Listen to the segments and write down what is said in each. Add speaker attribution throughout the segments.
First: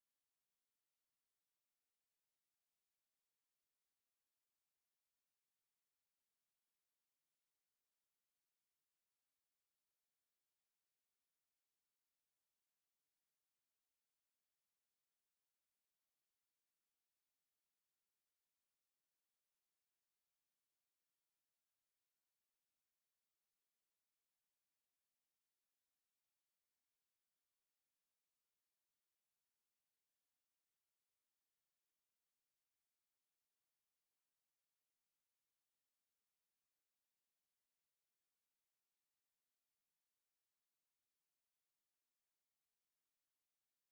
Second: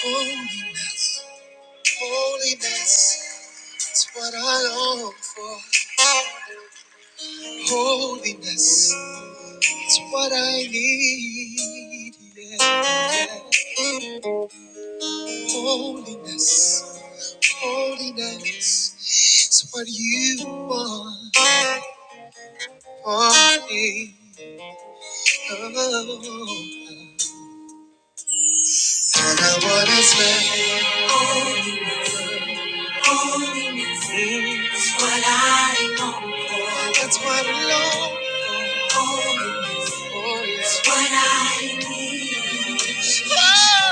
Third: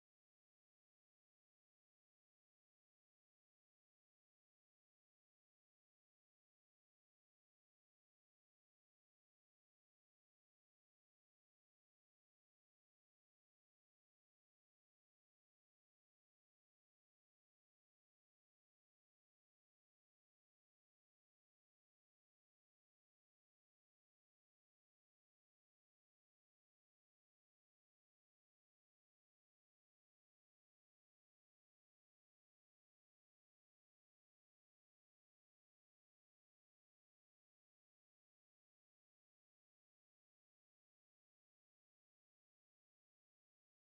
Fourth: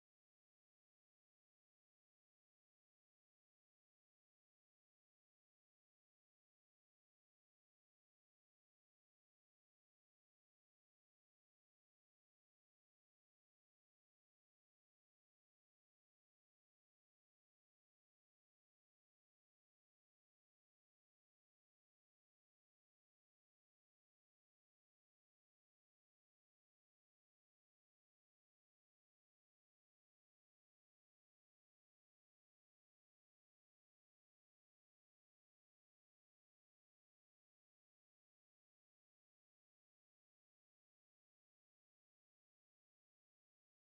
Speaker 1: Holiness, holiness, it's what I long for. Holiness, it's what I need. Yeah. yeah. Holiness, holiness, it's what you want for me. Oh. And I want to say, holiness, holiness, it's what I long for. That's what I long For it's what I need. Oh.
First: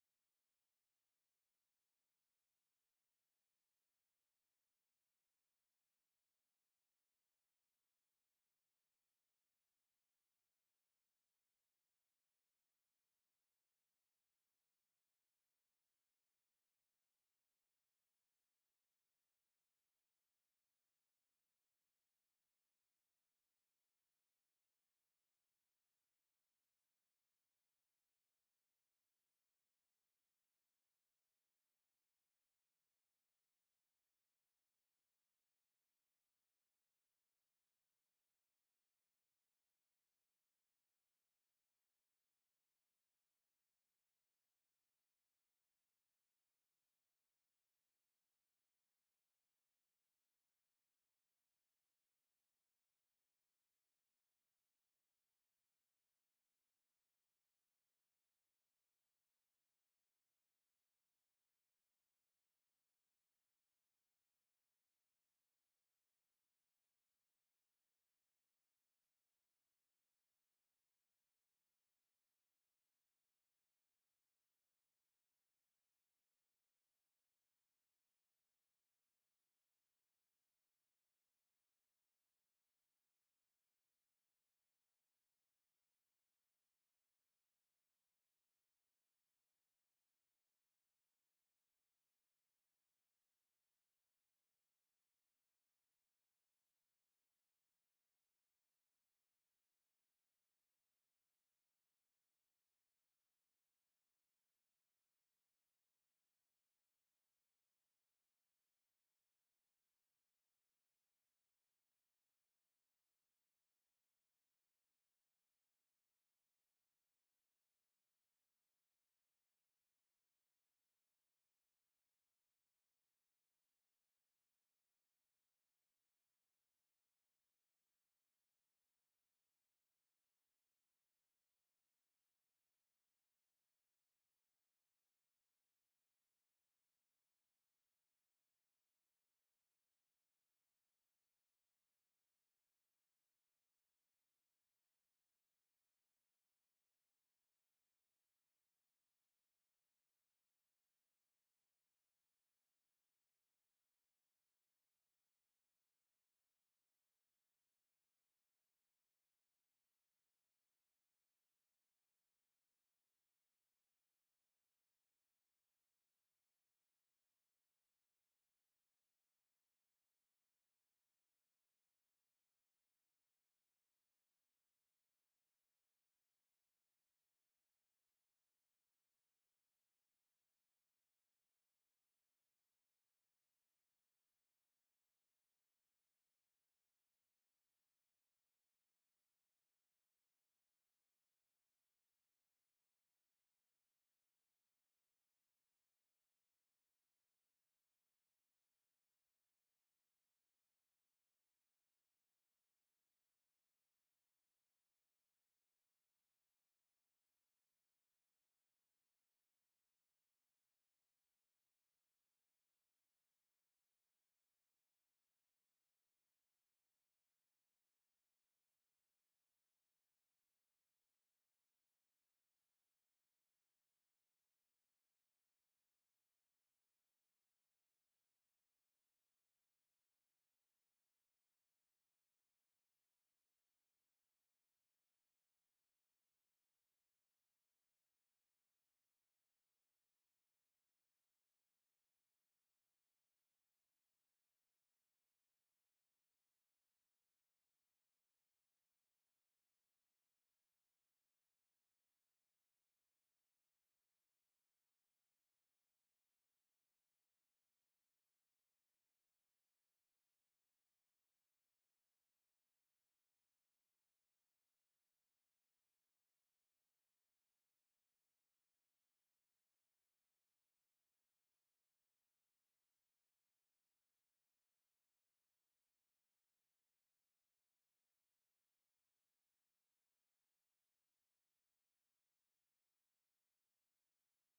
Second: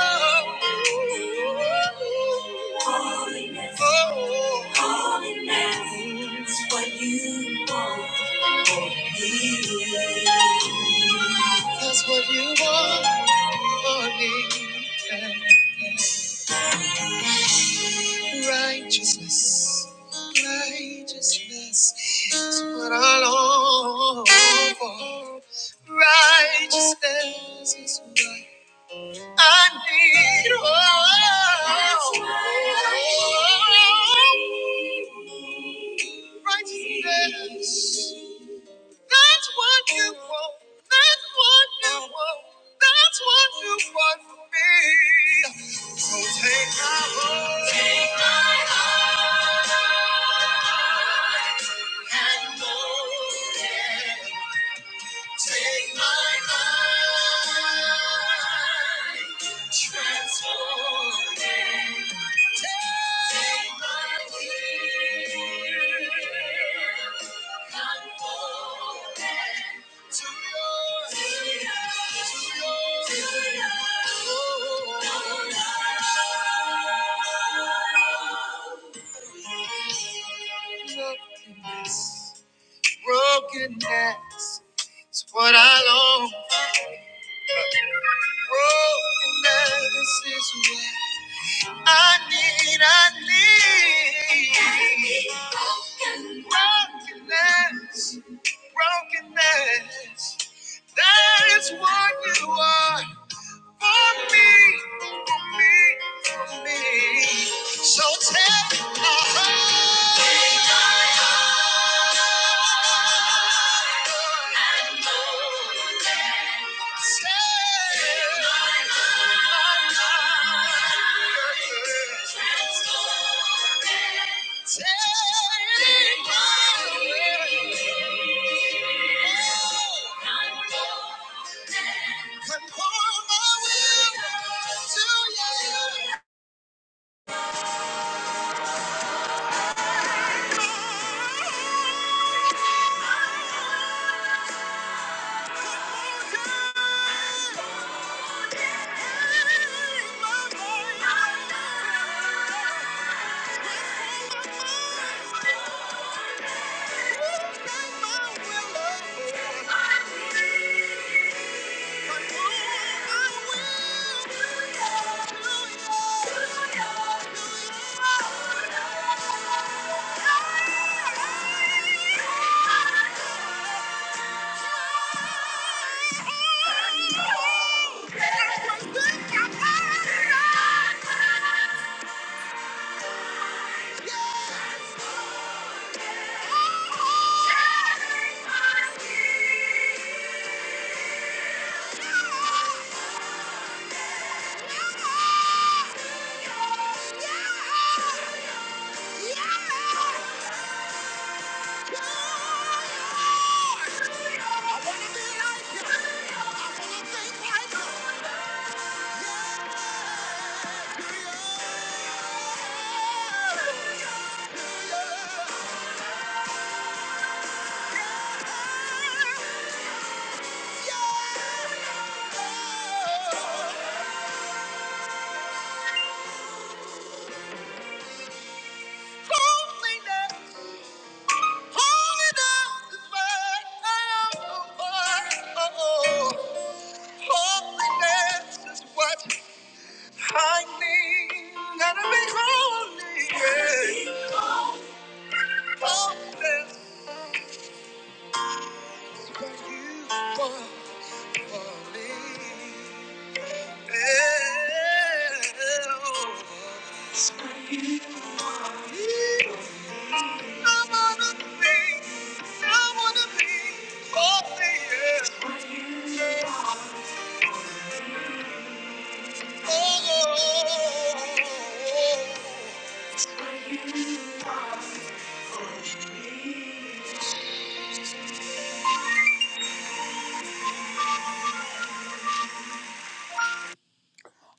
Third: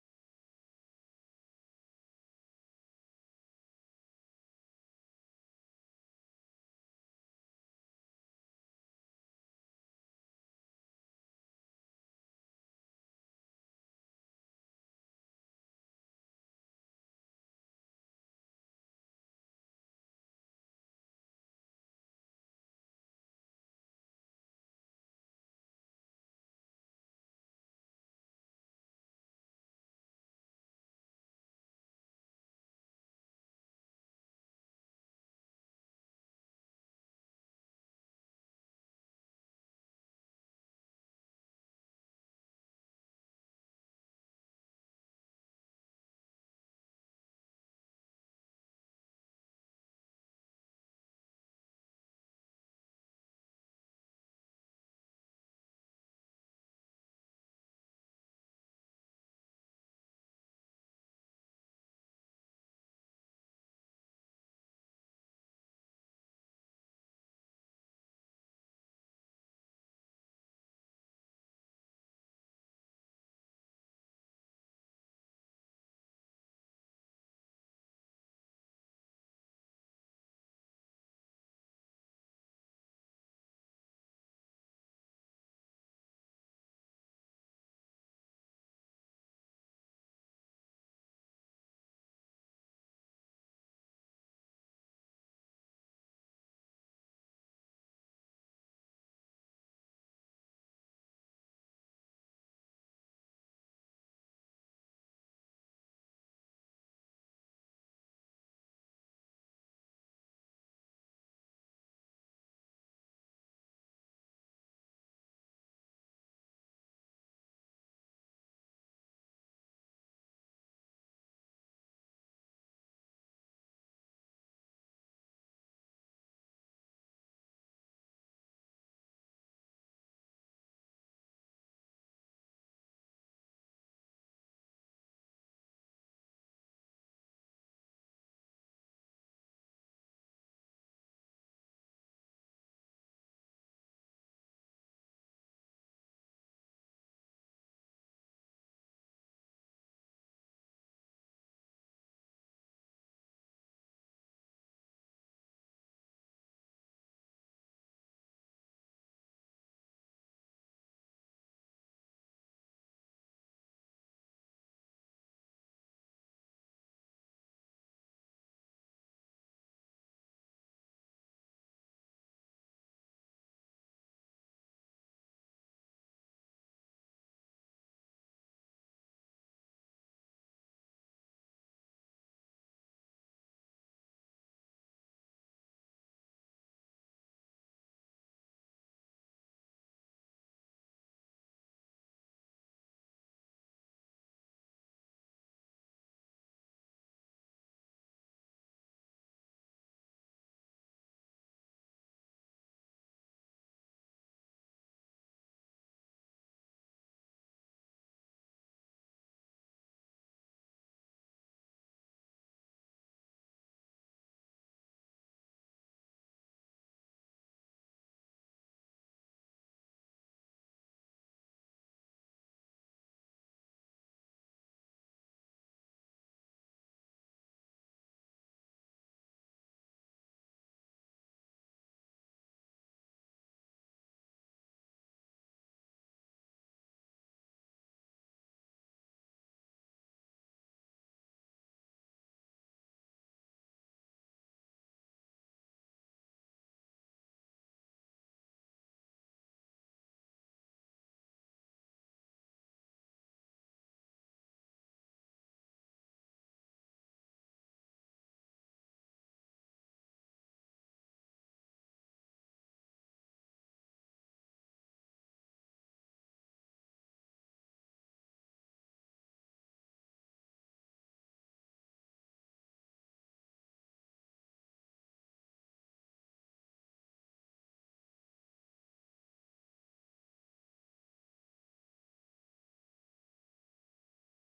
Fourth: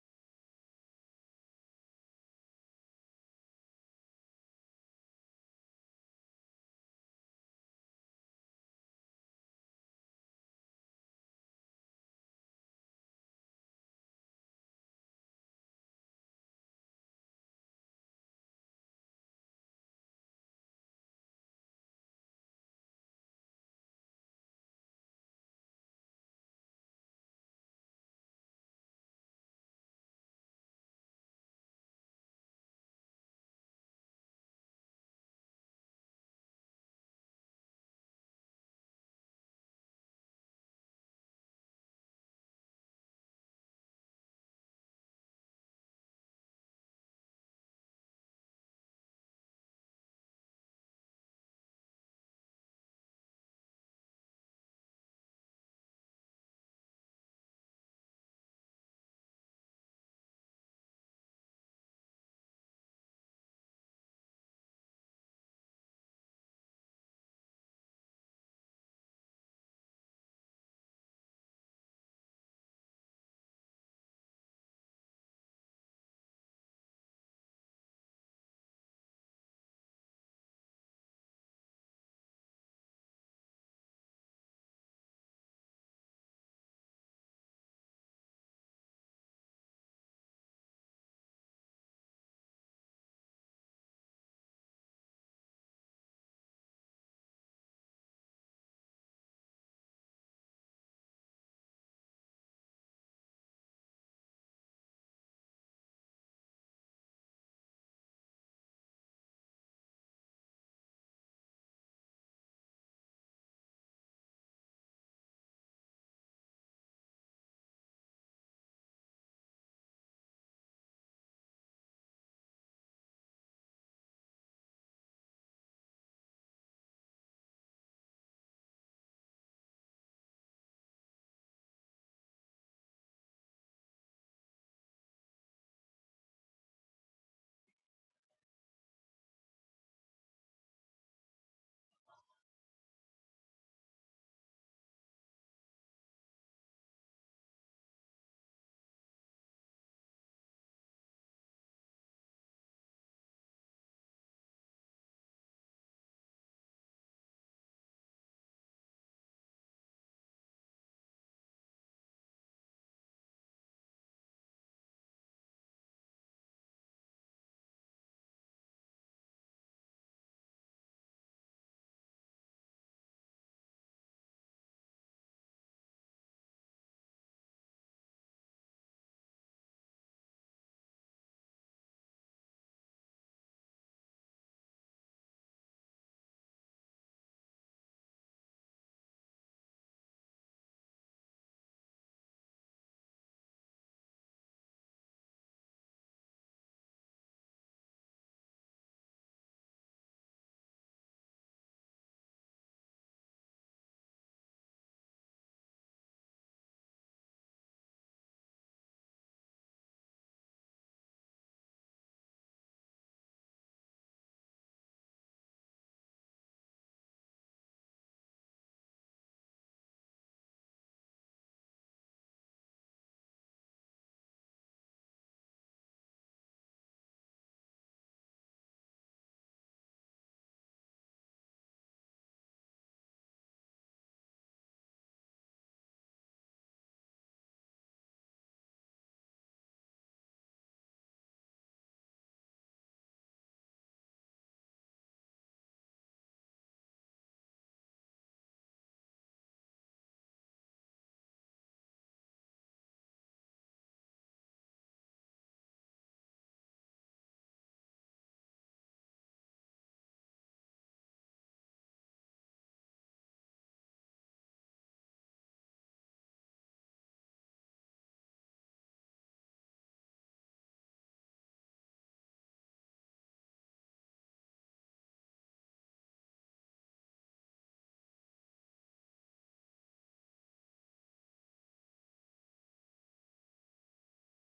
Speaker 1: Holiness. Oh. Holiness. It's what you want me. That's what you want for me. Righteousness. Righteousness is what I long for. Righteousness is what. I need hope. Righteousness. That's what you want. That's what you want. That's what you want from me. So take my heart. Take my heart. And go. it. Take my mind. Transform it. Brokenness, brokenness is what I long. Brokenness is what I need, I need brokenness, brokenness. That is what you are for me, for me, for me. So tell me, oh, Thank you. Yeah! Yeah! Holiness is what I need. Gotta be holy, yeah. Holiness is what you want for me. Yeah. I wanna be, I wanna be holy, yeah. Oh, oh, oh, oh, oh.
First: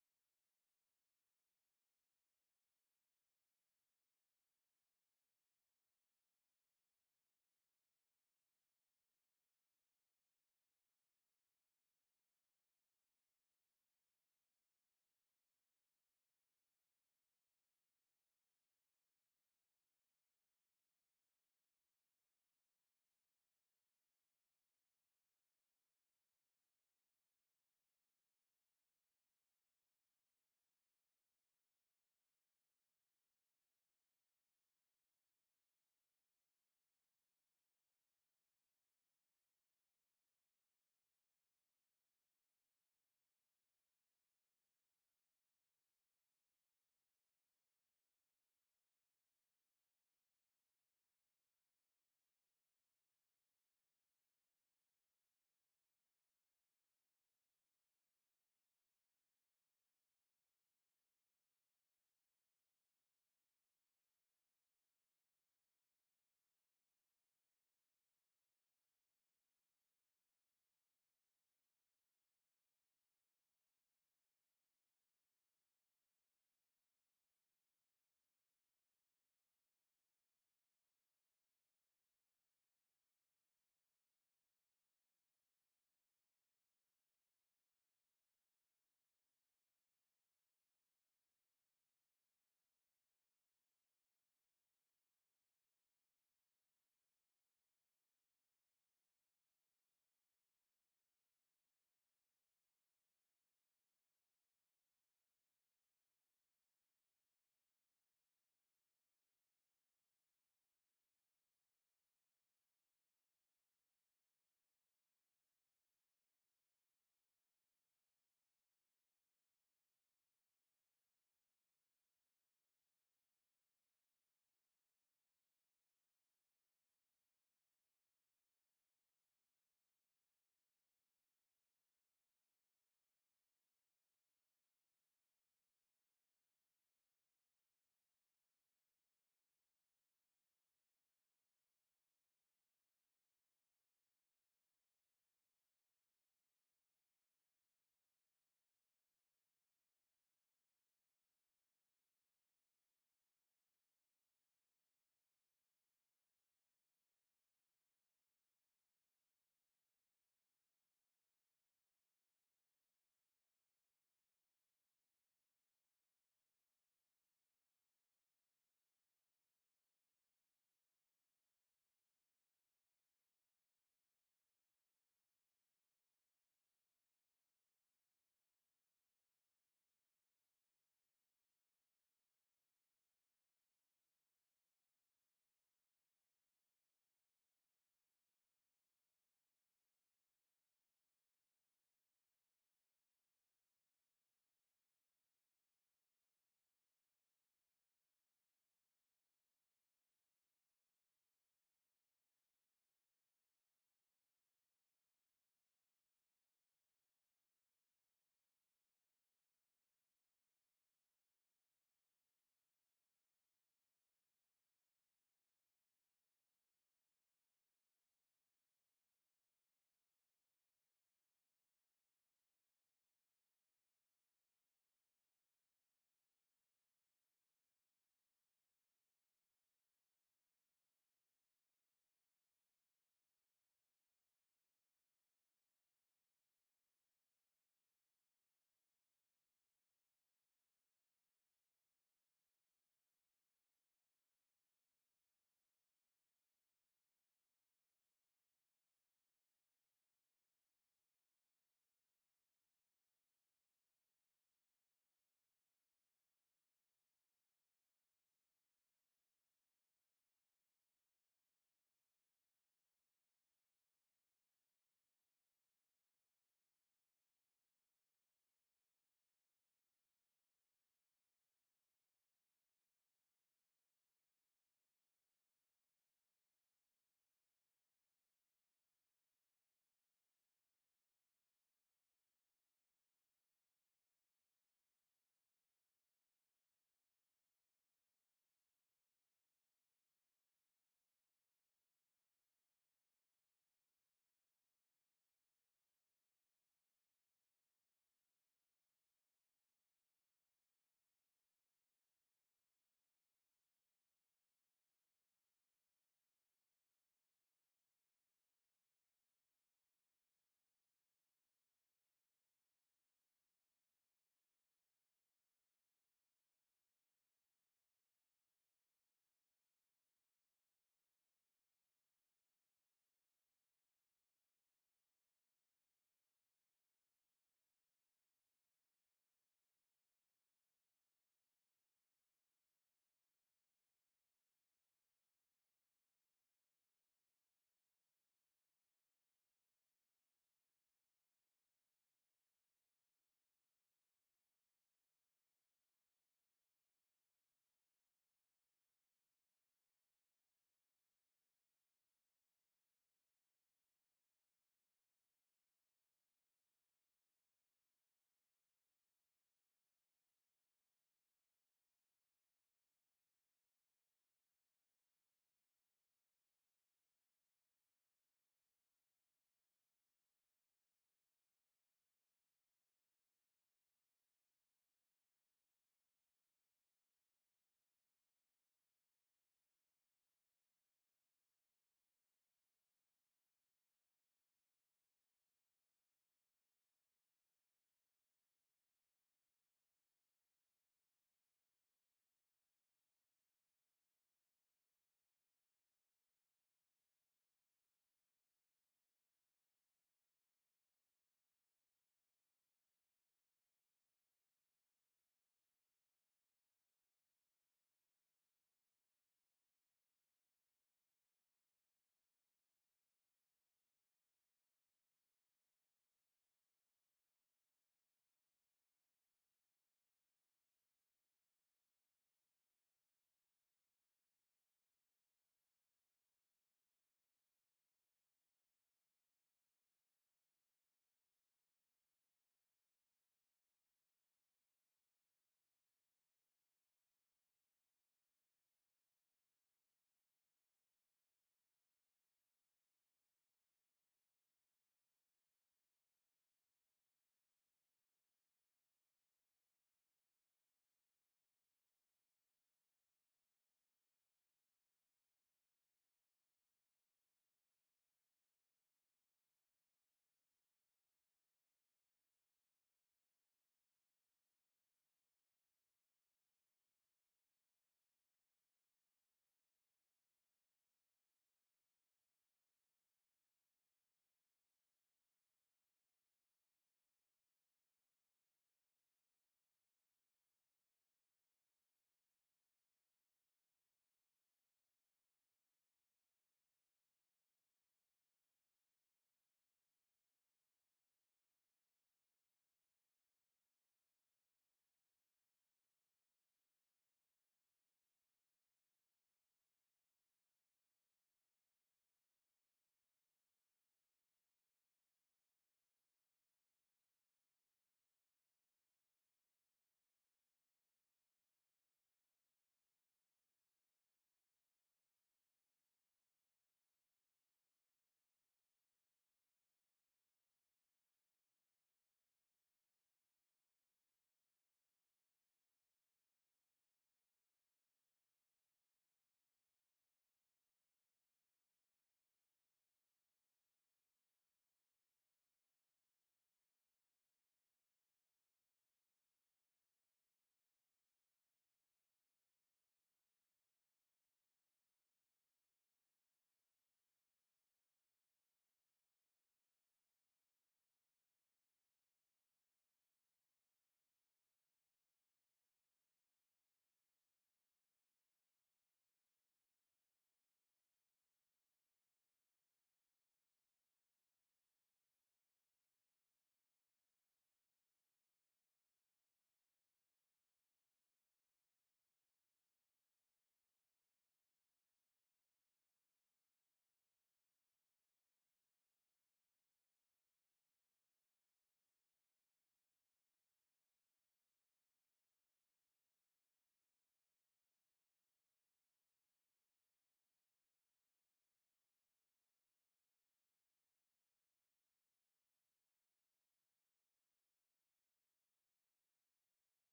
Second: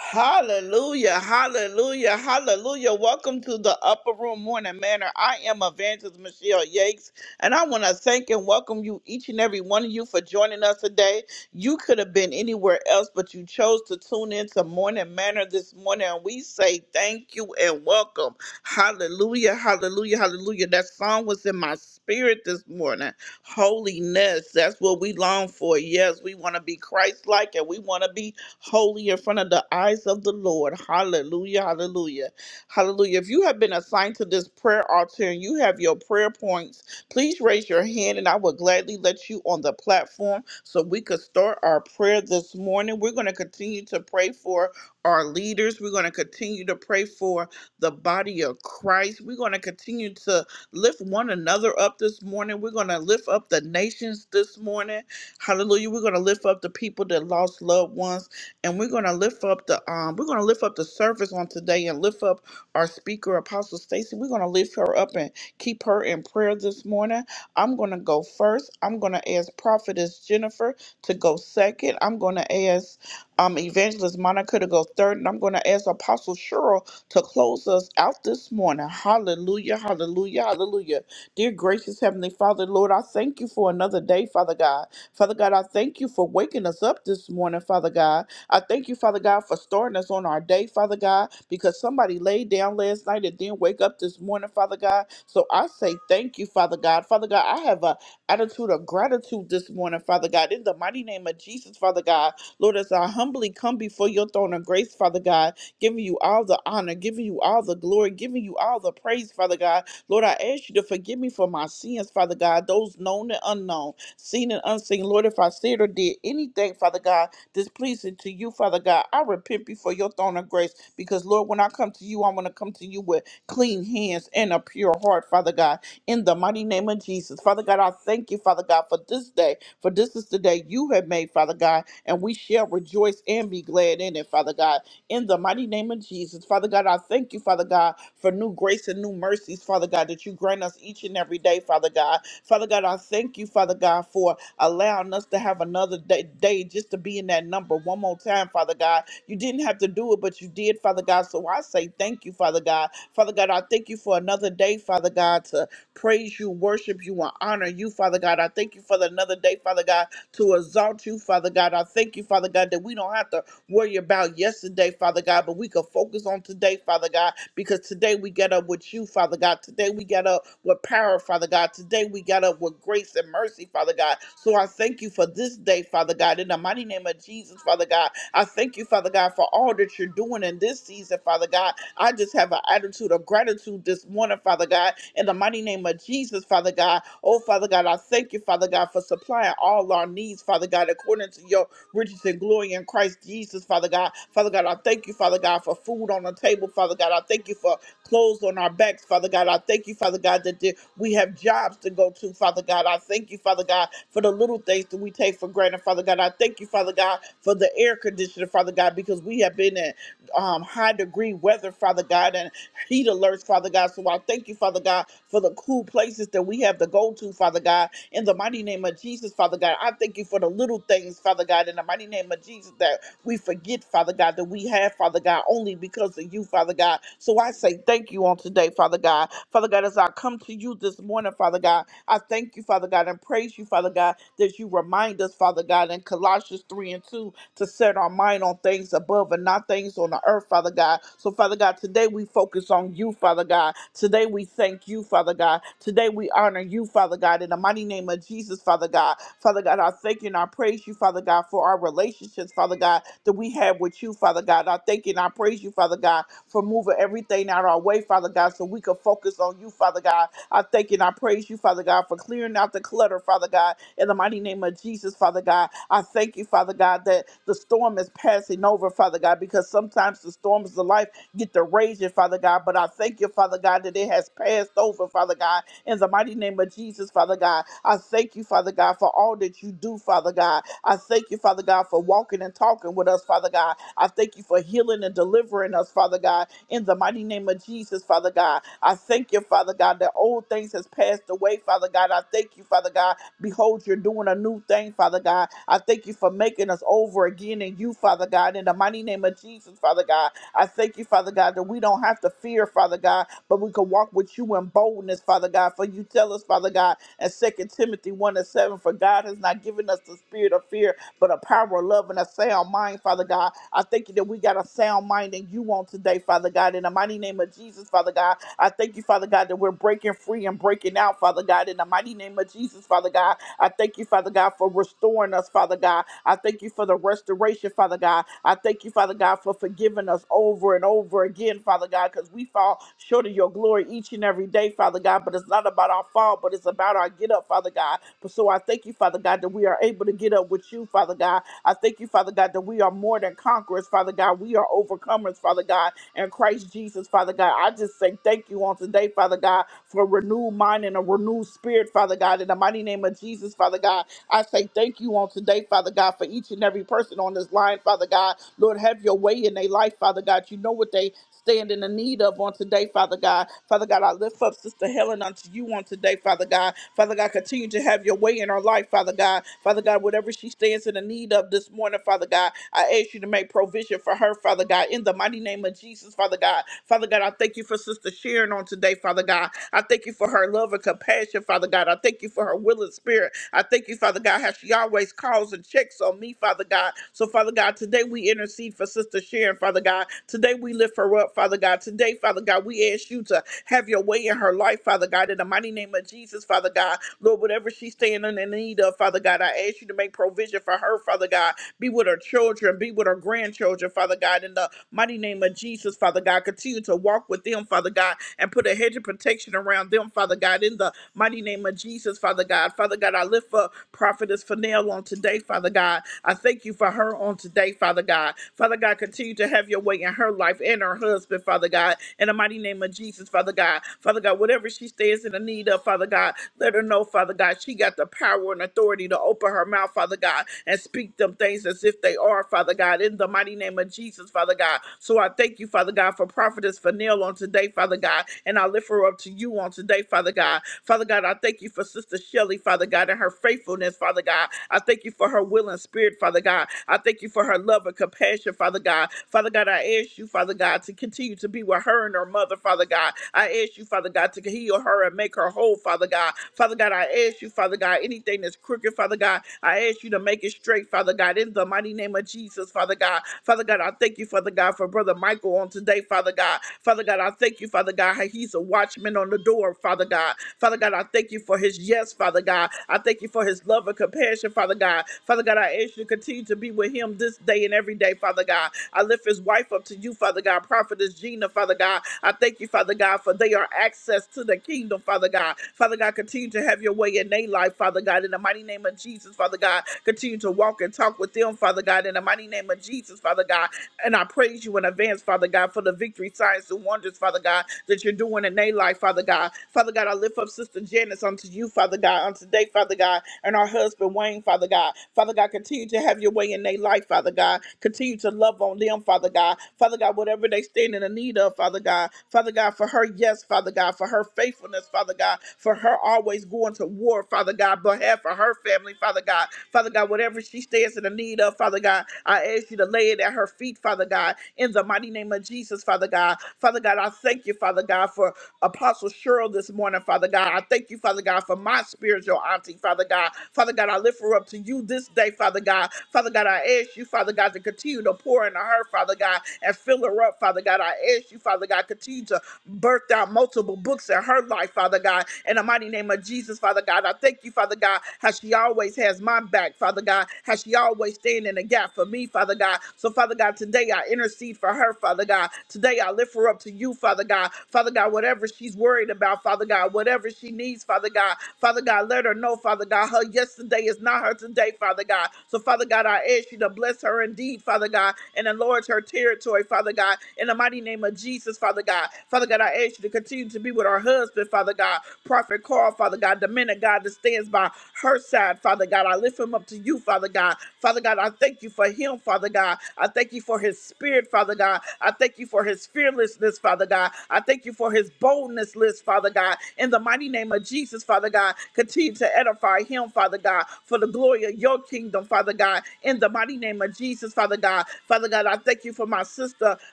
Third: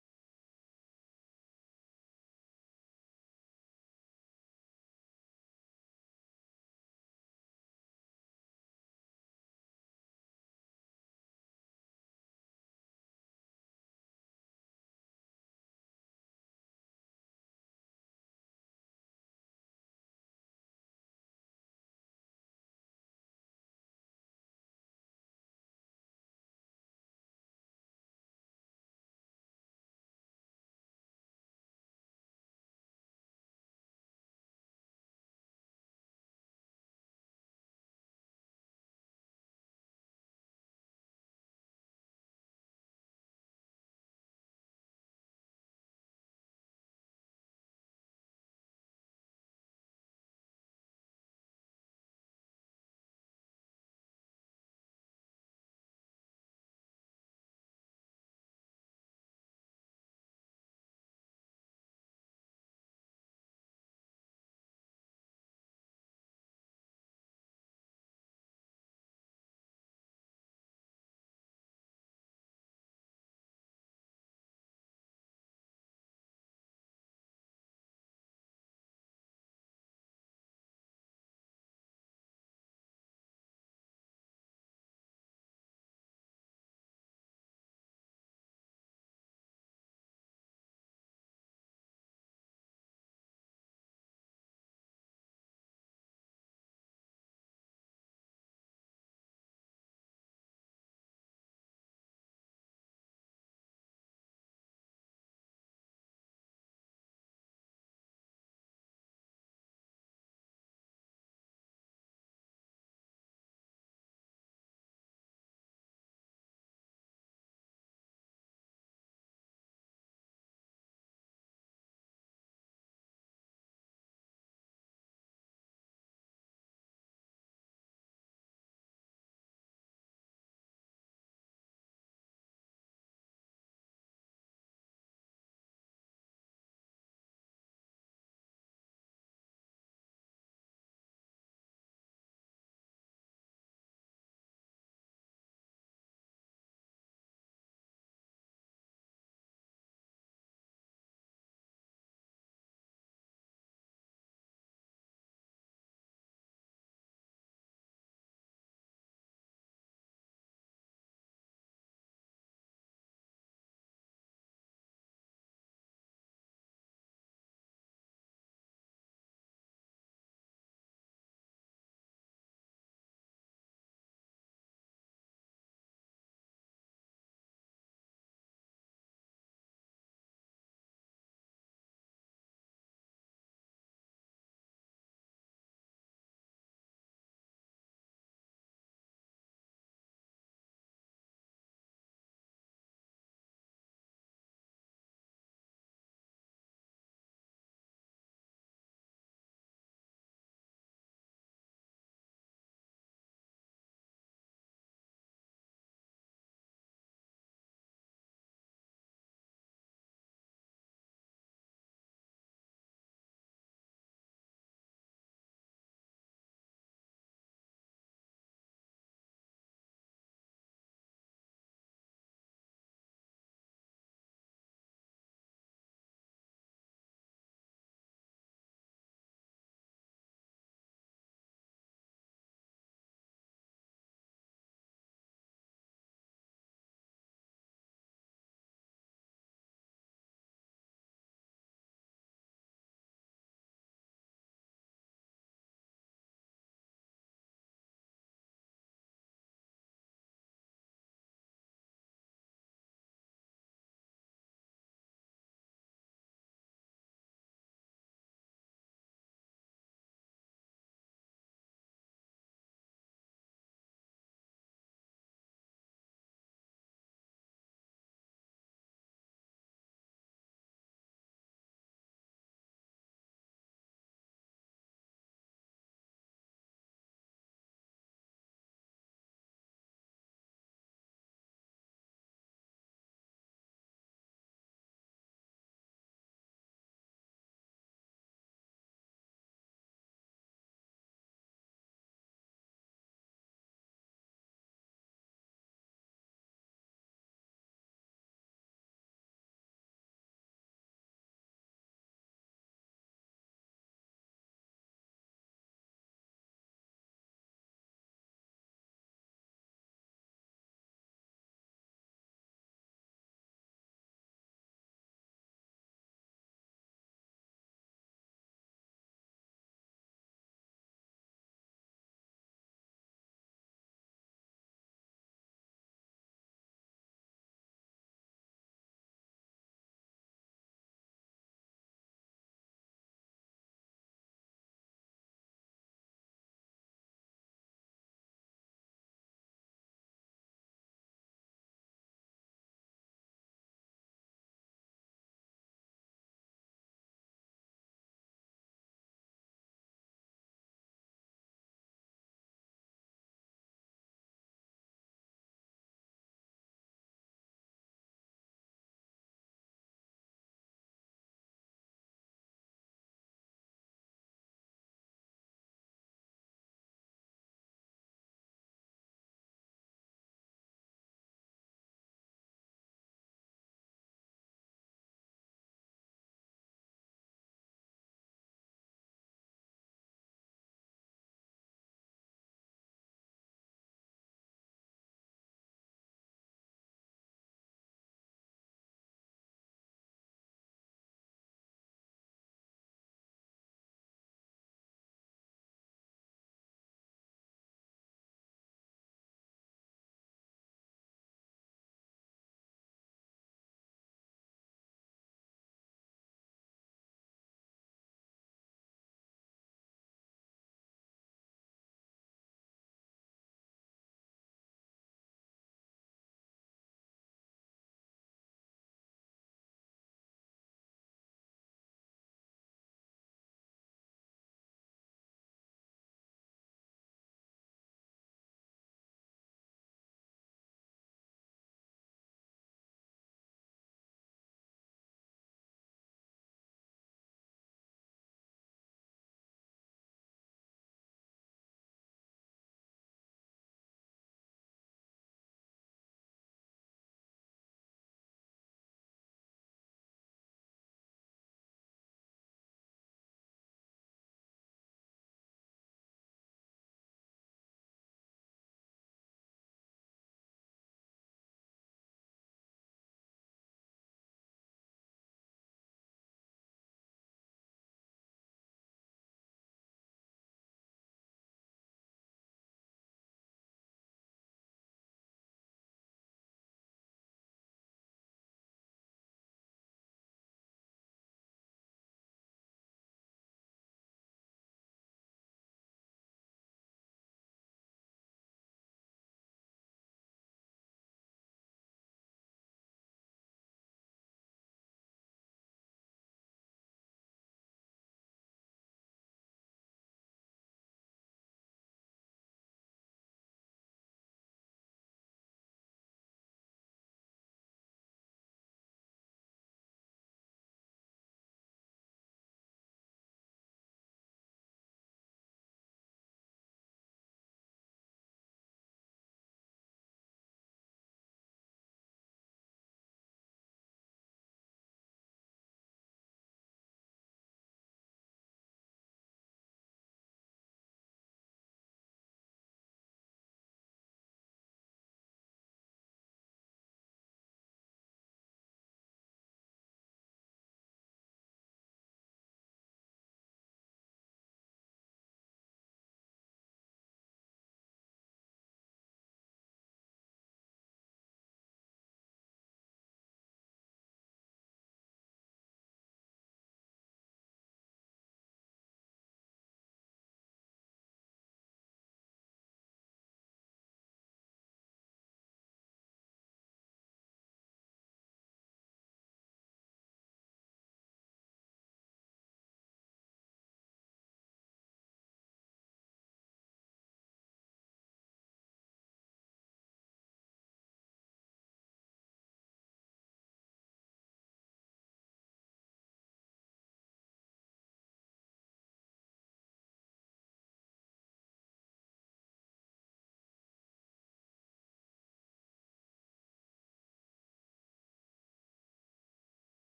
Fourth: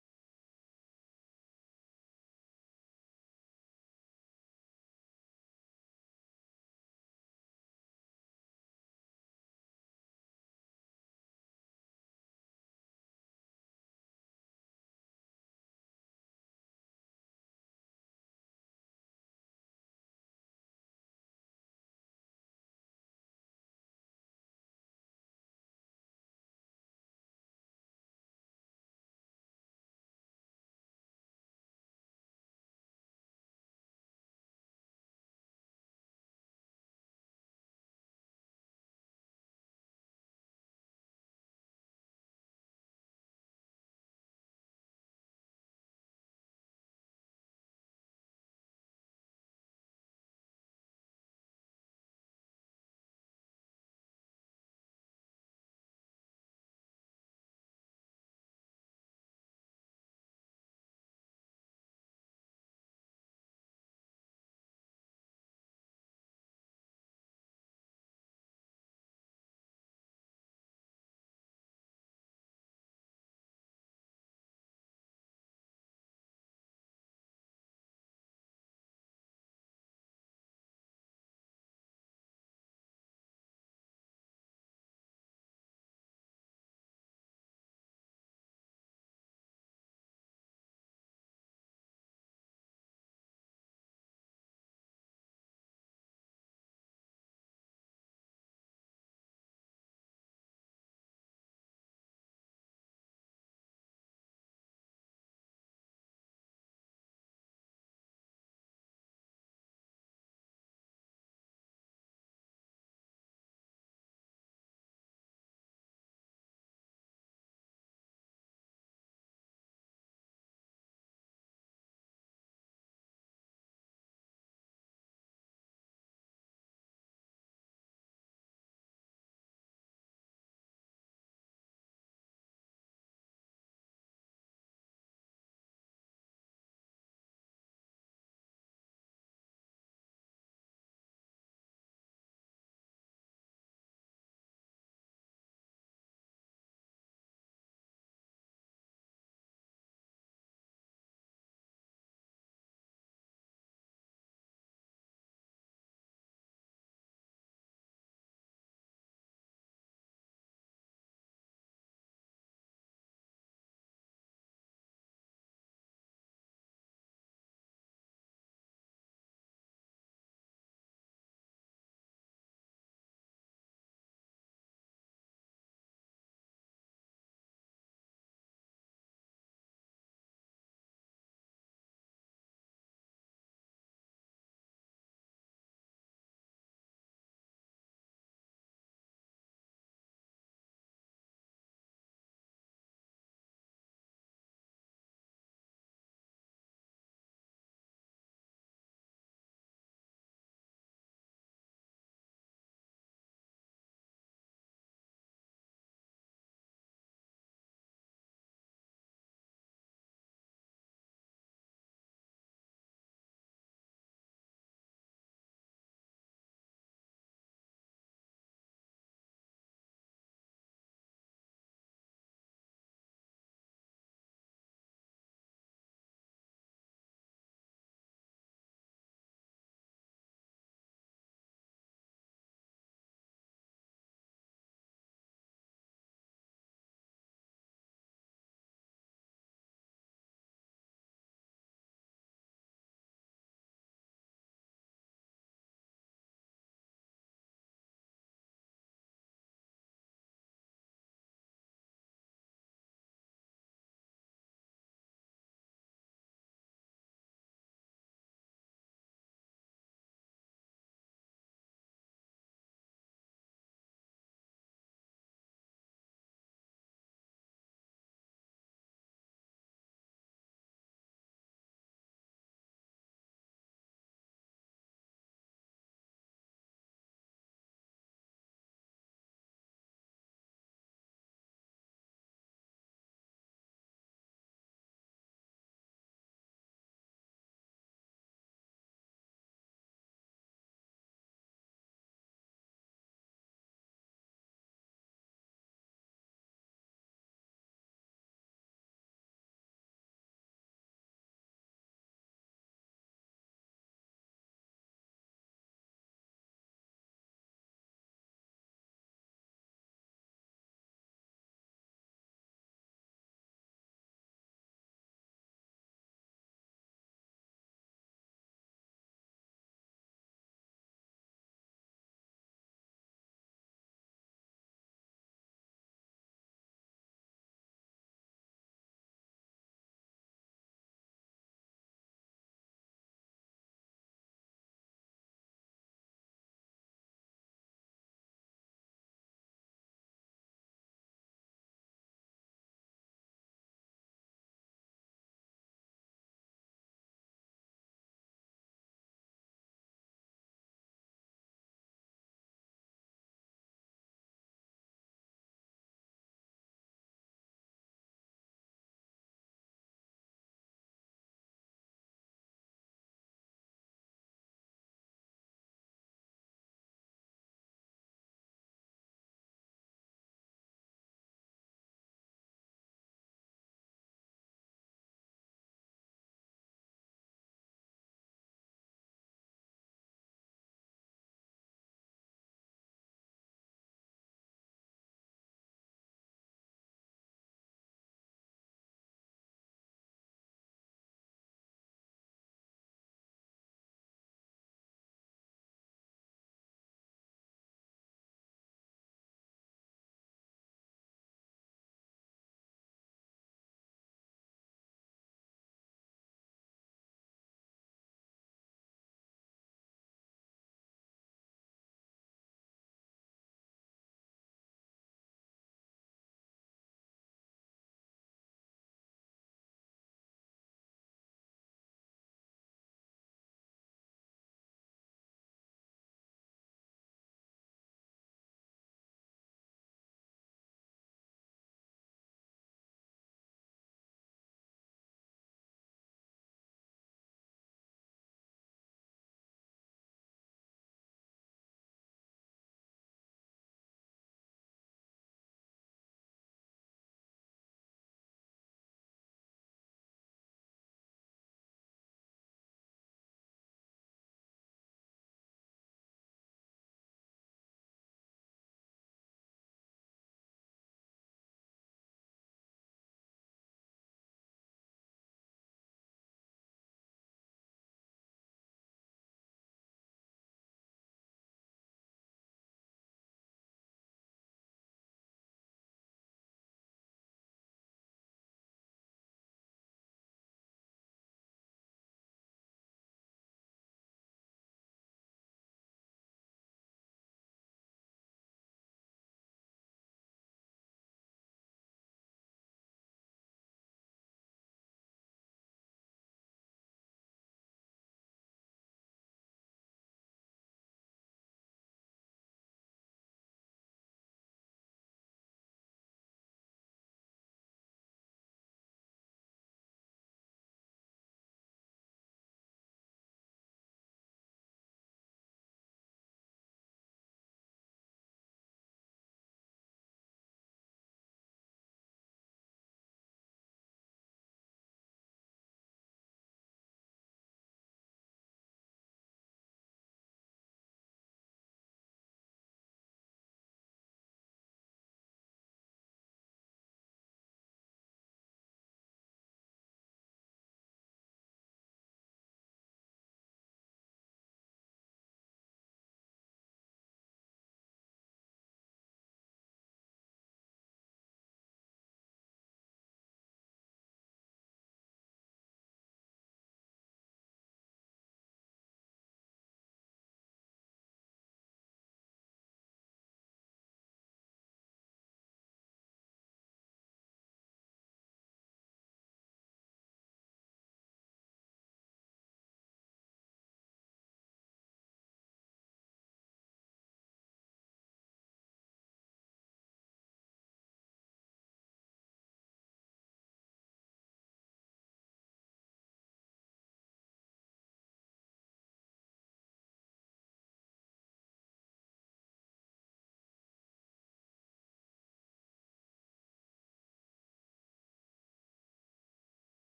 Speaker 1: Hallelujah, hallelujah, hallelujah. Welcome to the Upper Room Morning Manor. I am Evangelist Michelle Yates, and I want to thank and welcome you, each and every one of you, for joining us today. You could have been anywhere else, but you chose to tune in to Morning Manor this morning, and we say thank you and welcome. Hallelujah, hallelujah, hallelujah. That song was in my spirit this morning. Holiness, that's what we long for. Yes, we want to be Christ like, and we want to be holy in front of the eyes of the Lord. Hallelujah, hallelujah, hallelujah. If you have been assigned to this prayer altar and you have your prayer points, please raise your hand and I will gladly let you on the platform so we could start our prayer this morning. We're going to continue to pray for our leaders, we're going to continue to pray for the body of Christ, we're going to continue to lift one another up this morning. We're going to lift up the nations this morning. Hallelujah. We're going to lift up the people that lost loved ones and we're going to lift up the um we're going to lift up the service on today and lift up our speaker apostle stacy we're going to lift her up and keep her in prayer this morning i'm going to go first i'm going to ask prophetess jennifer to go second i'm going to ask um evangelist monica to go third and i'm going to ask apostle cheryl to close us out this morning hallelujah hallelujah hallelujah dear gracious heavenly father lord i thank you for another day father god father god i thank you for waking us up this morning father god I thank you, Father God, for starting us on our day, Father God, because somebody laid down last night and didn't wake up this morning, Father God. So I say thank you, Father God. Father God, I have a attitude of gratitude this morning, Father God. In the mighty name of Jesus, Father God, Lord, as I humbly come before your throne of grace, Father God, giving you all the honor, giving you all the glory, giving you all the praise, Father God. Lord, I ask you to forgive me for my sins, Father God, those known and unknown, seen and unseen. Lord, if I said or did anything, Father God, displeasing to you, Father God. I repent before your throne of grace because, Lord, when I come to you, I want to come to you with clean hands and a pure heart, Father God, in the mighty name of Jesus. Father God, I thank you, Father God, for this day, for this is the day you have made, Father God, and we shall rejoice and be glad in it, Father God, in the mighty name of Jesus. Father God, I thank you, Father God, for new grace and new mercies, Father God, that you grant us each and every day, Father God. Father God, I thank you, Father God, for allowing us to have another day, day just to be in that number one more time, Father God. You didn't have to do it, but you did, Father God. So I say thank you, Father God. Father God, I thank you for another day, Father God, to praise you, worship you, and honor you, Father God. I thank you for another day, Father God, to exalt you, Father God. I thank you, Father God, that we don't have to worry about yesterday, Father God, but we could focus on today, Father God, because today we get up with you, Father God. Today we get up with power, Father God. Today we get up with grace and mercy, Father God. So I thank you for this day, Father God. In the mighty name of Jesus, Father God, I thank you, Father God, for all that you're doing in this season, Father God. I just have an attitude of gratitude this morning, Father God. In the mighty name of Jesus, Father God. Oh, Father God, I thank you, Father God, for supplying all our needs, Father God, according to your riches and glory in Christ Jesus, Father God. Father God, I thank you, Father God, for food on the table, Father God. I thank you for clothes on our backs, Father God. I thank you, Father God, that there- we have jobs to go to, Father God. I thank you, Father God, for the little things that we take for granted, Father God. I thank you, Father God, for the air conditioner, Father God, because we have been in um, high degree weather, Father God, and heat alerts, Father God. So I thank you, Father God, for the cool places that we have to go to, Father God in the mighty name of Jesus, Father God. I thank you for the little things, Father God, in the mighty name of Jesus that we forget, Father God, that we have, Father God, only because of you, Father God. So I say thank you on today, Father God. Father God, as I come to you this morning, Father God, I thank you, Father God, and praise you, Father God, that you remind us, Father God, in Colossians 3 and 2 to set our mind on things above and not things on the earth, Father God. So, Father God, today we focus on you, Father God. Today we thank you, Father God. Today we honor you, Father God. In the mighty name of Jesus, Father God. Father God, I thank you and I praise you, Father God, for our relationships, Father God, that we have with you, Father God. I thank you and I praise you, Father God, for moving everything out our way, Father God, so we can focus on you, Father God I thank you and I praise you, Father God, for clearing out the clutter, Father God, in the mighty name of Jesus, Father God. I thank you, Father God, that the storm is passing over, Father God, because sometimes the storms of life get to raging, Father God. But I thank you, Father God, that it has passed over, Father God, in the mighty name of Jesus, Father God. I thank you, Father God, for all that you do, Father God. I thank you, Father God, for walking and talking with us, Father God. I thank you for healing and delivering us, Father God in the mighty name of Jesus, Father God. I thank you, Father God, that old things has passed away, Father God. I thank you, Father God. Behold, you're doing a new thing, Father God. I thank you for making us over again in you, Father God, in the mighty name of Jesus, Father God. I thank you, Father God, that we don't have to fear, Father God, but we can walk with you in boldness, Father God. For you tell us, Father God, in Second Timothy 1 and 7, for God has not given us the spirit of fear, but a power of love and a sound mind, Father God. I thank you that we got a sound mind in you on today, Father God. In the mighty name of Jesus, Father God, I thank you, Father God, that we're breaking free and breaking out, Father God. In the mighty name of Jesus, Father God, I thank you, Father God, for restoring us, Father God. I thank you for the restoration, Father God. I thank you, Father God, for forgiving us over and over again, Father God, because we fall short of your glory each and every day, Father God. But it's not about our fall, but it's about our get up, Father God. But so I thank you, Father God, that we are able to get up with you, Father God. I thank you, Father God, that we are more than conquerors, Father God. We are overcomers, Father God, and Christ Jesus, Father God. I just say thank you on today, Father God, for a renewed mind and a renewed spirit, Father God, in the mighty name of Jesus, Father God. I say thank you on today, Father God, for each and every person on this line, Father God. Lord, have your way in their life, Father God. You know what they stand in the need of on today, Father God. Father God, I lift up Sister Helen unto you on today, Father God. Father God, continue to have your way in her life, Father God. Father God, whatever she stands in the need of this morning, Father God, I ask you to make provision for her, Father God, in the mighty name of Jesus, Father God. Father God, I thank you for Sister Sharon on today, Father God. I thank you for her love and compassion, Father God. I thank thank you for her will and spirit. I thank you, Father God, how she always calls and checks on me, Father God. So, Father God, today we intercede for Sister Sharon, Father God. Today we lift her up, Father God. Today, Father God, we ask you to have your way in her life, Father God. In the mighty name of Jesus, Father God, Lord, whatever she's standing in need of, Father God, I ask you to make provision for her, Father God. Be with her children, be with her grandchildren, Father God. In the mighty name of Jesus, Father God, continue to walk with them, Father God, and put a hedge of protection around them, them, Father God, in the mighty name of Jesus, Father God. Father God, I lift for Prophetess Fennell on today, Father God. I thank you for her on today, Father God. Father God, continue to have your way in her life and her husband, Father God, in the mighty name of Jesus, Father God. Father God, whatever she stands in the need of, Father God, let her know, Father God, she got the power and authority to open her mouth, Father God, and speak them things as if they are, Father God, in the mighty name of Jesus, Father God. So I thank you, Father God, for Prophetess Fennell on today, Father. Father God, and I lift her up to you on today, Father God. Father God, I thank you for Sister Shelley, Father God, and her faithfulness, Father God. I thank you for her will and spirit, Father God. I thank you for her love and compassion, Father God. Father God, I ask you, Father God, to continue to be with her and her mother, Father God. I ask you, Father God, to heal her and make her whole, Father God. Father God, I ask you, Father God, anything that's crooked, Father God, I ask you to make it straight, Father God, in the mighty name of Jesus, Father God. Father God, I thank you, Father God, for Brother Michael on today today, Father God. Father God, I thank you, Father God, how he's a watchman on the door, Father God. Father God, I thank you for his yes, Father God. I thank you for his love and compassion, Father God. Father God, I ask you to continue to be with him this day and every day, Father God. I lift his wife up to you, Father God. Prophetess Gina, Father God. I thank you, Father God, for they are access to the kingdom, Father God. Father God, continue to have your way in their life, Father God. In the mighty name of Jesus, Father God, continue to walk and talk with them, Father God. In the mighty name of Jesus, Father God. And I praise you in advance, Father God, for the victory, signs, and wonders, Father God, that you're doing in their life, Father God. Father God, I lift up Sister Janice unto you, Father God, on today, Father God, and our husband Wayne, Father God. Father God, continue to have your way in their life, Father God. Continue to love on them, Father God. Father God, whatever they stand in the need of, Father God. Father God, for her yes, Father God, for her faithfulness, Father God, for her always going to war, Father God, behalf have for her family, Father God. Father God, whatever she stands in the need of, Father God, I ask you to lay it at her feet, Father God, in the mighty name of Jesus, Father God. Father God, I thank you, Father God, for Apostle Cheryl this morning, Father God. I thank you, Father God, for my spiritual auntie, Father God. Father God, I lift her up to you this day, Father God. Father God, I ask you, Father God, to continue to pour into her, Father God, and fill her up, Father God. I ask you, Father God, continue to birthed out multiple books in her life, Father God. In the mighty name of Jesus, Father God, I thank you, Father God, how she always has my back, Father God, how she always stand in the gap for me, Father God. So, Father God, today I intercede for her, Father God. Today I lift her up to you, Father God. Father God, whatever she's worried about, Father God, whatever she needs, Father God, Father God, let her know, Father God, her yesterday is not her today, Father God. So, Father God, I ask you to bless her indeed, Father God, and enlarge her territory, Father God, in the mighty name of Jesus, Father marriages, Father God. Father God, I ask you to continue to be with our husband, Father God. Prophet Carl, Father God, the man of God that stands by her side, Father God. I lift him up to you, Father God. Father God, I thank you for him, Father God. I thank you for his spirit, Father God. I thank you for his fearlessness, Father God. I thank you for his boldness, list, Father God. In the mighty name of Jesus, Father God, continue to edify him, Father God, for the glory of your kingdom, Father God. In the mighty name of Jesus, Father God. Father God, I thank you for my sister,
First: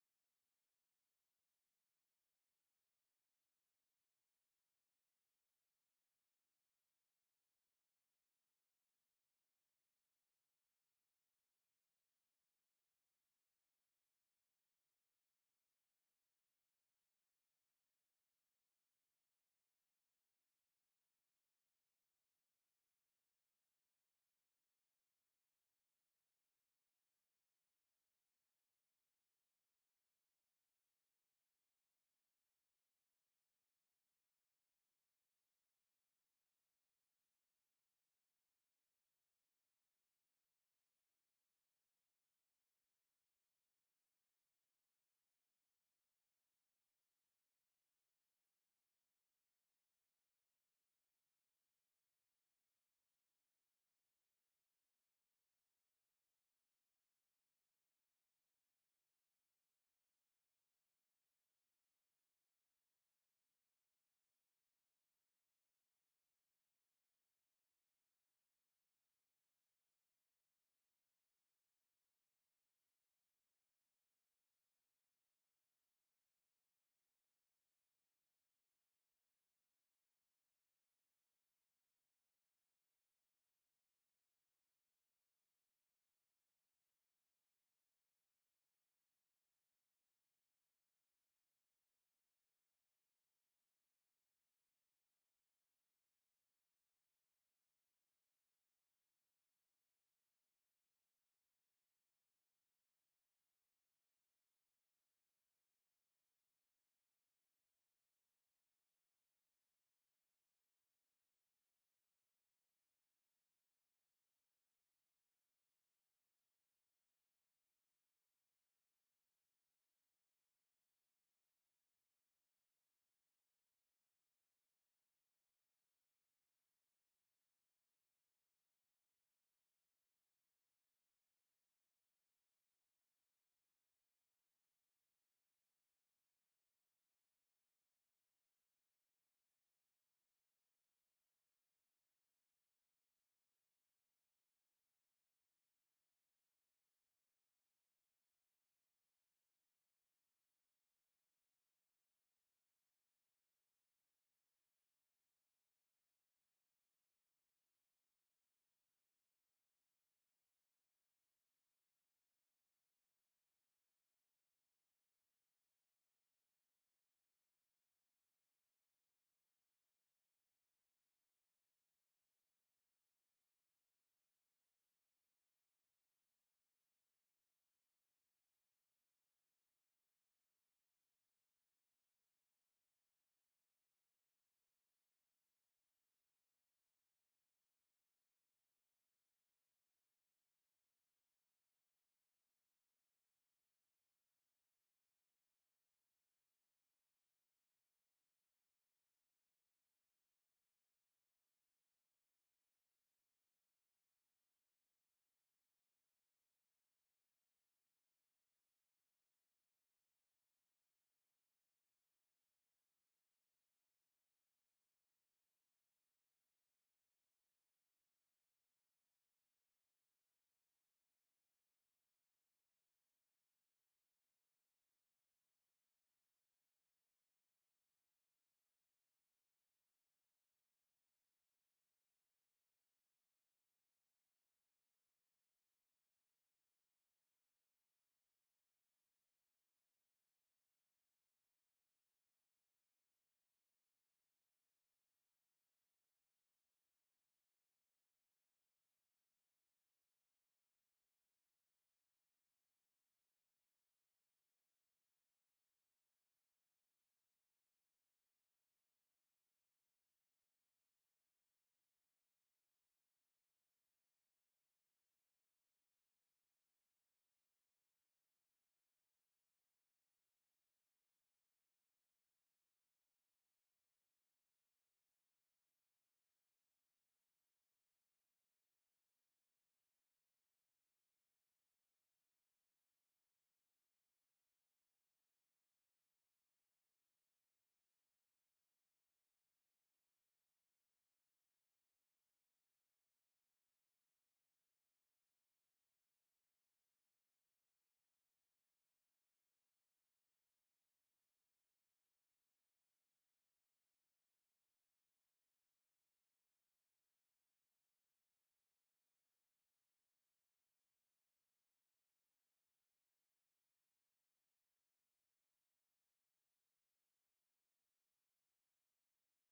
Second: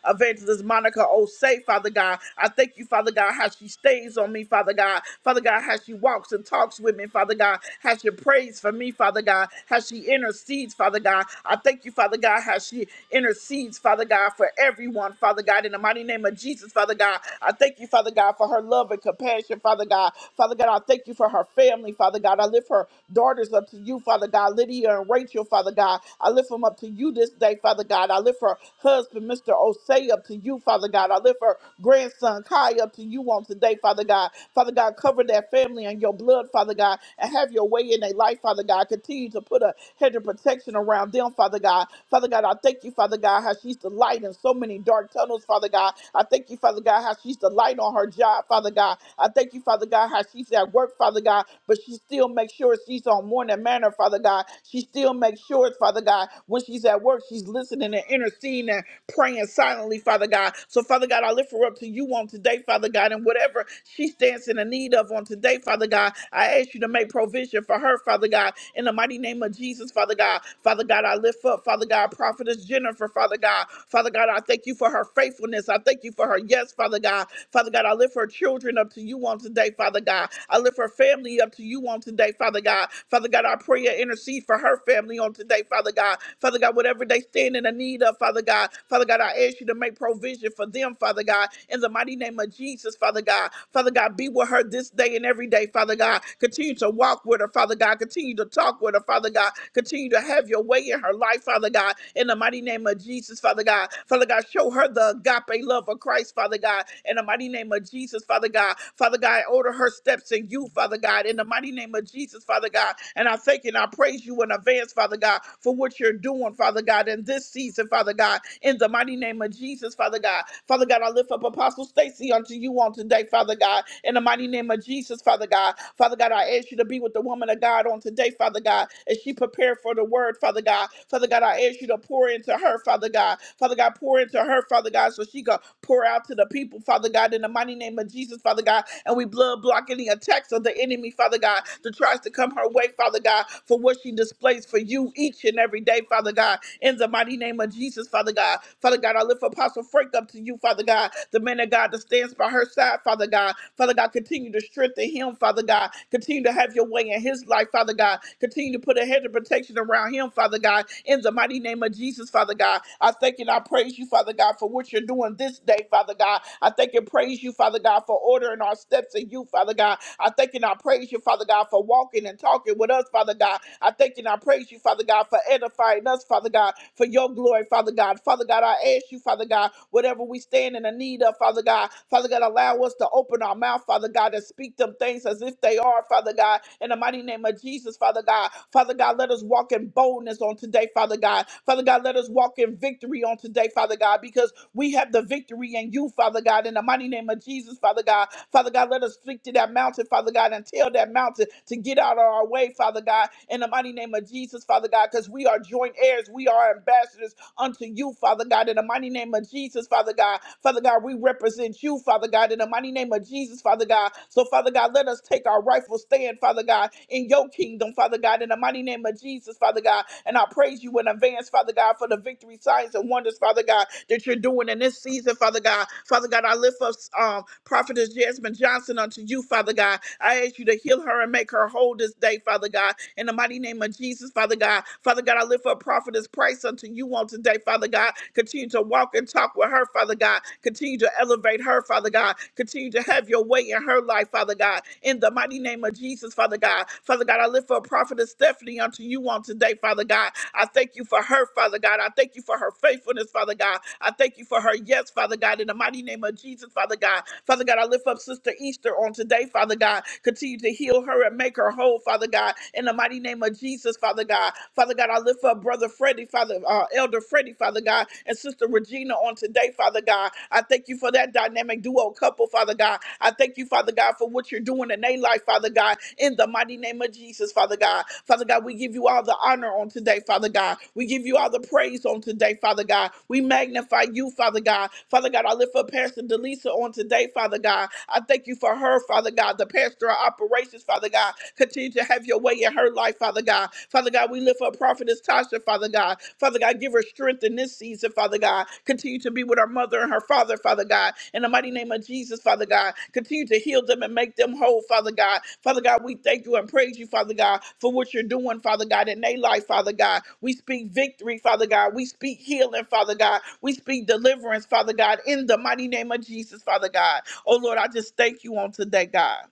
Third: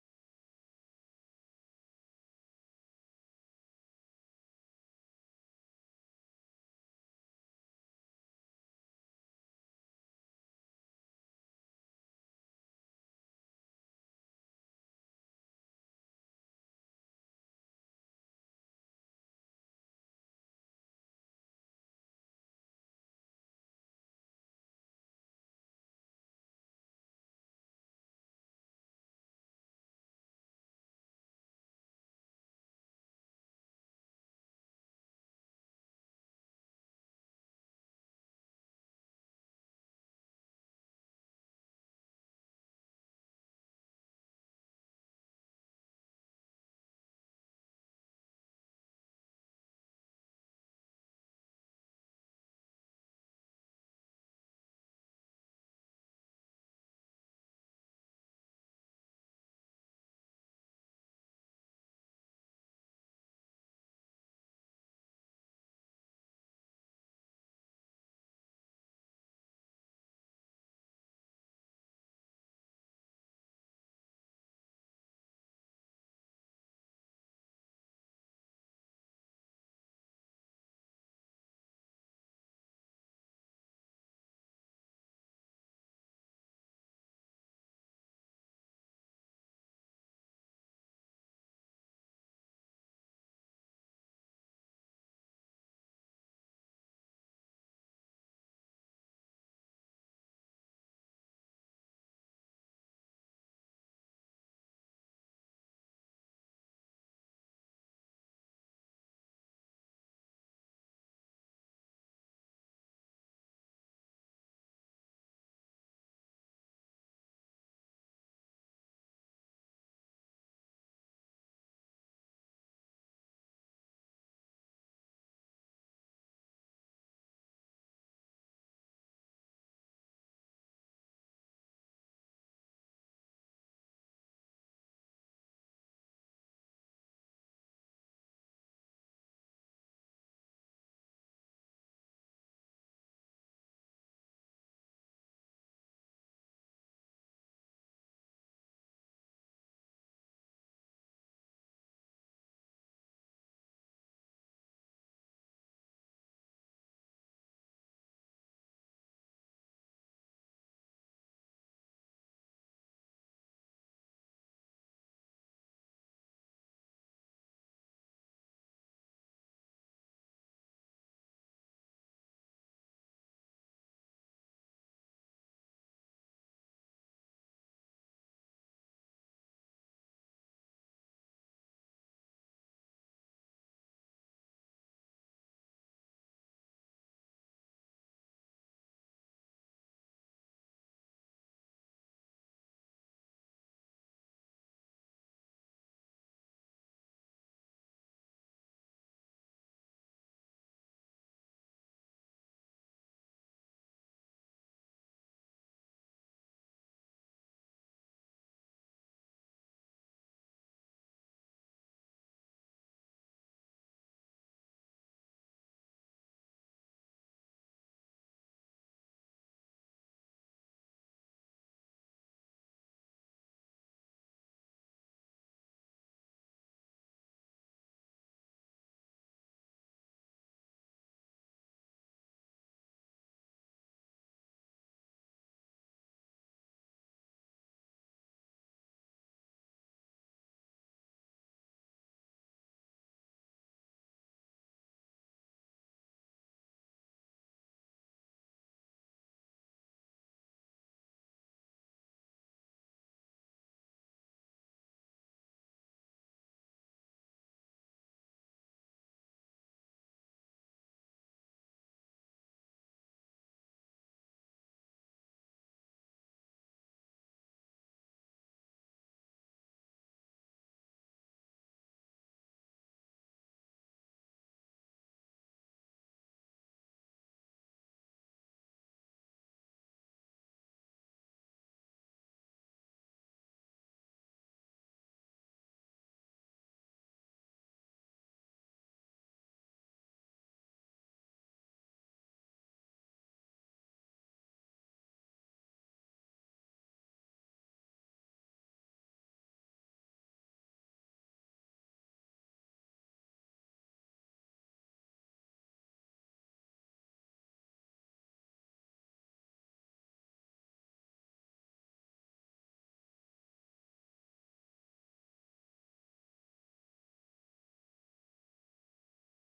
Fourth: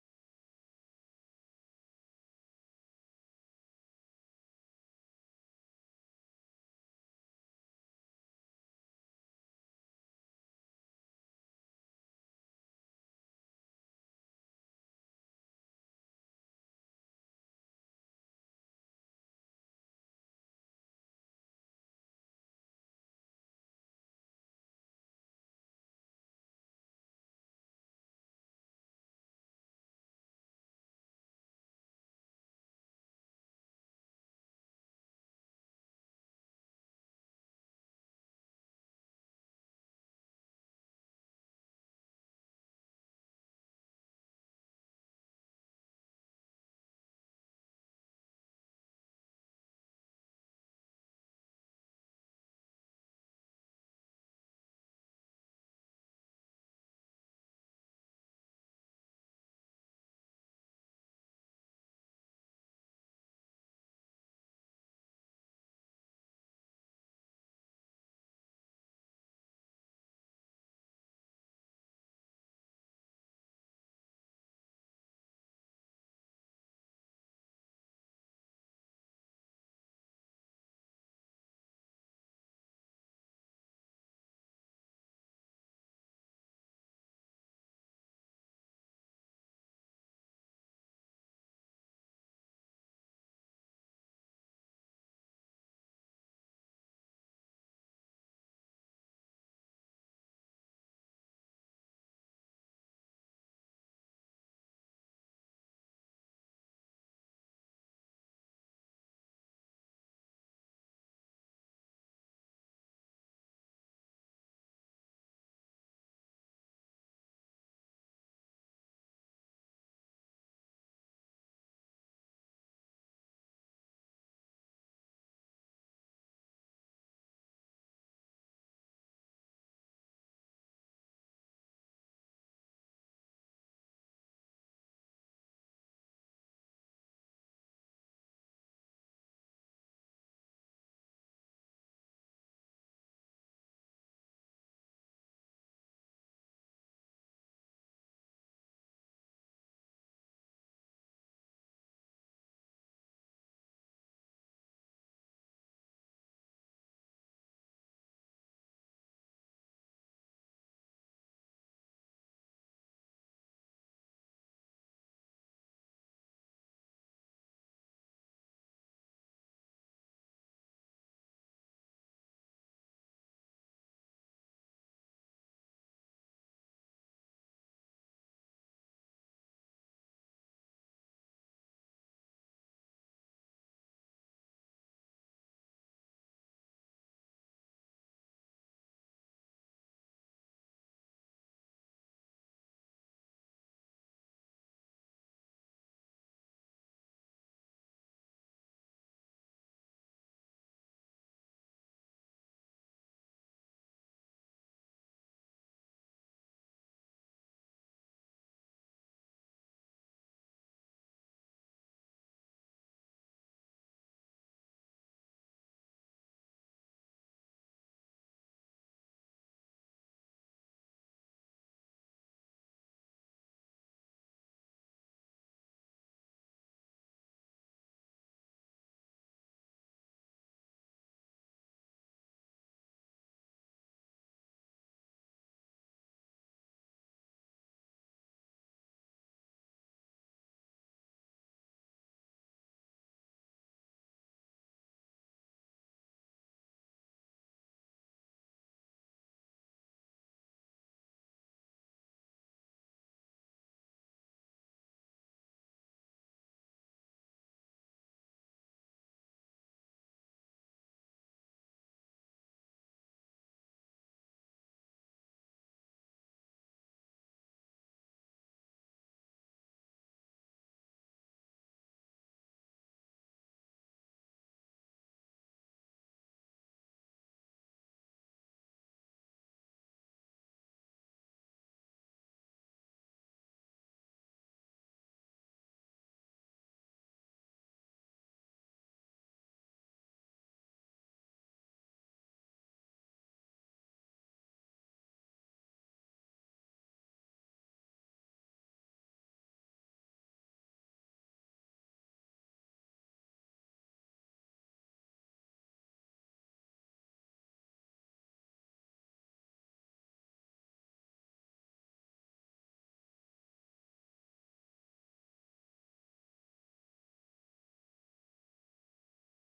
Speaker 1: Evangelist. Monica Osei, Father God. I thank you, Father God, how she stays on me, Father God. Father God, how she walks and talks with me, Father God. How she prays for me, Father God. How she intercedes, Father God. I thank you, Father God, how she intercedes, Father God, for everyone, Father God. In the mighty name of Jesus, Father God, I thank you, Father God, for her love and compassion, Father God. Father God, I thank you for her family, Father God. I lift her daughters up to you, Father God, Lydia and Rachel, Father God. I lift them up to you this day, Father God. I lift her husband, Mr. Jose up to you, Father God. I lift her grandson Kai up to you on today, Father God. Father God, cover that family in your blood, Father God, and have your way in their life, Father God. Continue to put a hedge of protection around them, Father God. Father God, I thank you, Father God, how she's the light in so many dark tunnels, Father God. I thank you, Father God, how she's the light on her job, Father God. I thank you, Father God, how she's at work, Father God, but she still makes sure she's on morning manner, Father God. She still makes sure, Father God, when she's at work, she's listening and interceding praying silently, Father God. So, Father God, I lift her up to you on today, Father God, and whatever she stands in the need of on today, Father God, I ask you to make provision for her, Father God, in the mighty name of Jesus, Father God. Father God, I lift up, Father God, Prophetess Jennifer, Father God. Father God, I thank you for her faithfulness. I thank you for her yes, Father God. Father God, I lift her children up to you on today, Father God. I lift her family up to you on today, Father God. Father God, I pray and intercede for her family on today, Father God. Father God, whatever they stand in the need of, Father God, God. Father God, I ask you to make provision for them, Father God, in the mighty name of Jesus, Father God. Father God, be with her this day and every day, Father God. Continue to walk with her, Father God. Continue to talk with her, Father God. Continue to have your way in her life, Father God, in the mighty name of Jesus, Father God. Father God, show her the agape love of Christ, Father God, in the mighty name of Jesus, Father God. Father God, order her steps in you, Father God, in the mighty name of Jesus, Father God. And I thank you and I praise you in advance, Father God, for what you're doing, Father God, in this season, Father God. God, in the mighty name of Jesus, Father God. Father God, I lift up Apostle Stacy unto you on today, Father God, in the mighty name of Jesus, Father God. Father God, I ask you to be with the woman of God on today, Father God, as she prepared for the word, Father God. Father God, I ask you to pour into her, Father God. Father God, pour into her, Father God, so she can pour out to the people, Father God, in the mighty name of Jesus, Father God. And we blood block any attacks of the enemy, Father God, that tries to come her way, Father God, for what she displays for you each and every day, Father God, in the mighty name of Jesus situations, Father God. Father God, I lift Apostle Frank up to you, Father God, the man of God that stands by her side, Father God. Father God, continue to strengthen him, Father God. Continue to have your way in his life, Father God. Continue to put a hedge of protection around him, Father God. In the mighty name of Jesus, Father God, I thank and I praise you, Father God, for what you're doing this day, Father God. I thank and praise you, Father God, for ordering our steps in you, Father God. I thank and I praise you, Father God, for walking and talking with us, Father God. I thank and I praise you, Father God, for edifying us, Father God, for your glory, pray, Father God. Father God, I ask you, Father God, whatever we stand in the need of, Father God, Father God, allow us to open our mouth, Father God, and speak them things as if they are, Father God, in the mighty name of Jesus, Father God. Father God, let us walk in boldness on today, Father God. Father God, let us walk in victory on today, Father God, because we have the victory in you, Father God, in the mighty name of Jesus, Father God. Father God, let us speak to that mountain, Father God, and tell that mountain to get out of our way, Father God, in the mighty name of Jesus, Father God, because we are joint heirs, we are ambassadors unto you, Father God, in the mighty name of Jesus, Father God. Father God, we represent you, Father God, in the mighty name of Jesus, Father God. So, Father God, let us take our rightful stand, Father God, in your kingdom, Father God, in the mighty name of Jesus, Father God. And I praise you in advance, Father God, for the victory, signs, and wonders, Father God, that you're doing in this season, Father God. Father God, I lift up um, Prophetess Jasmine Johnson unto you, Father God. I ask you to heal her and make her whole this day, Father God. In the mighty name of Jesus, Father God. Father God, I lift up prophetess Price unto you on today, Father God. Continue to walk and talk with her, Father God. Continue to elevate her, Father God. Continue to have your way in her life, Father God. In the mighty name of Jesus, Father God. Father God, I lift up prophetess Stephanie unto you on today, Father God. I thank you for her, Father God. I thank you for her faithfulness, Father God. I thank you for her yes, Father God. In the mighty name of Jesus, Father God. Father God, I lift up Sister Easter on today, Father God. Continue to heal her and make her whole, Father God. God, in the mighty name of Jesus, Father God. Father God, I lift up Brother Freddie, Father, uh, Elder Freddie, Father God, and Sister Regina on today, Father God. I thank you for that dynamic duo couple, Father God. I thank you, Father God, for what you're doing in their life, Father God, in the mighty name of Jesus, Father God. Father God, we give you all the honor on today, Father God. We give you all the praise on today, Father God. We magnify you, Father God. Father God, I lift up Pastor Delisa on today, Father God. I thank you for her, Father God, the Pastor of Operations, Father God. Continue to have your way in her life, Father God. Father God, we lift up Prophetess Tasha, Father God. Father God, give her strength in this season, Father God. Continue to be with her mother and her father, Father God. In the mighty name of Jesus, Father God, continue to heal them and make them whole, Father God. Father God, we thank you and praise you, Father God, for what you're doing, Father God, in their life, Father God. We speak victory, Father God. We speak healing, Father God. We speak deliverance, Father God, in the mighty name of Jesus, Father God. Oh Lord, I just thank you on today, God.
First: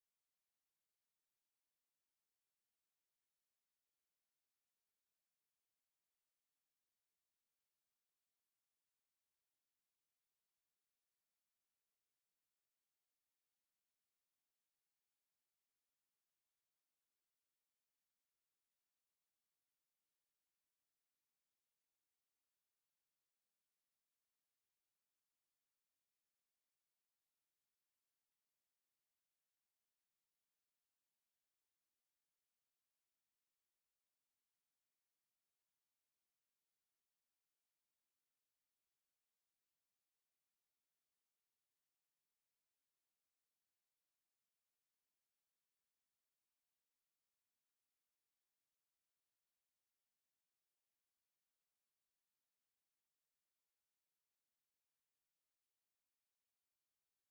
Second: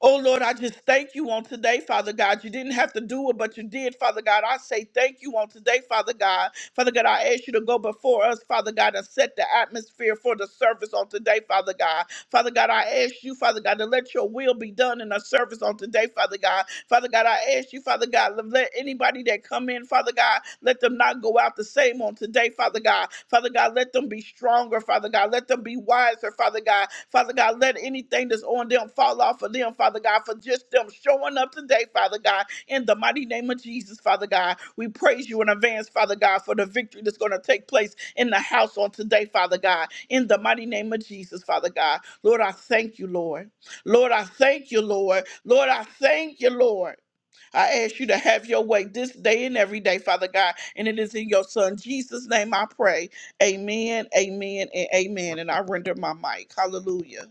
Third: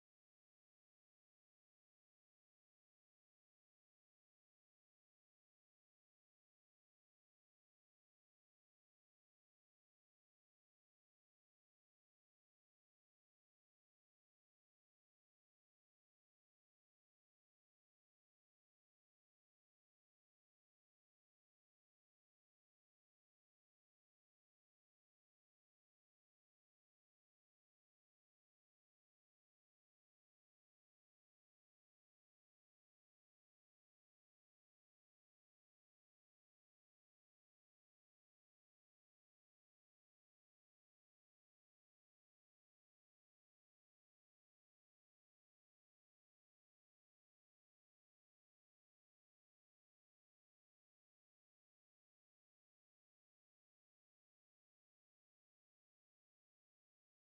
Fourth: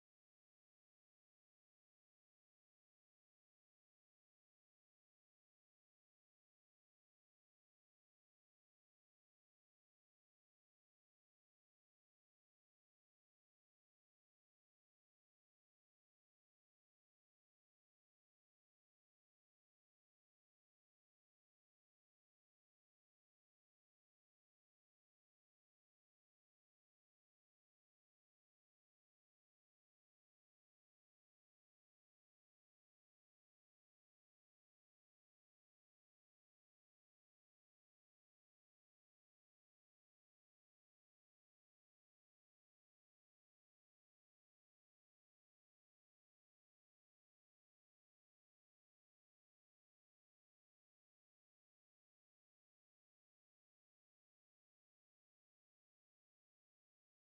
Speaker 1: Oh Lord, I just thank you on today, Father God. You didn't have to do it, but you did, Father God. I say thank you on today, Father God. Father God, I ask you to go before us, Father God, and set the atmosphere for the service on today, Father God. Father God, I ask you, Father God, to let your will be done in the service on today, Father God. Father God, I ask you, Father God, to let anybody that come in, Father God, let them not go out the same on today, Father God. Father God, let them be stronger, Father God. Let them be wiser, Father God. Father God, let anything that's on them fall off of them, Father God, for just them showing up today, Father God, in the mighty name of Jesus, Father God. We praise you in advance, Father God, for the victory that's going to take place in the house on today, Father God, in the mighty name of Jesus, Father God. Lord, I thank you, Lord. Lord, I thank you, Lord. Lord, I thank you, Lord. I ask you to have your way this day and every day, Father God. And it is in your Son, Jesus' name, I pray. Amen, amen, and amen. And I render my mic. Hallelujah.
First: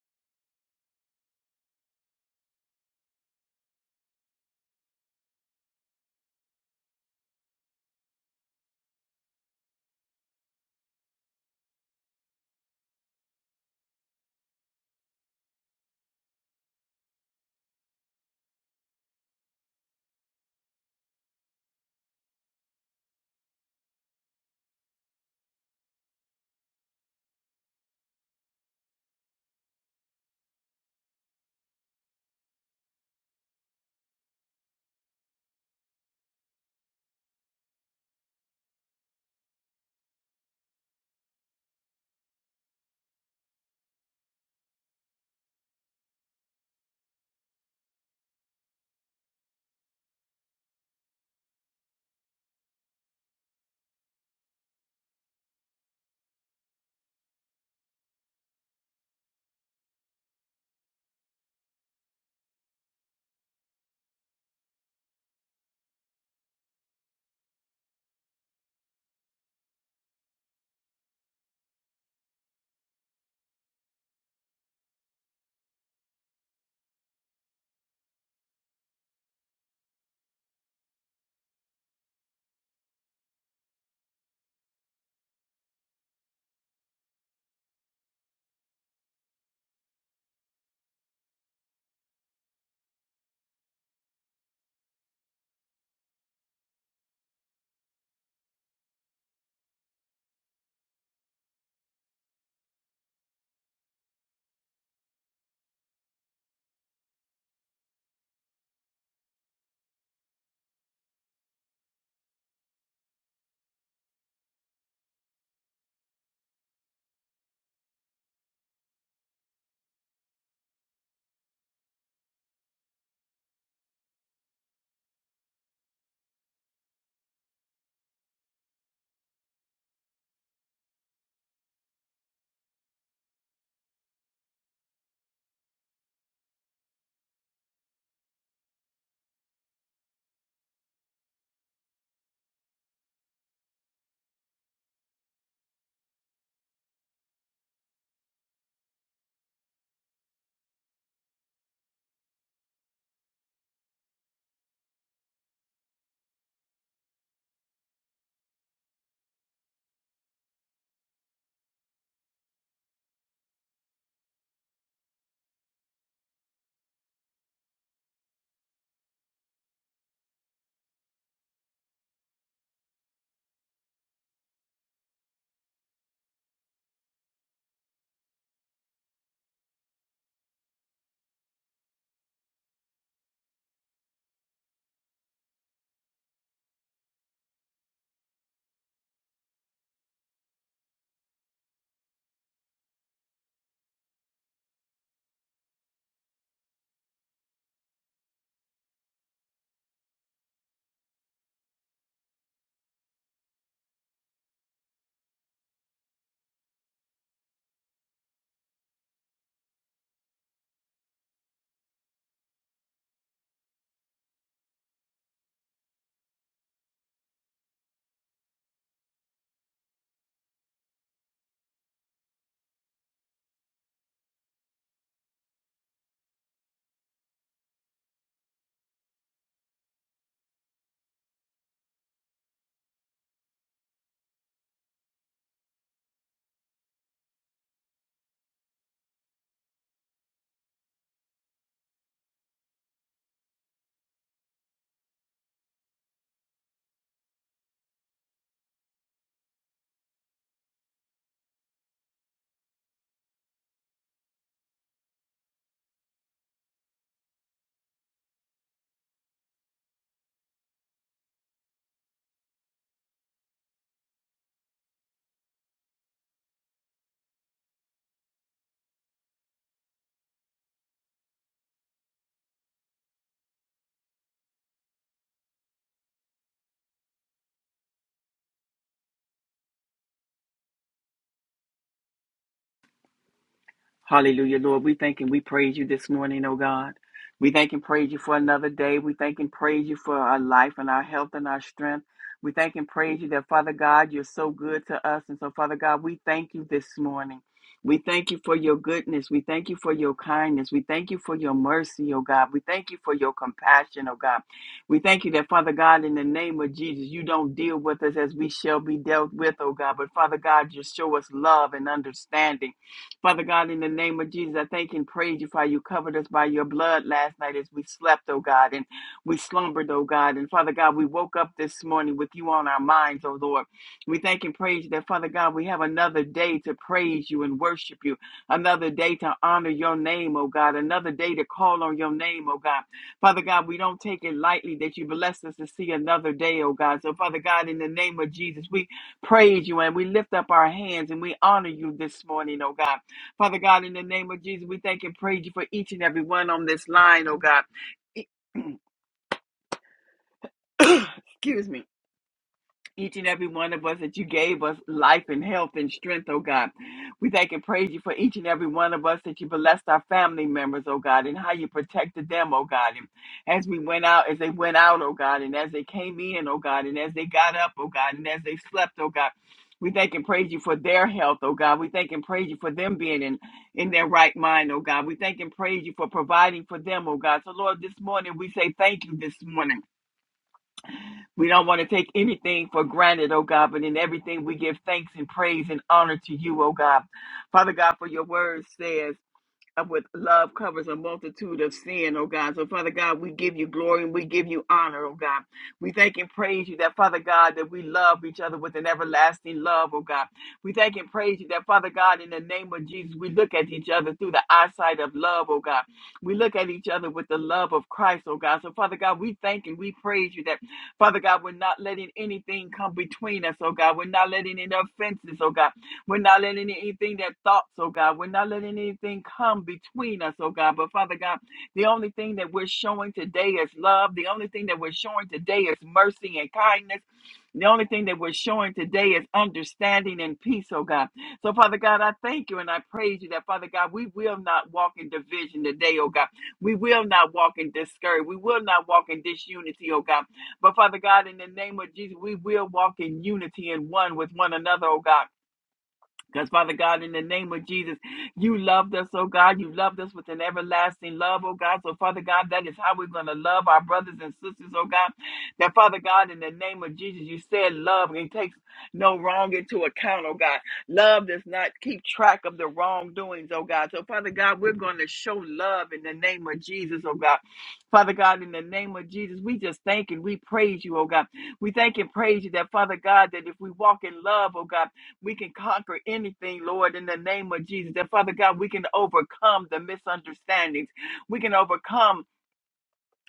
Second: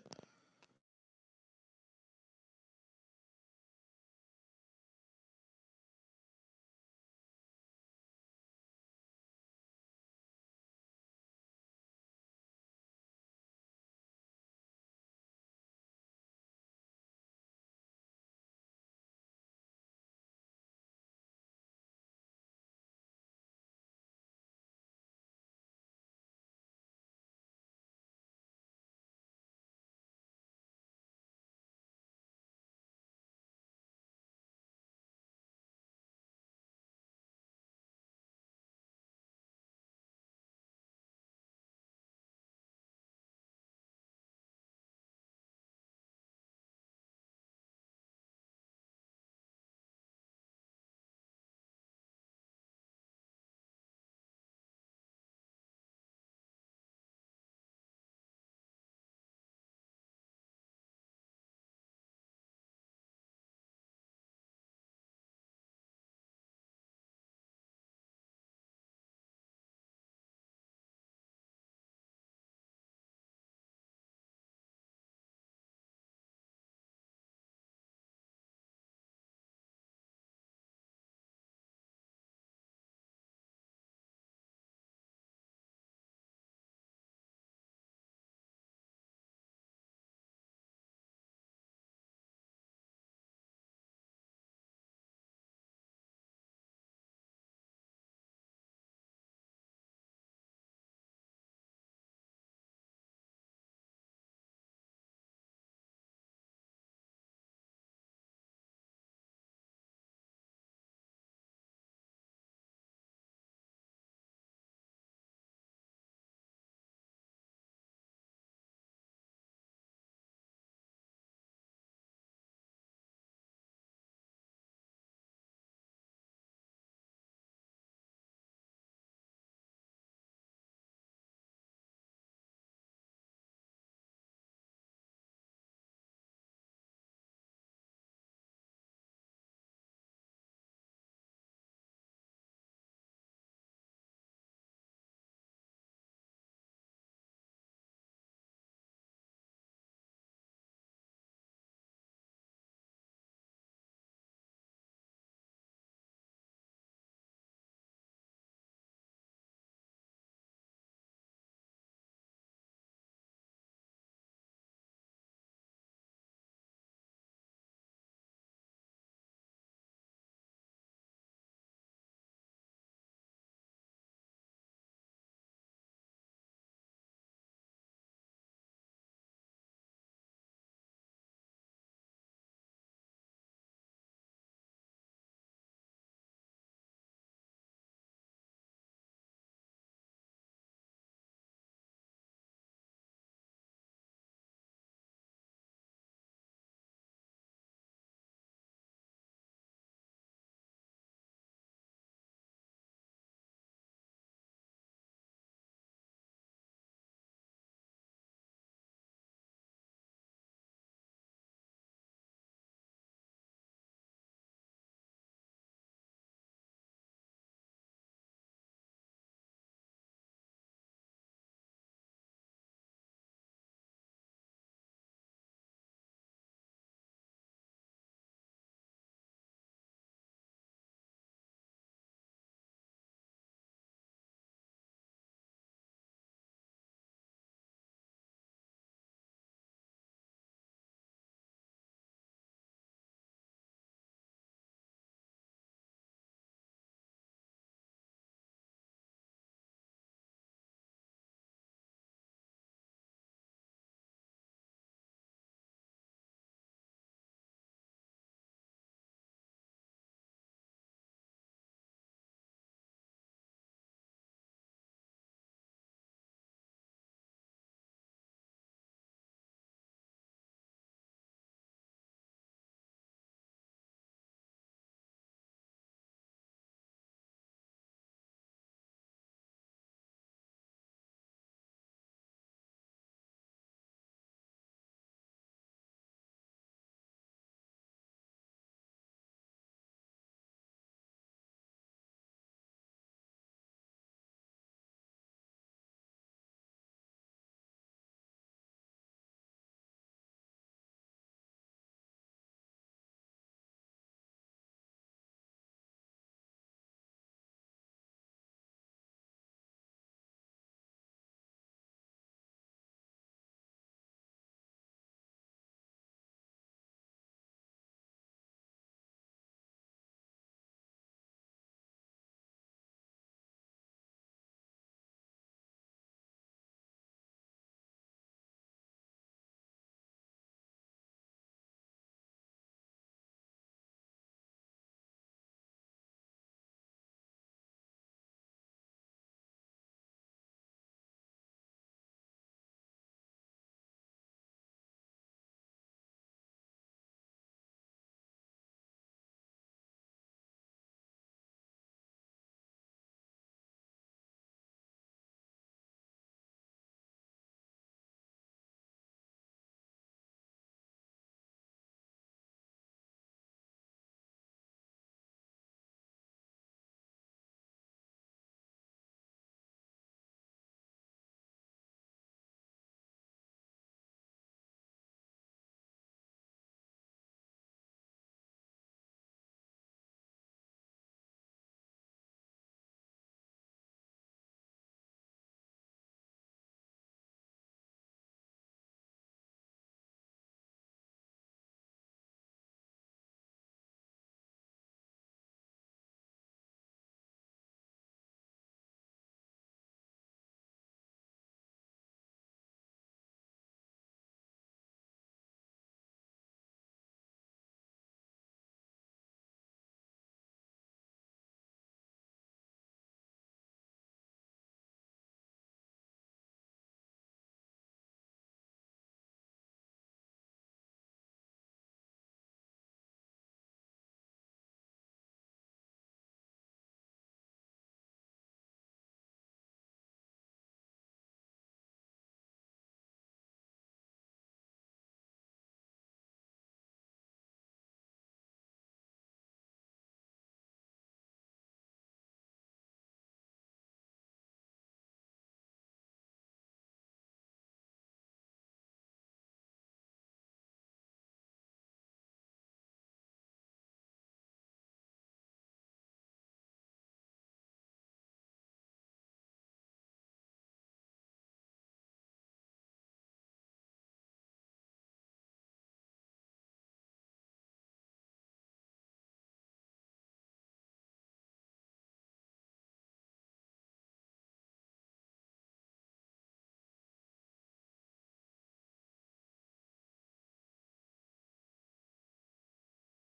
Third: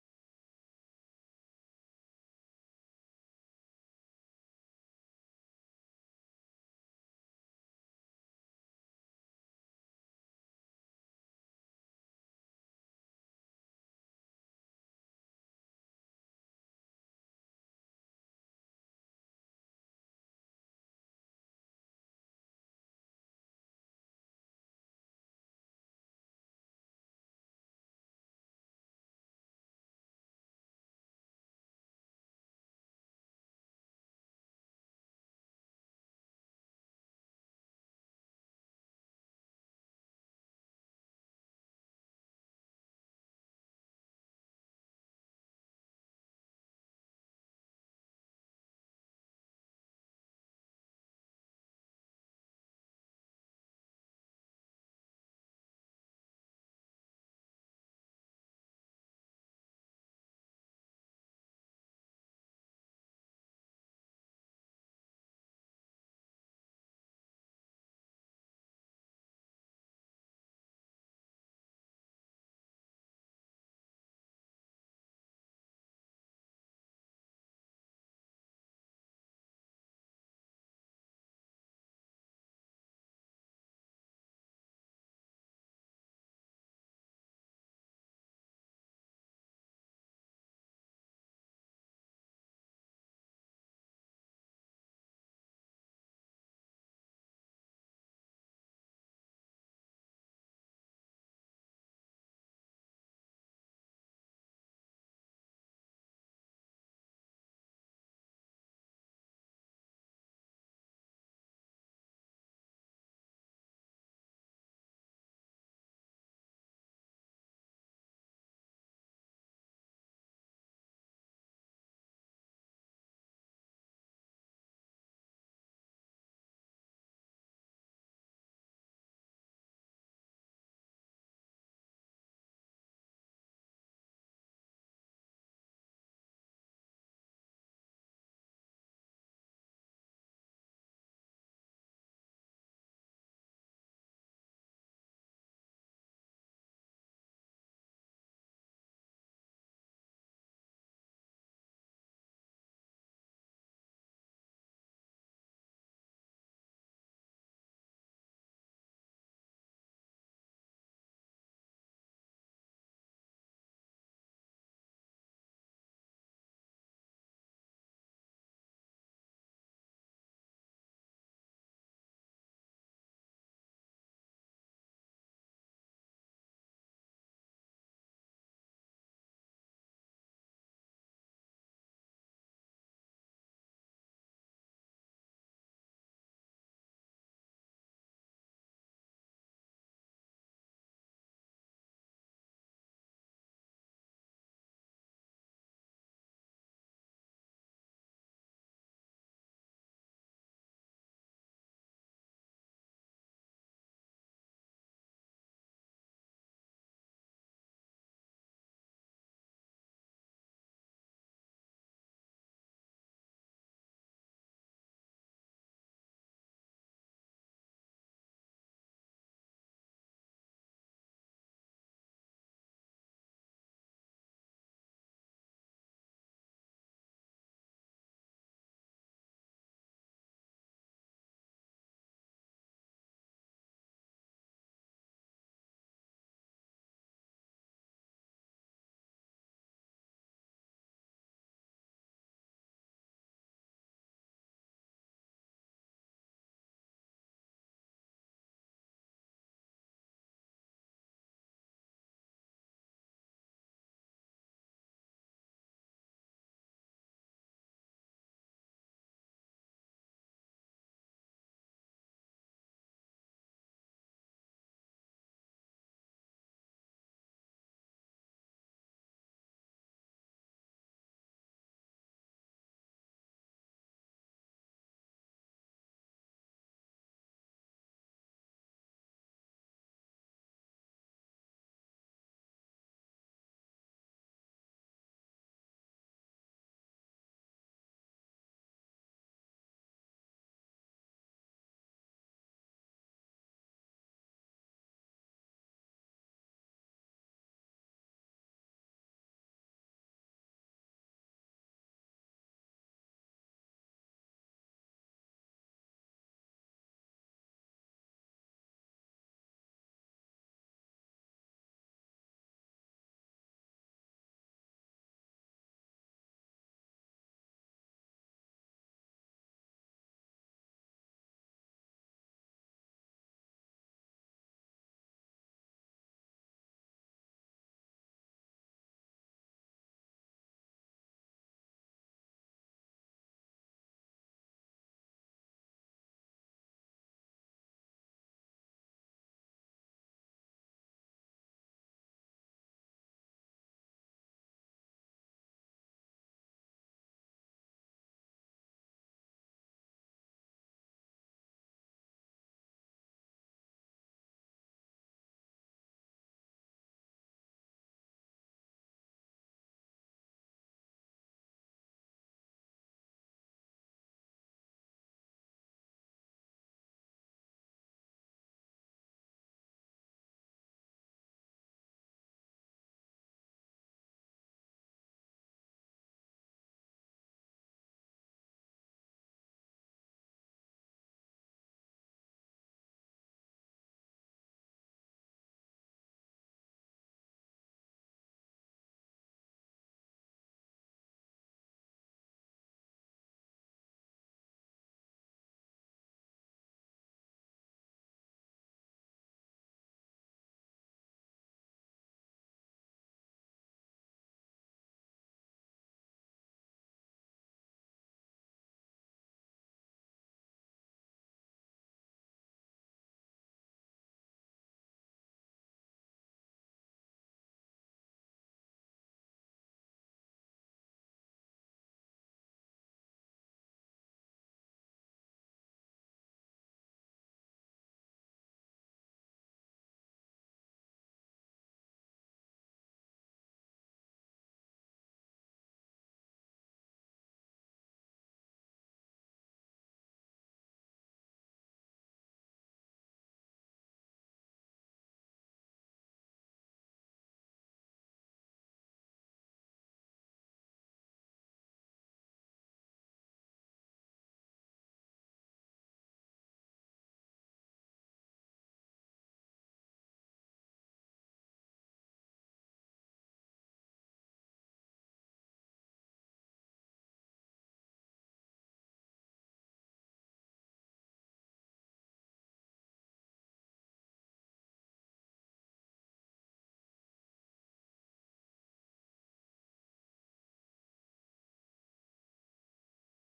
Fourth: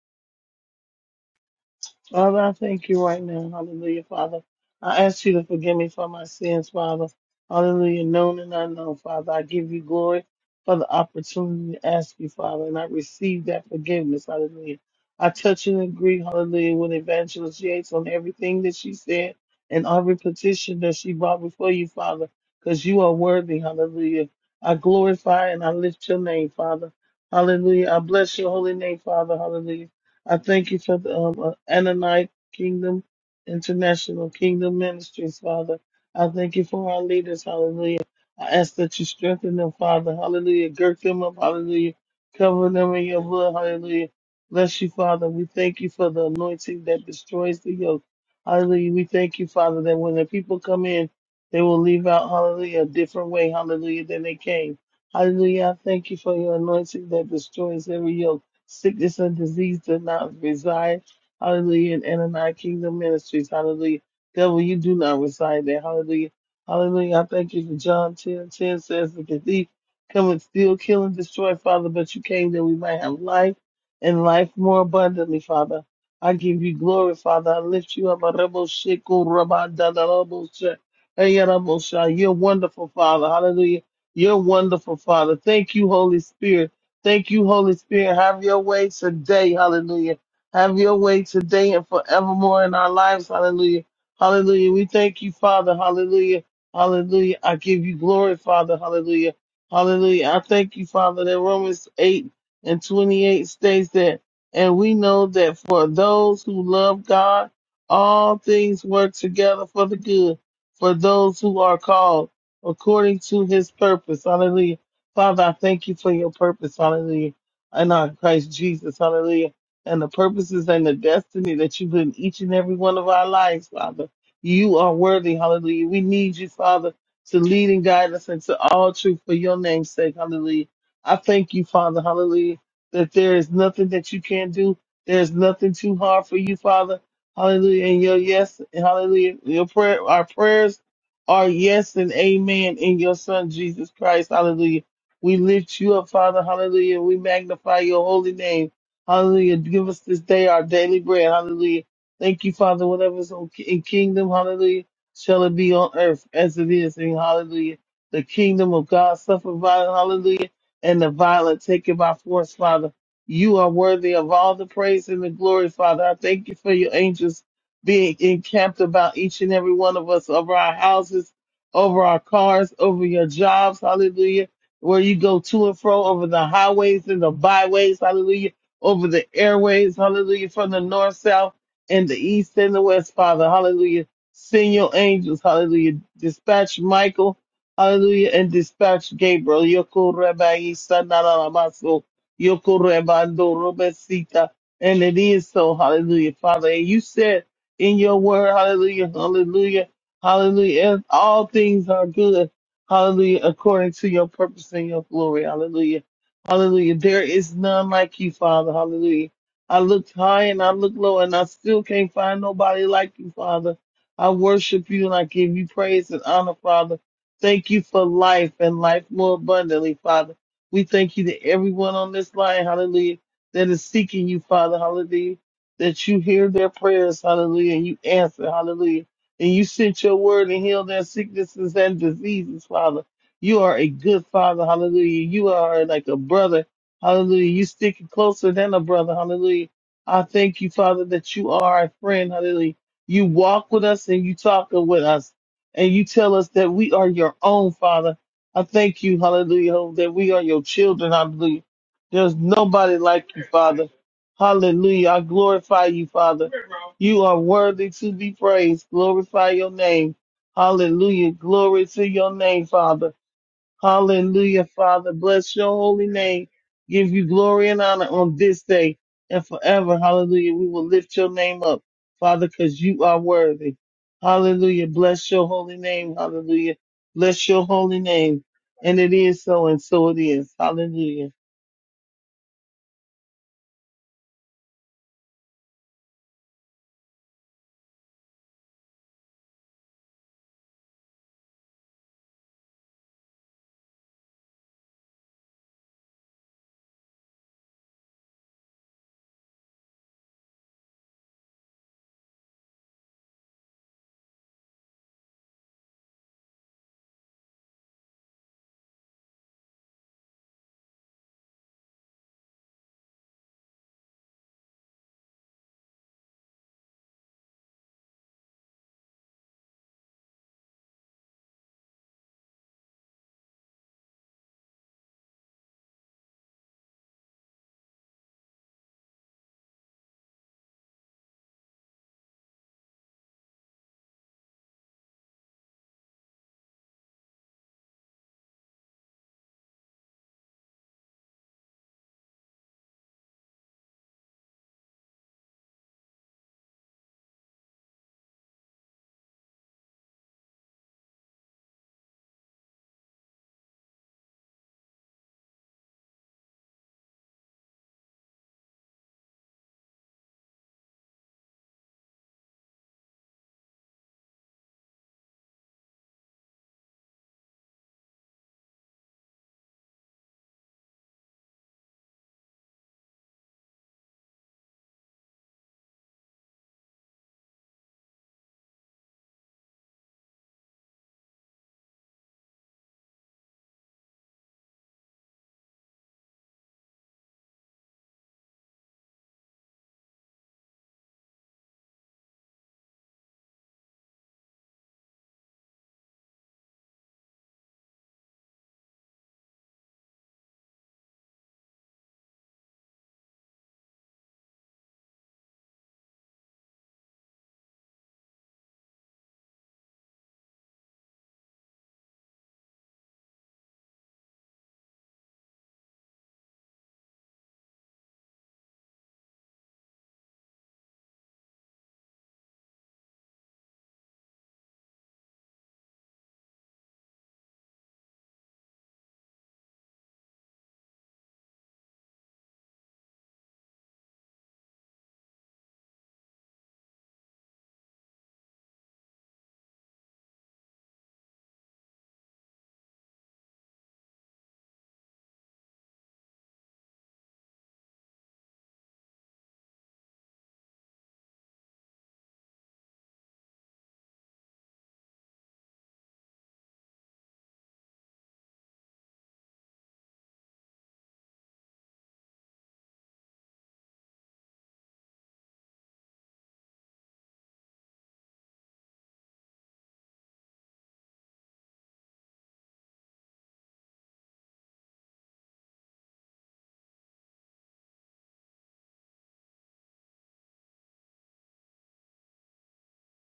Speaker 2: Father, I thank you right now. Hallelujah, Father. I ask you to forgive me for my sins, Father. Hallelujah, known and unknown, Father. I give you glory for the opportunity to ask you, Father, and I receive that forgiveness. Hallelujah. I touch and agree, hallelujah, with Evangelist Yates on everything that she said and every petition that she brought before you, Father, because you are worthy, hallelujah. I glorify and I lift your name, Father. Hallelujah. I bless your holy name, Father. Hallelujah. I thank you for the um, uh, Ananite Kingdom, International Kingdom Ministries, Father. I thank you for our leaders, hallelujah. I ask that you strengthen them, Father, hallelujah. Gird them up, hallelujah. Cover them in your blood, hallelujah. Bless you, Father. We thank you for the anointing that destroys the yoke. Hallelujah. We thank you, Father, that when the people come in, they will leave out, hallelujah, a different way, hallelujah, than they came. Hallelujah. I thank you for your anointing that destroys every yoke. Sickness and disease does not reside. Hallelujah. In Ananias Kingdom Ministries. Hallelujah. Devil, you do not reside there. Hallelujah. Hallelujah. I thank you for John 10. 10 says that the thief come and steal, kill, and destroy, Father, but you came that we might have life and life more abundantly, Father. I give you glory, Father. I lift you up. Arabo sheko raba da da Ayarabo sha. You're wonderful, Father. Hallelujah. You're wonderful, Father. Thank you, Holy Spirit. Thank you, Holy Spirit. Have your way today. Hallelujah. Have your way today and forevermore in our lives. Hallelujah. Hallelujah. We thank you, Father. Hallelujah. Hallelujah. I give you glory, Father. Hallelujah. Hallelujah. I thank you, Father, that Romans 8 and 28 states that, and we know that for those who love God, all things work together for the good, for those who are called according to his purpose. Hallelujah. Father, I thank you for your purpose, hallelujah, in our Christ Jesus, hallelujah, and the purposes and the destiny that you put in each and every one of our lives, Father. You are worthy, hallelujah. We need you, Father, to lead and guide us into all truth for your name's sake, hallelujah. I thank you, Father, hallelujah, that there is nothing that you can't do. There is nothing too hard for you, Father, hallelujah. And your yes, and hallelujah, your prayer, our prayers are yes and amen in your son, Jesus Christ, hallelujah. We lift you up, Father. Hallelujah. We magnify your holy name. Hallelujah. Give us this day our daily bread. Hallelujah. Thank you, Father. Whatever is on- in kingdom, hallelujah, shall it be on earth as it is in hallelujah. The kingdom of God suffer violence, hallelujah, and the violent take it by force, Father. You are worthy of all the praise and the glory, Father. I thank you for your angels being encamped about each and every one of us, over our houses, over our cars, over your jobs, hallelujah where you go to and fro over the highways and the byways, hallelujah, over the airways, hallelujah, from the north, south, and the east and the west, Father, hallelujah. Send your angels, hallelujah. Dispatch Michael, hallelujah, and dispatch Gabriel. Yoko Rabbi Sanaramaso, Yoko Rebando Robesita. And it is so, hallelujah, Father. And you said in your word, hallelujah, hallelujah, hallelujah, and all things are good Hallelujah. According to your purpose and your glory. Hallelujah. Hallelujah. There is none like you, Father. Hallelujah. I looked high and I looked low and I still can't find nobody like you, Father. I worship you and I give you praise and honor, Father. Thank you for life and life more abundantly, Father. We thank you to everyone on this line, hallelujah, that is seeking you, Father, hallelujah, that you hear their prayers, hallelujah, and you answer, hallelujah and you sent your word and healed their sicknesses and diseases, Father. You are a good Father, hallelujah. You are like a brother, hallelujah. You stick closer than a brother, hallelujah. I thank you, Father, that you are a friend, hallelujah. You walk with us and you talk with us, and you tell us that we are your own, Father. I thank you, hallelujah, that we are your children, hallelujah. There's nobody like you, Father. Hallelujah. I glorify you, Father. You are worthy to be praised. Glorify your name. Hallelujah. Glory to your name, Father. Hallelujah, Father. Bless your holy name. Give you glory and honor on this day and forever. Hallelujah. We will lift your name up, Father, because you are worthy. Hallelujah. Bless your holy name. Hallelujah. Bless your holy name. And it is so, and so it is. Hallelujah.
Speaker 3: Hallelujah, Lord. We thank and we praise you this morning, oh God. We thank and praise you for another day. We thank and praise you for our life and our health and our strength. We thank and praise you that, Father God, you're so good to us. And so, Father God, we thank you this morning. We thank you for your goodness. We thank you for your kindness. We thank you for your mercy, oh God. We thank you for your compassion, oh God. We thank you that, Father God, in the name of Jesus, you don't deal with us as we shall be dealt with, oh God. But, Father God, you show us love and understanding. Father God, in the name of Jesus, I thank and praise you for how you covered us by your blood last night as we slept, oh God, and we slumbered, oh God. And Father God, we woke up this morning with you on our minds, oh Lord. We thank and praise you that, Father God, we have another day to praise you and worship you, another day to honor your name, oh God, another day to call on your name, oh God. Father God, we don't take it lightly that you blessed us to see another day, oh God. So, Father God, in the name of Jesus, we praise you and we lift up our hands and we honor you this morning, oh God. Father God, in the name of Jesus, we thank and praise you for each and every one on this line, oh God. Excuse me each and every one of us that you gave us life and health and strength, oh God. We thank and praise you for each and every one of us that you blessed our family members, oh God, and how you protected them, oh God. And as we went out, as they went out, oh God, and as they came in, oh God, and as they got up, oh God, and as they slept, oh God. We thank and praise you for their health, oh God. We thank and praise you for them being in, in their right mind, oh God. We thank and praise you for providing for them, oh God. So, Lord, this morning we say thank you this morning. We don't want to take anything for granted, oh God, but in everything we give thanks and praise and honor to you, oh God. Father God, for your word says of with love covers a multitude of sin, oh God. So, Father God, we give you glory and we give you honor, oh God. We thank and praise you that, Father God, that we love each other with an everlasting love, oh God. We thank and praise you that, Father God, in the name of Jesus, we look at each other through the eyesight of love, oh God. We look at each other with the love of Christ, oh God. So, Father God, we thank and we praise you that, Father God, we're not letting anything come between us, oh God. We're not letting any offenses, oh God. We're not letting anything that thoughts, oh God, we're not letting anything come between us, oh God. But Father God, the only thing that we're showing today is love. The only thing that we're showing today is mercy and kindness. The only thing that we're showing today is understanding and peace, oh God. So, Father God, I thank you and I praise you that, Father God, we will not walk in division today, oh God. We will not walk in discouragement. We will not walk in disunity, oh God. But, Father God, in the name of Jesus, we will walk in unity and one with one another, oh God. Because, Father God, in the name of Jesus, you loved us, oh God. You loved us with an everlasting love, oh God. So, Father God, that is how we're going to love our brothers and sisters, oh God. That, Father God, in the name of Jesus, you said love and takes no wrong into account, oh God. Love does not keep track of the wrongdoings, oh God. So, Father God, we're going to show love in the name of Jesus, oh God. Father God, in the name of Jesus, we just thank and we praise you, oh God. We thank and praise you that, Father God, that if we walk in love, oh God, we can conquer anything, Lord, in the name of Jesus. And Father God, we can overcome the misunderstandings. We can overcome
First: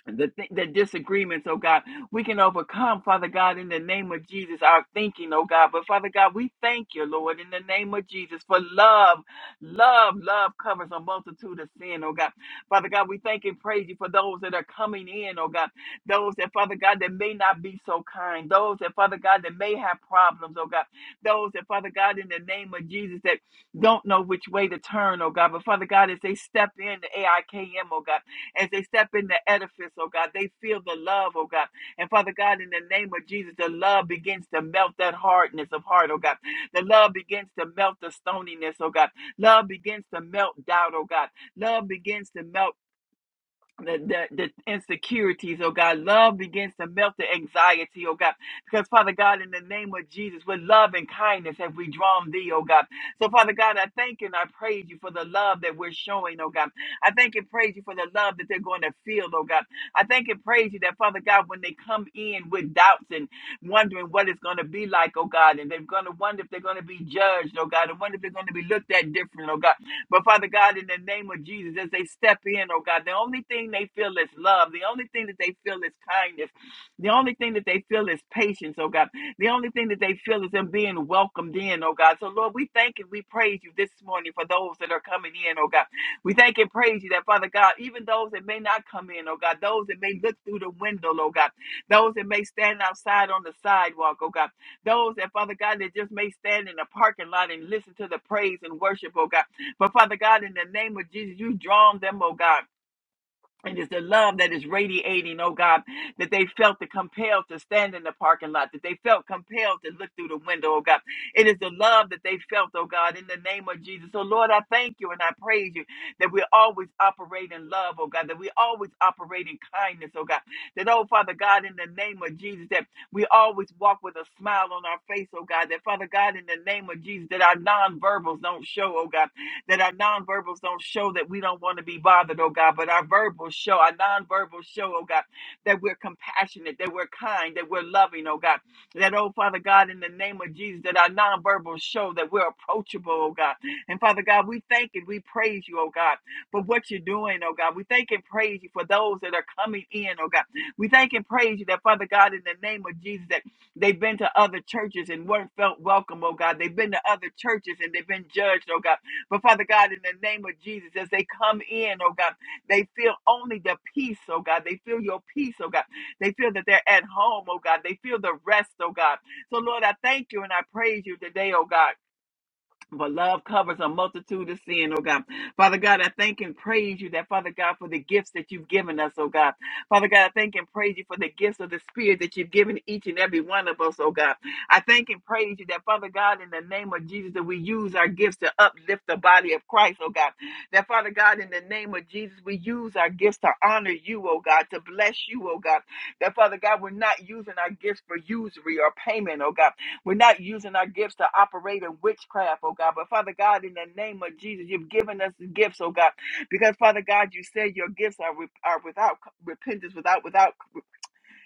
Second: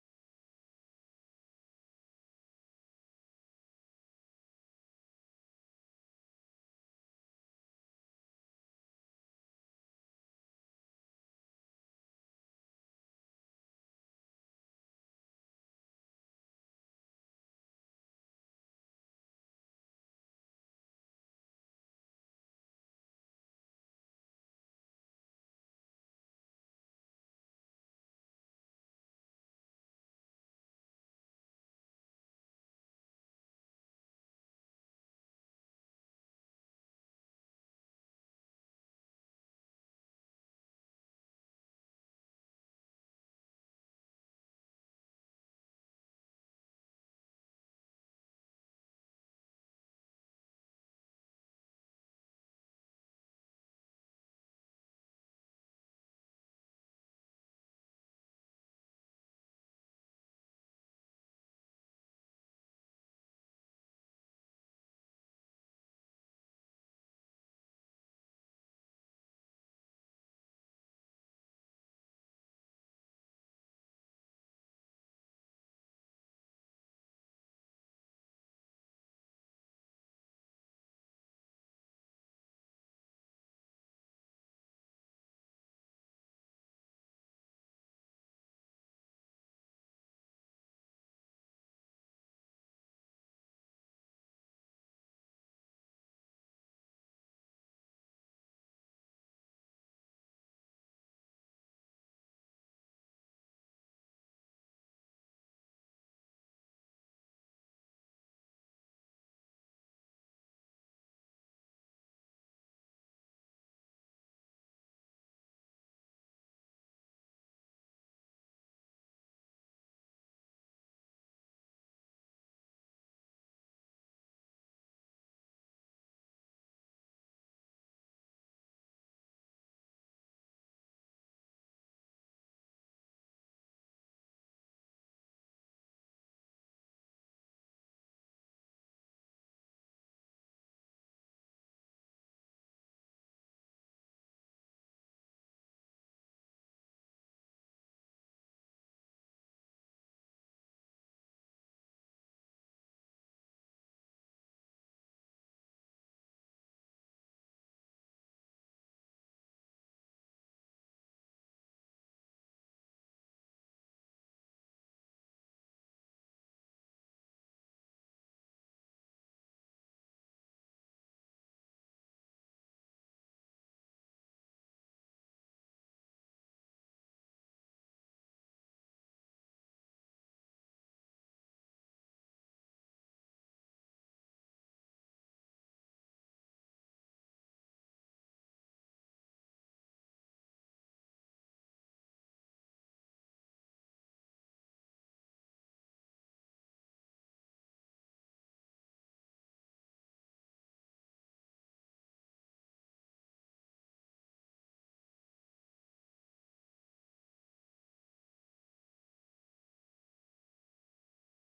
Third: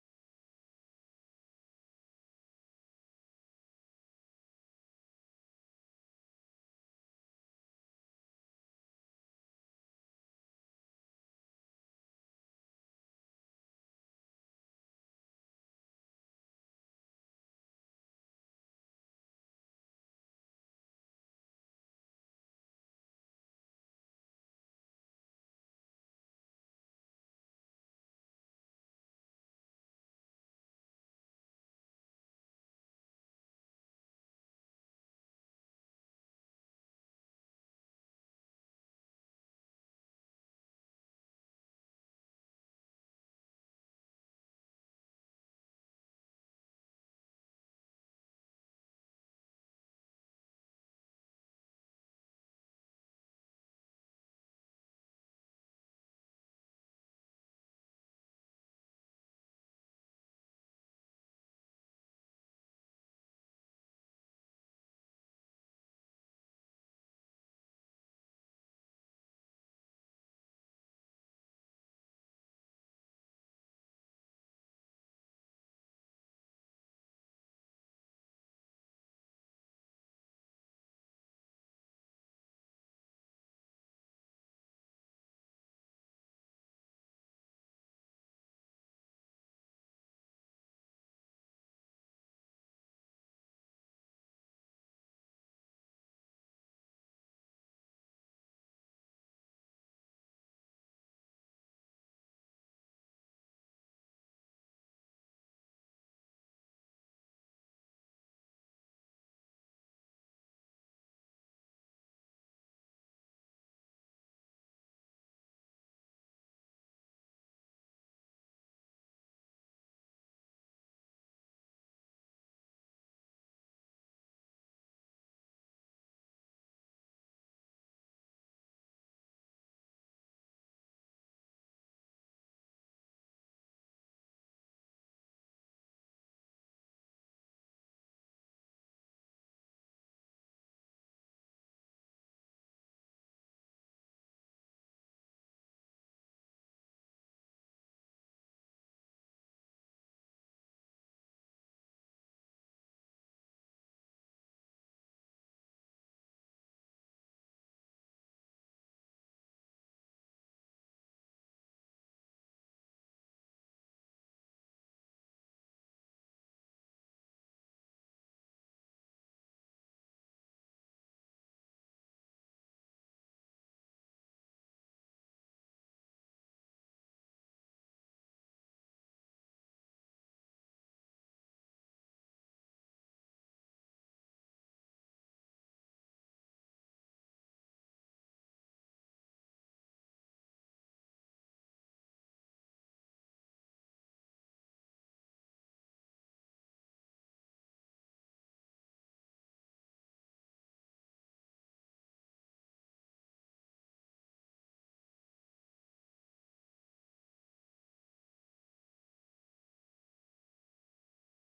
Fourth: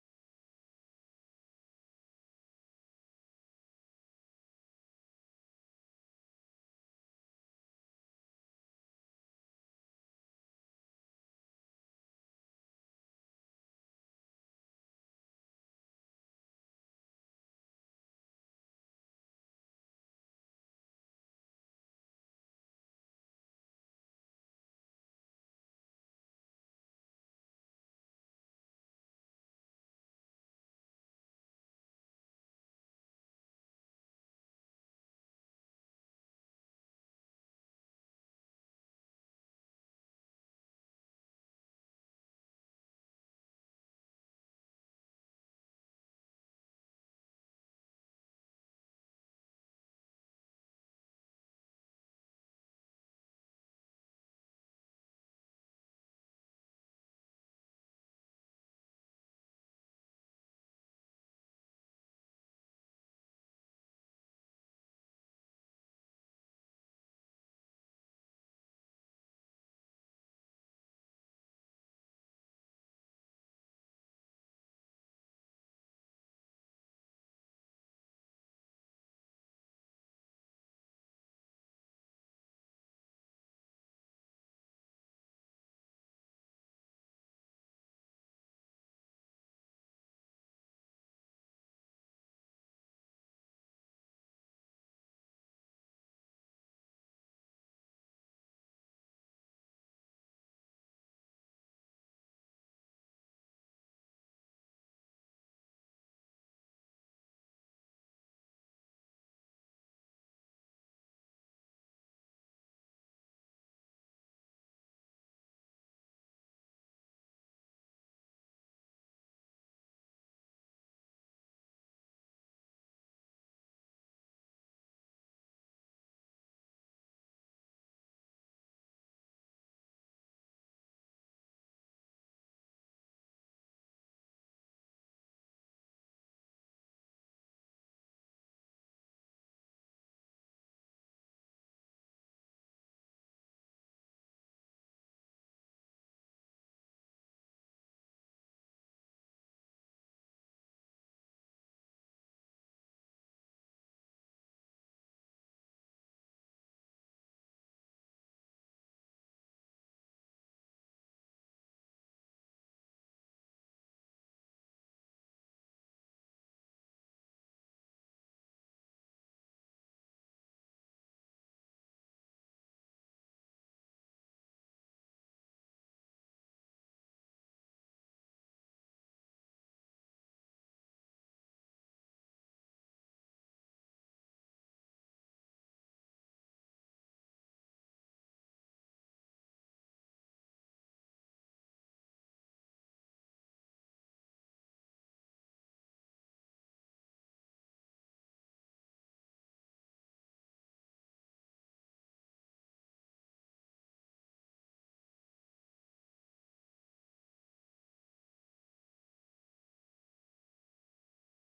Speaker 3: the, th- the disagreements, oh God, we can overcome, Father God, in the name of Jesus, our thinking, oh God. But Father God, we thank you, Lord, in the name of Jesus, for love. Love, love covers a multitude of sin, oh God. Father God, we thank and praise you for those that are coming in, oh God. Those that, Father God, that may not be so kind. Those that, Father God, that may have problems, oh God. Those that, Father God, in the name of Jesus, that don't know which way to turn, oh God. But Father God, as they step in the AIKM, oh God. As they step in the edifice, oh God, they feel the love, oh God. And Father God, in the name of Jesus, the love begins to melt that hardness of heart, oh God. The love begins to melt the stoniness, oh God. Love begins to melt doubt, oh God. Love begins to melt the, the, the insecurities, oh God. Love begins to melt the anxiety, oh God. Because, Father God, in the name of Jesus, with love and kindness have we drawn thee, oh God. So, Father God, I thank and I praise you for the love that we're showing, oh God. I thank and praise you for the love that they're going to feel, oh God. I thank and praise you that, Father God, when they come in with doubts and wondering what it's going to be like, oh God, and they're going to wonder if they're going to be judged, oh God, and wonder if they're going to be looked at different, oh God. But Father God, in the name of Jesus, as they step in, oh God, the only thing they feel is love. The only thing that they feel is kindness. The only thing that they feel is patience, oh God. The only thing that they feel is them being welcomed in, oh God. So, Lord, we thank and we praise you this morning for those that are coming in, oh God. We thank and praise you that, Father God, even those that may not come in, oh God, those that may look through the window, oh God, those that may stand outside on the sidewalk, oh God, those that, Father God, that just may stand in the parking lot and listen to the praise and worship, oh God. But Father God, in the name of Jesus, you draw them, oh God. And it's the love that is radiating, oh God, that they felt the compelled to stand in the parking lot, that they felt compelled to look through the window, oh God. It is the love that they felt, oh God, in the name of Jesus. So, Lord, I thank you and I praise you that we always operate in love, oh God, that we always operate in kindness, oh God. That, oh Father God, in the name of Jesus, that we always walk with a smile on our face, oh God. That, Father God, in the name of Jesus, that our nonverbals don't show, oh God that our nonverbals don't show that we don't want to be bothered, oh God, but our verbals show, our nonverbals show, oh God, that we're compassionate, that we're kind, that we're loving, oh God. That, oh Father God, in the name of Jesus, that our nonverbals show that we're approachable, oh God. And Father God, we thank and we praise you, oh God, for what you're doing, oh God. We thank and praise you for those that are coming in, oh God. We thank and praise you that, Father God, in the name of Jesus, that they've been to other churches and weren't felt welcome, oh God. They've been to other churches and they've been judged, oh God. But Father God, in the name of Jesus, as they come in, oh God, they feel only the peace, oh God. They feel your peace, oh God. They feel that they're at home, oh God. They feel the rest, oh God. So, Lord, I thank you and I praise you today, oh God. For love covers a multitude of sin, oh God. Father God, I thank and praise you that, Father God, for the gifts that you've given us, oh God. Father God, I thank and praise you for the gifts of the Spirit that you've given each and every one of us, oh God. I thank and praise you that, Father God, in the name of Jesus, that we use our gifts to uplift the body of Christ, oh God. That, Father God, in the name of Jesus, we use our gifts to honor you, oh God, to bless you, oh God. That, Father God, we're not using our gifts for usury or payment, oh God. We're not using our gifts to operate in witchcraft, oh God. But Father God, in the name of Jesus, you've given us the gifts, oh God. Because Father God, you said your gifts are, with- are without repentance, without without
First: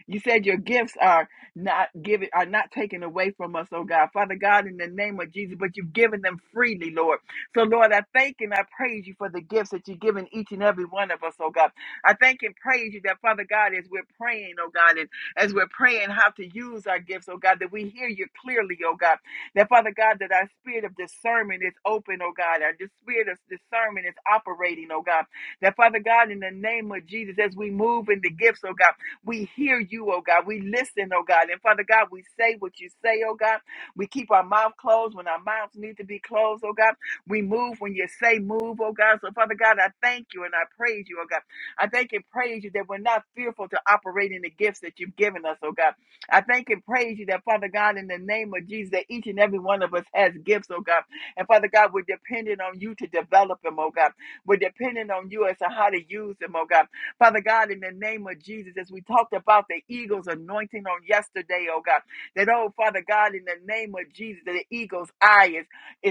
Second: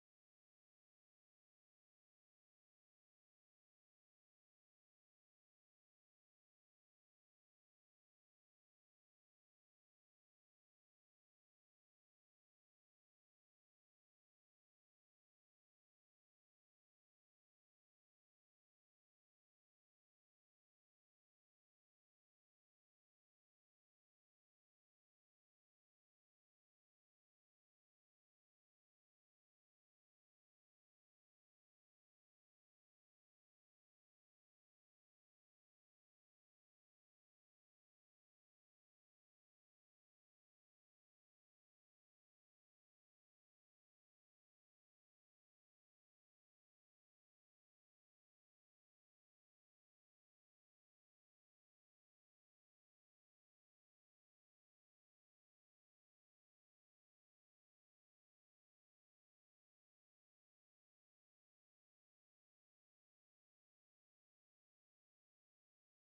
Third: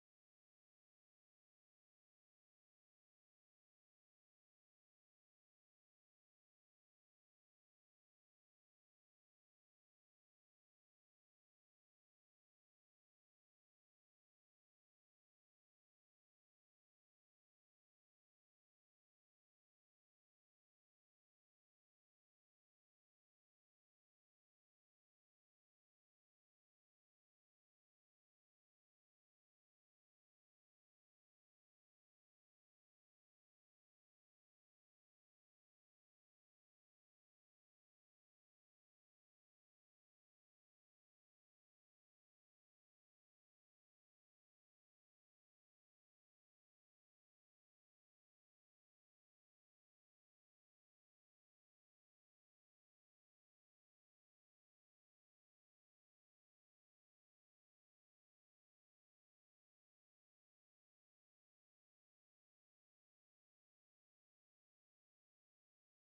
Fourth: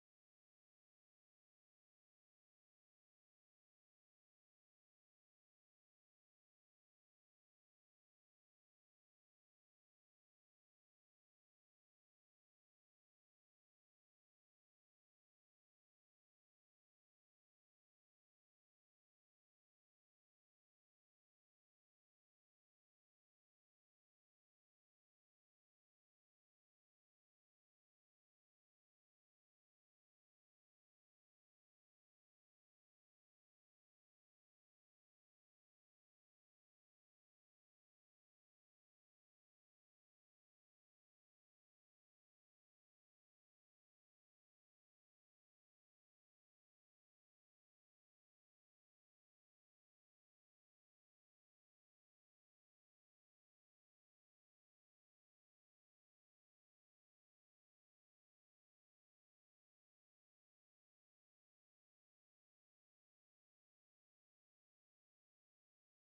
Speaker 3: you said your gifts are not given are not taken away from us, oh God. Father God, in the name of Jesus, but you've given them freely, Lord. So Lord, I thank and I praise you for the gifts that you've given each and every one of us, oh God. I thank and praise you that Father God, as we're praying, oh God, and as we're praying how to use our gifts, oh God, that we hear you clearly, oh God. That Father God, that our spirit of discernment is open, oh God. Our dis- spirit of discernment is operating, oh God. That Father God, in the name of Jesus, as we move in the gifts, oh God. We hear you, oh God. We listen, oh God. And Father God, we say what you say, oh God. We keep our mouth closed when our mouths need to be closed, oh God. We move when you say move, oh God. So, Father God, I thank you and I praise you, oh God. I thank and praise you that we're not fearful to operate in the gifts that you've given us, oh God. I thank and praise you that, Father God, in the name of Jesus, that each and every one of us has gifts, oh God. And Father God, we're dependent on you to develop them, oh God. We're dependent on you as to how to use them, oh God. Father God, in the name of Jesus, as we talked about the eagle's anointing on yesterday, oh God, that, oh Father God, in the name of Jesus, that the eagle's eye is,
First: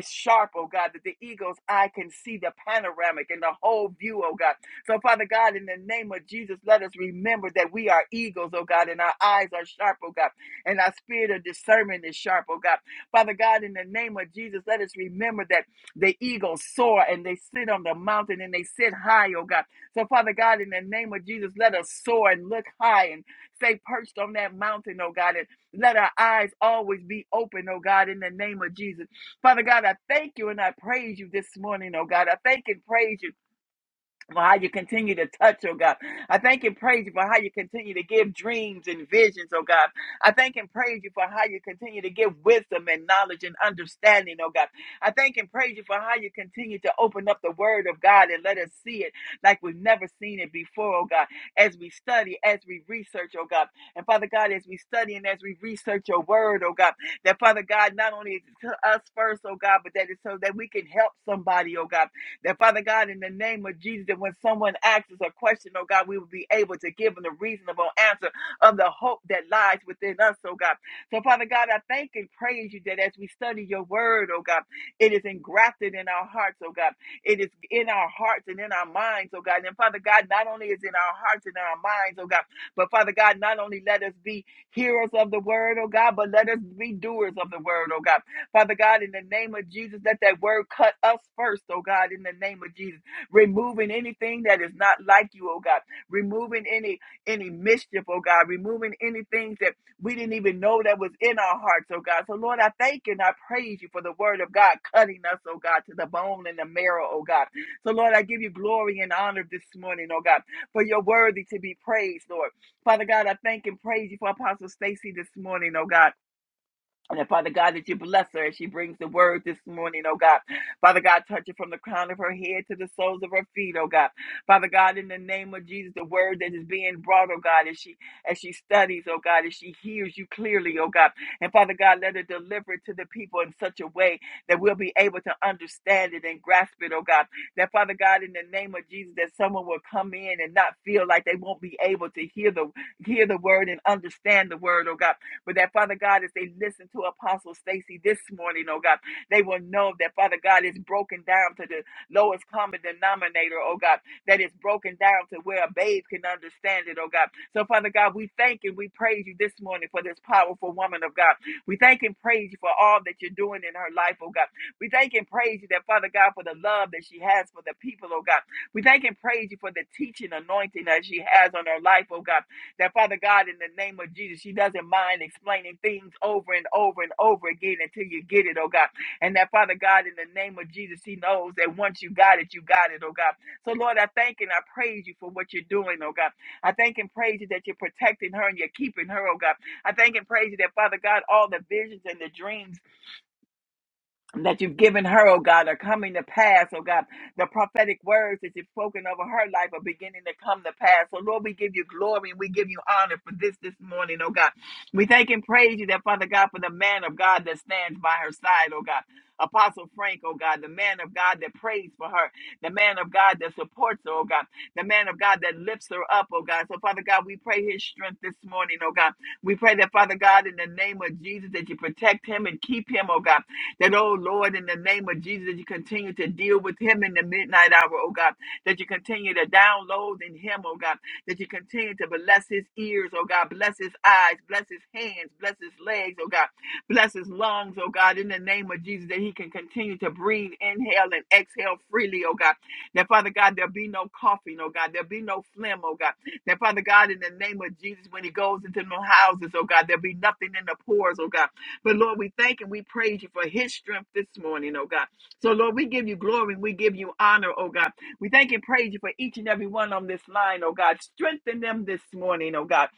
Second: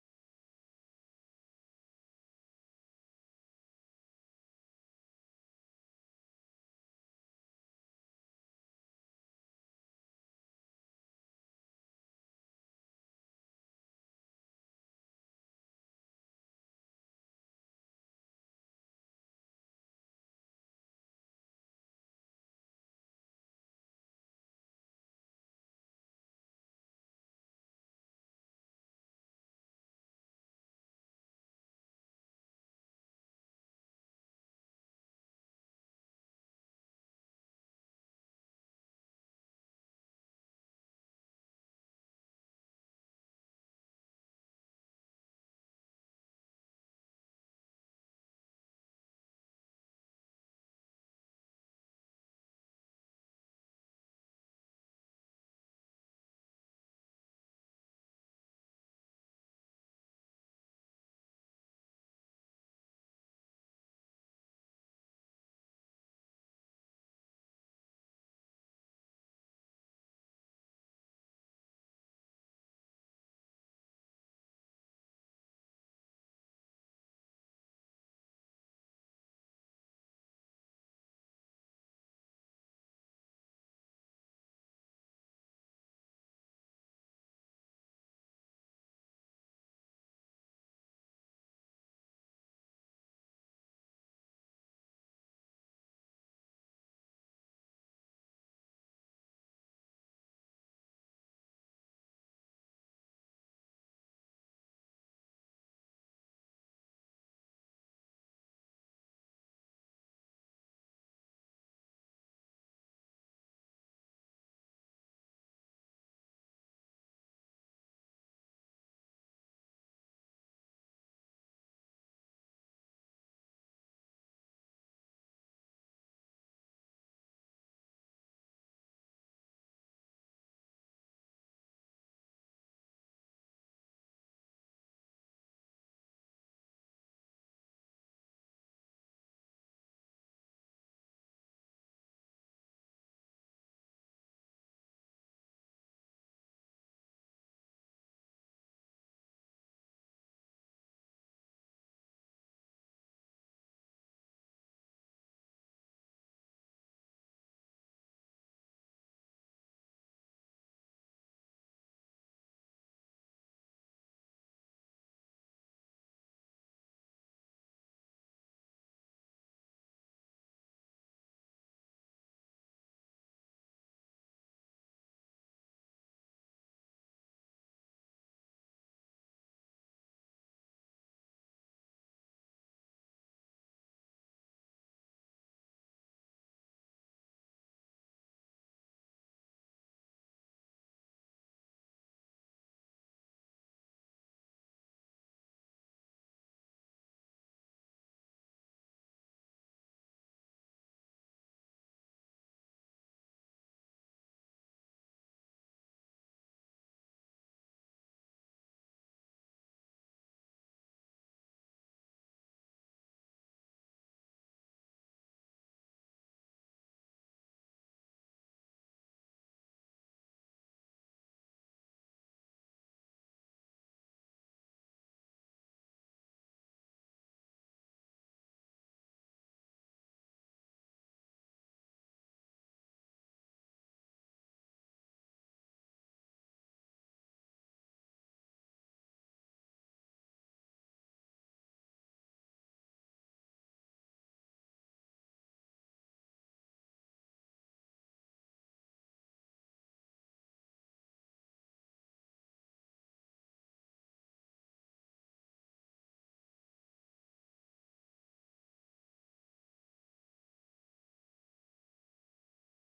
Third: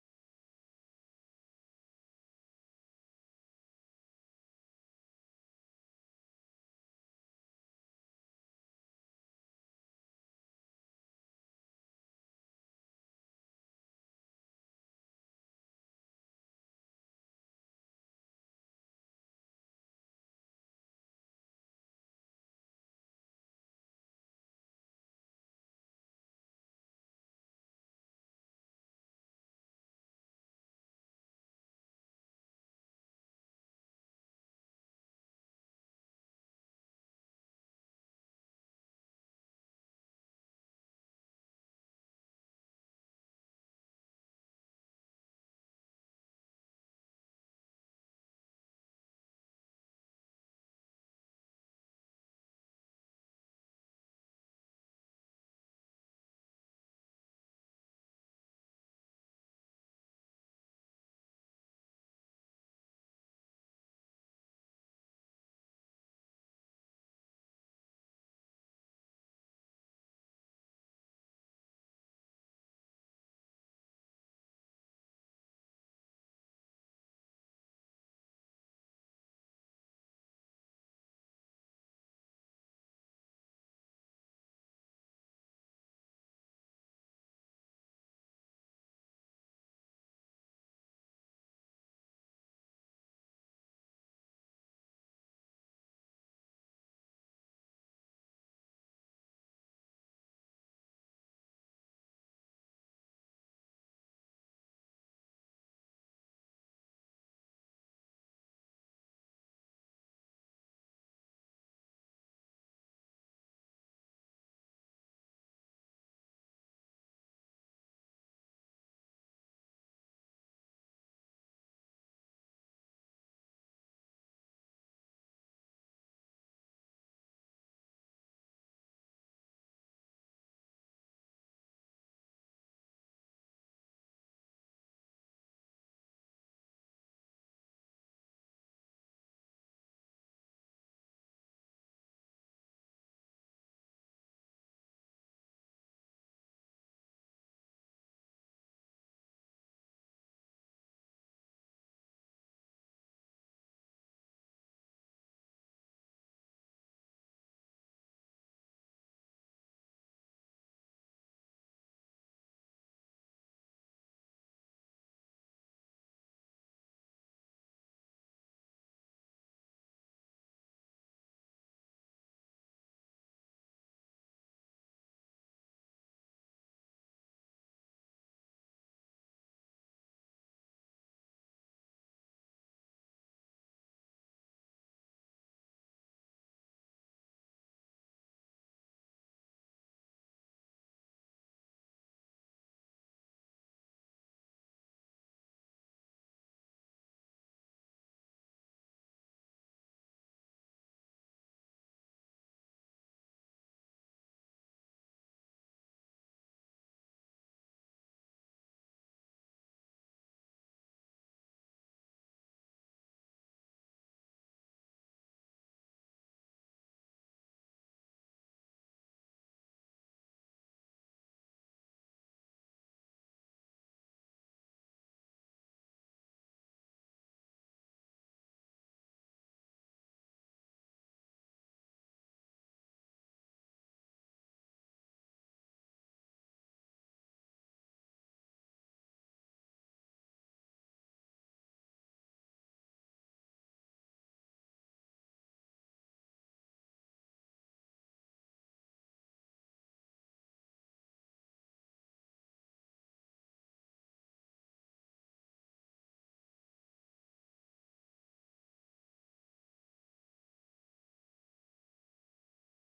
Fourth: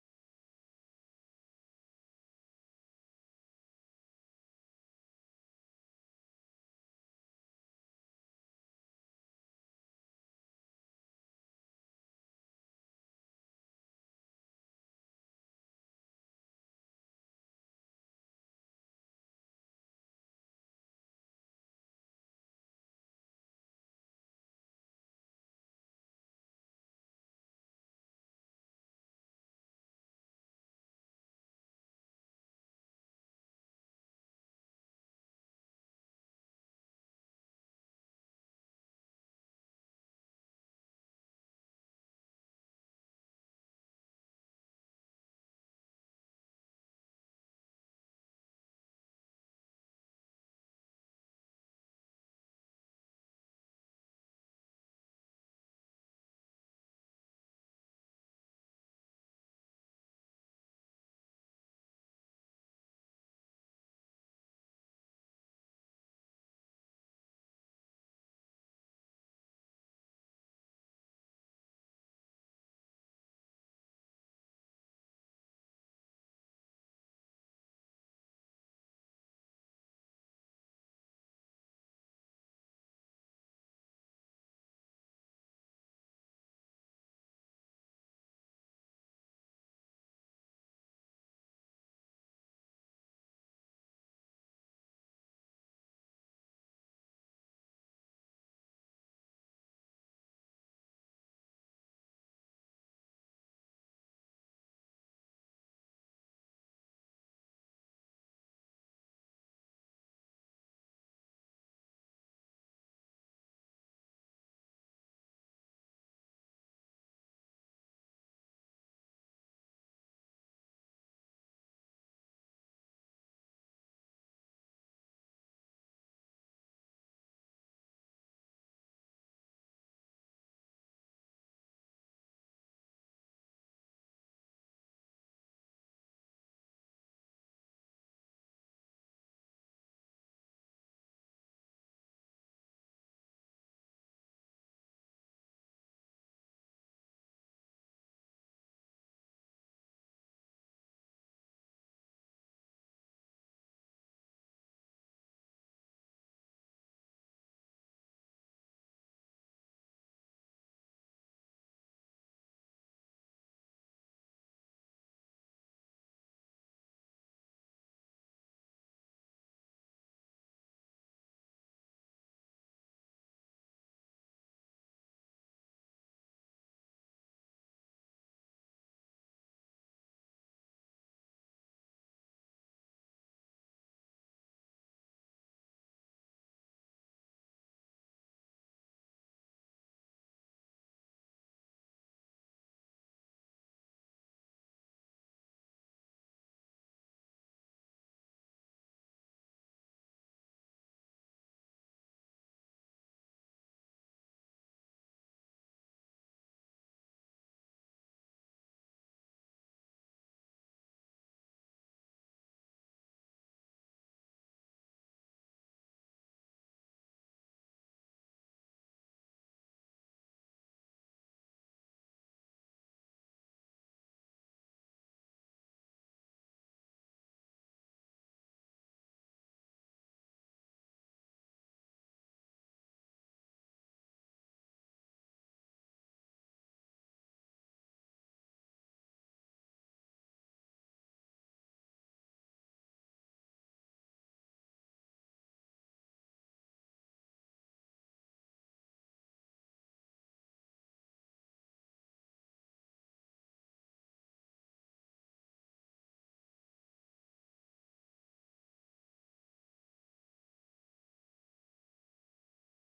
Speaker 3: is sharp, oh God, that the eagle's eye can see the panoramic and the whole view, oh God. So, Father God, in the name of Jesus, let us remember that we are eagles, oh God, and our eyes are sharp, oh God, and our spirit of discernment is sharp, oh God. Father God, in the name of Jesus, let us remember that the eagles soar and they sit on the mountain and they sit high, oh God. So, Father God, in the name of Jesus, let us soar and look high and stay perched on that mountain, oh God, and let our eyes always be open, oh God, in the name of Jesus. Father God, I thank you and I praise you this morning, oh God. I thank and praise you for how you continue to touch, oh God. I thank and praise you for how you continue to give dreams and visions, oh God. I thank and praise you for how you continue to give wisdom and knowledge and understanding, oh God. I thank and praise you for how you continue to open up the word of God and let us see it like we've never seen it before, oh God, as we study, as we research, oh God. And Father God, as we study and as we research your word, oh God, that Father God, not only is it to us first, oh God, but that it's so that we can help somebody, oh God. That Father God, in the name of Jesus, that when someone asks us a question, oh God, we will be able to give them the reasonable answer of the hope that lies within us, oh God. So, Father God, I thank and praise you that as we study your word, oh God, it is engrafted in our hearts, oh God. It is in our hearts and in our minds, oh God. And Father God, not only is it in our hearts and in our minds, oh God, but Father God, not only let us be hearers of the word, oh God, but let us be doers of the word, oh God. Father God, in the name of Jesus, let that word cut us first, oh God, in the name of Jesus. Removing anything that is not like you, oh God. Removing any any mischief, oh God. Removing anything that we didn't even know that was in our hearts, oh God. So Lord, I thank you and I praise you for the word of God cutting us, oh God, to the bone and the marrow, oh God. So Lord, I give you glory and honor this morning, oh God, for you're worthy to be praised, Lord. Father God, I thank and praise you for Apostle Stacy this morning, oh God. And then, Father God, that you bless her as she brings the word this morning, oh God. Father God, touch her from the crown of her head to the soles of her feet, oh God. Father God, in the name of Jesus, the word that is being brought, oh God, as she as she studies, oh God, as she hears you clearly, oh God. And Father God, let her deliver it to the people in such a way that we'll be able to understand it and grasp it, oh God. That Father God, in the name of Jesus, that someone will come in and not feel like they won't be able to hear the hear the word and understand the word, oh God. But that, Father God, as they listen to Apostle Stacy this morning, oh God, they will know that, Father God, is broken down to the lowest common denominator, oh God, that is broken down to where a babe can understand it, oh God. So, Father God, we thank and we praise you this morning for this powerful woman of God. We thank and praise you for all that you're doing in her life, oh God. We thank and praise you that, Father God, for the love that she has for the people, oh God. We thank and praise you for the teaching anointing that she has on her life, oh God. That Father God, in the name of Jesus, she doesn't mind explaining things over and over and over again until you get it, oh God. And that Father God, in the name of Jesus, He knows that once you got it, you got it, oh God. So Lord, I thank and I praise you for what you're doing, oh God. I thank and praise you that you're protecting her and you're keeping her, oh God. I thank and praise you that Father God, all the visions and the dreams that you've given her, oh God, are coming to pass, oh God. The prophetic words that you've spoken over her life are beginning to come to pass. So, Lord, we give you glory and we give you honor for this this morning, oh God. We thank and praise you that, Father God, for the man of God that stands by her side, oh God. Apostle Frank, oh God, the man of God that prays for her, the man of God that supports her, oh God, the man of God that lifts her up, oh God. So, Father God, we pray his strength this morning, oh God. We pray that, Father God, in the name of Jesus, that you protect him and keep him, oh God. That, oh Lord, in the name of Jesus, that you continue to deal with him in the midnight hour, oh God. That you continue to download in him, oh God. That you continue to bless his ears, oh God. Bless his eyes, bless his hands, bless his legs, oh God. Bless his lungs, oh God, in the name of Jesus, that he can continue to breathe, inhale, and exhale freely, oh God. That, Father God, there'll be no coughing, oh God. There'll be no phlegm, oh God. That, Father God, in the name of Jesus, when he goes into no houses, oh God, there'll be nothing in the pores, oh God. But Lord, we thank and we praise you for his strength this morning, oh God. So Lord, we give you glory and we give you honor, oh God. We thank and praise you for each and every one on this line, oh God. Strengthen them this morning, oh God.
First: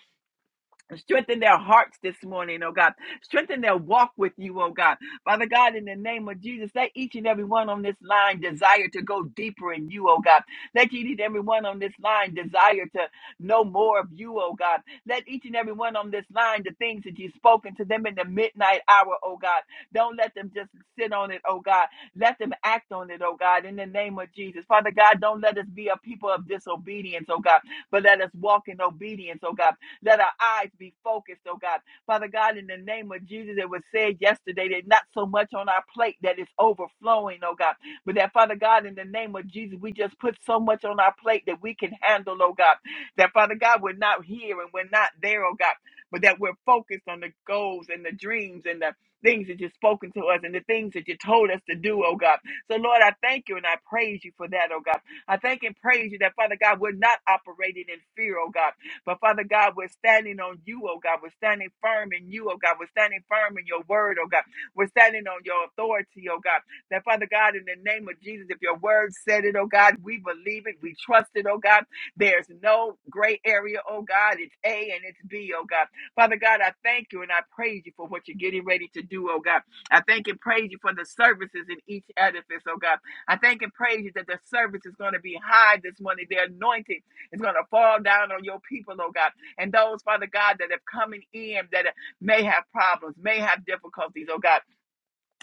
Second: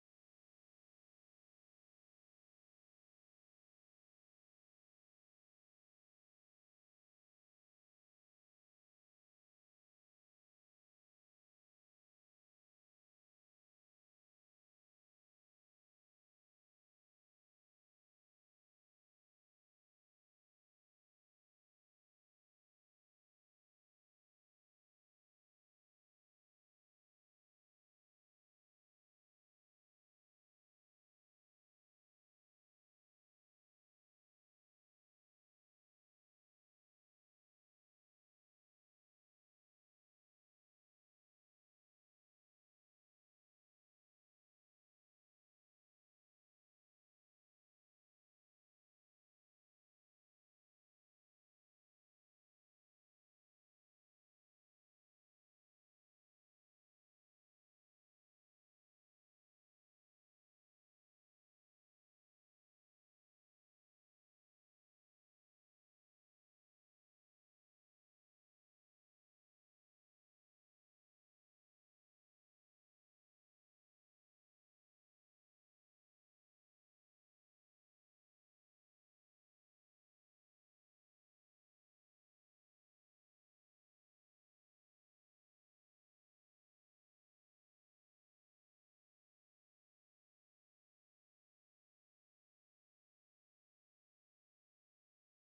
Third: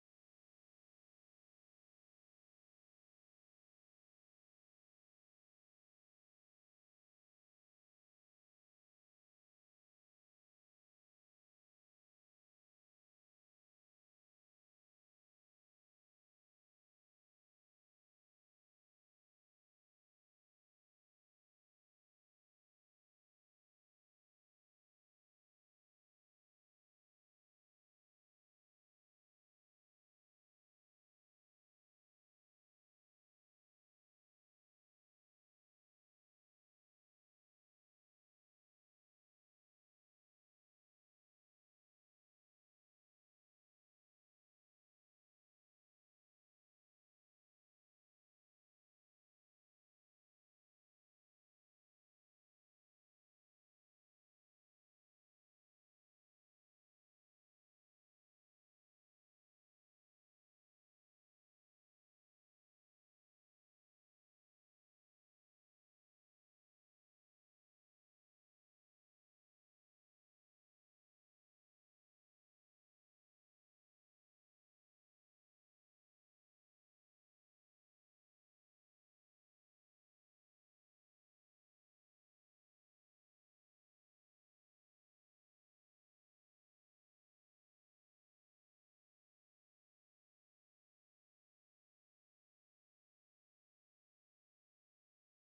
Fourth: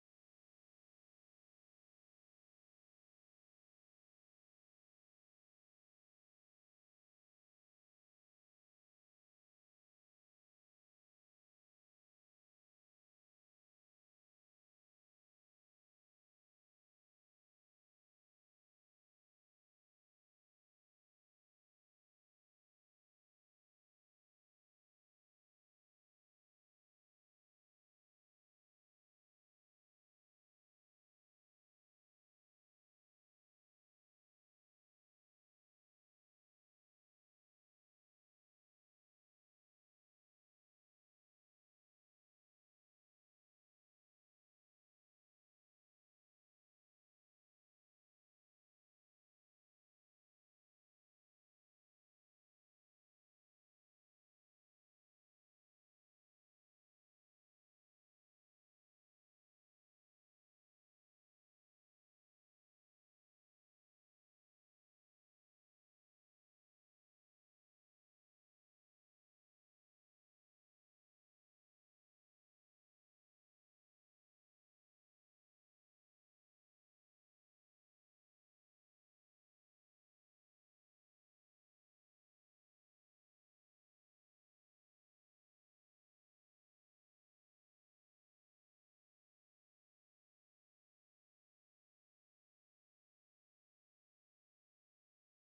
Speaker 3: Strengthen their hearts this morning, oh God. Strengthen their walk with you, oh God. Father God, in the name of Jesus, let each and every one on this line desire to go deeper in you, oh God. Let each and every one on this line desire to know more of you, oh God. Let each and every one on this line the things that you've spoken to them in the midnight hour, oh God. Don't let them just sit on it, oh God. Let them act on it, oh God, in the name of Jesus. Father God, don't let us be a people of disobedience, oh God, but let us walk in obedience, oh God. Let our eyes be focused, oh God. Father God, in the name of Jesus, it was said yesterday that not so much on our plate that is overflowing, oh God, but that Father God, in the name of Jesus, we just put so much on our plate that we can handle, oh God. That Father God, we're not here and we're not there, oh God, but that we're focused on the goals and the dreams and the things that you've spoken to us and the things that you told us to do, oh God. So, Lord, I thank you and I praise you for that, oh God. I thank and praise you that, Father God, we're not operating in fear, oh God. But Father God, we're standing on you, oh God. We're standing firm in you, oh God. We're standing firm in your word, oh God. We're standing on your authority, oh God. That Father God, in the name of Jesus, if your word said it, oh God, we believe it, we trust it, oh God. There's no gray area, oh God. It's A and it's B, oh God. Father God, I thank you and I praise you for what you're getting ready to do, oh God. I thank and praise you for the services in each edifice, oh God. I thank and praise you that the service is going to be high this morning. The anointing is going to fall down on your people, oh God. And those, Father God, that have coming in that may have problems, may have difficulties, oh God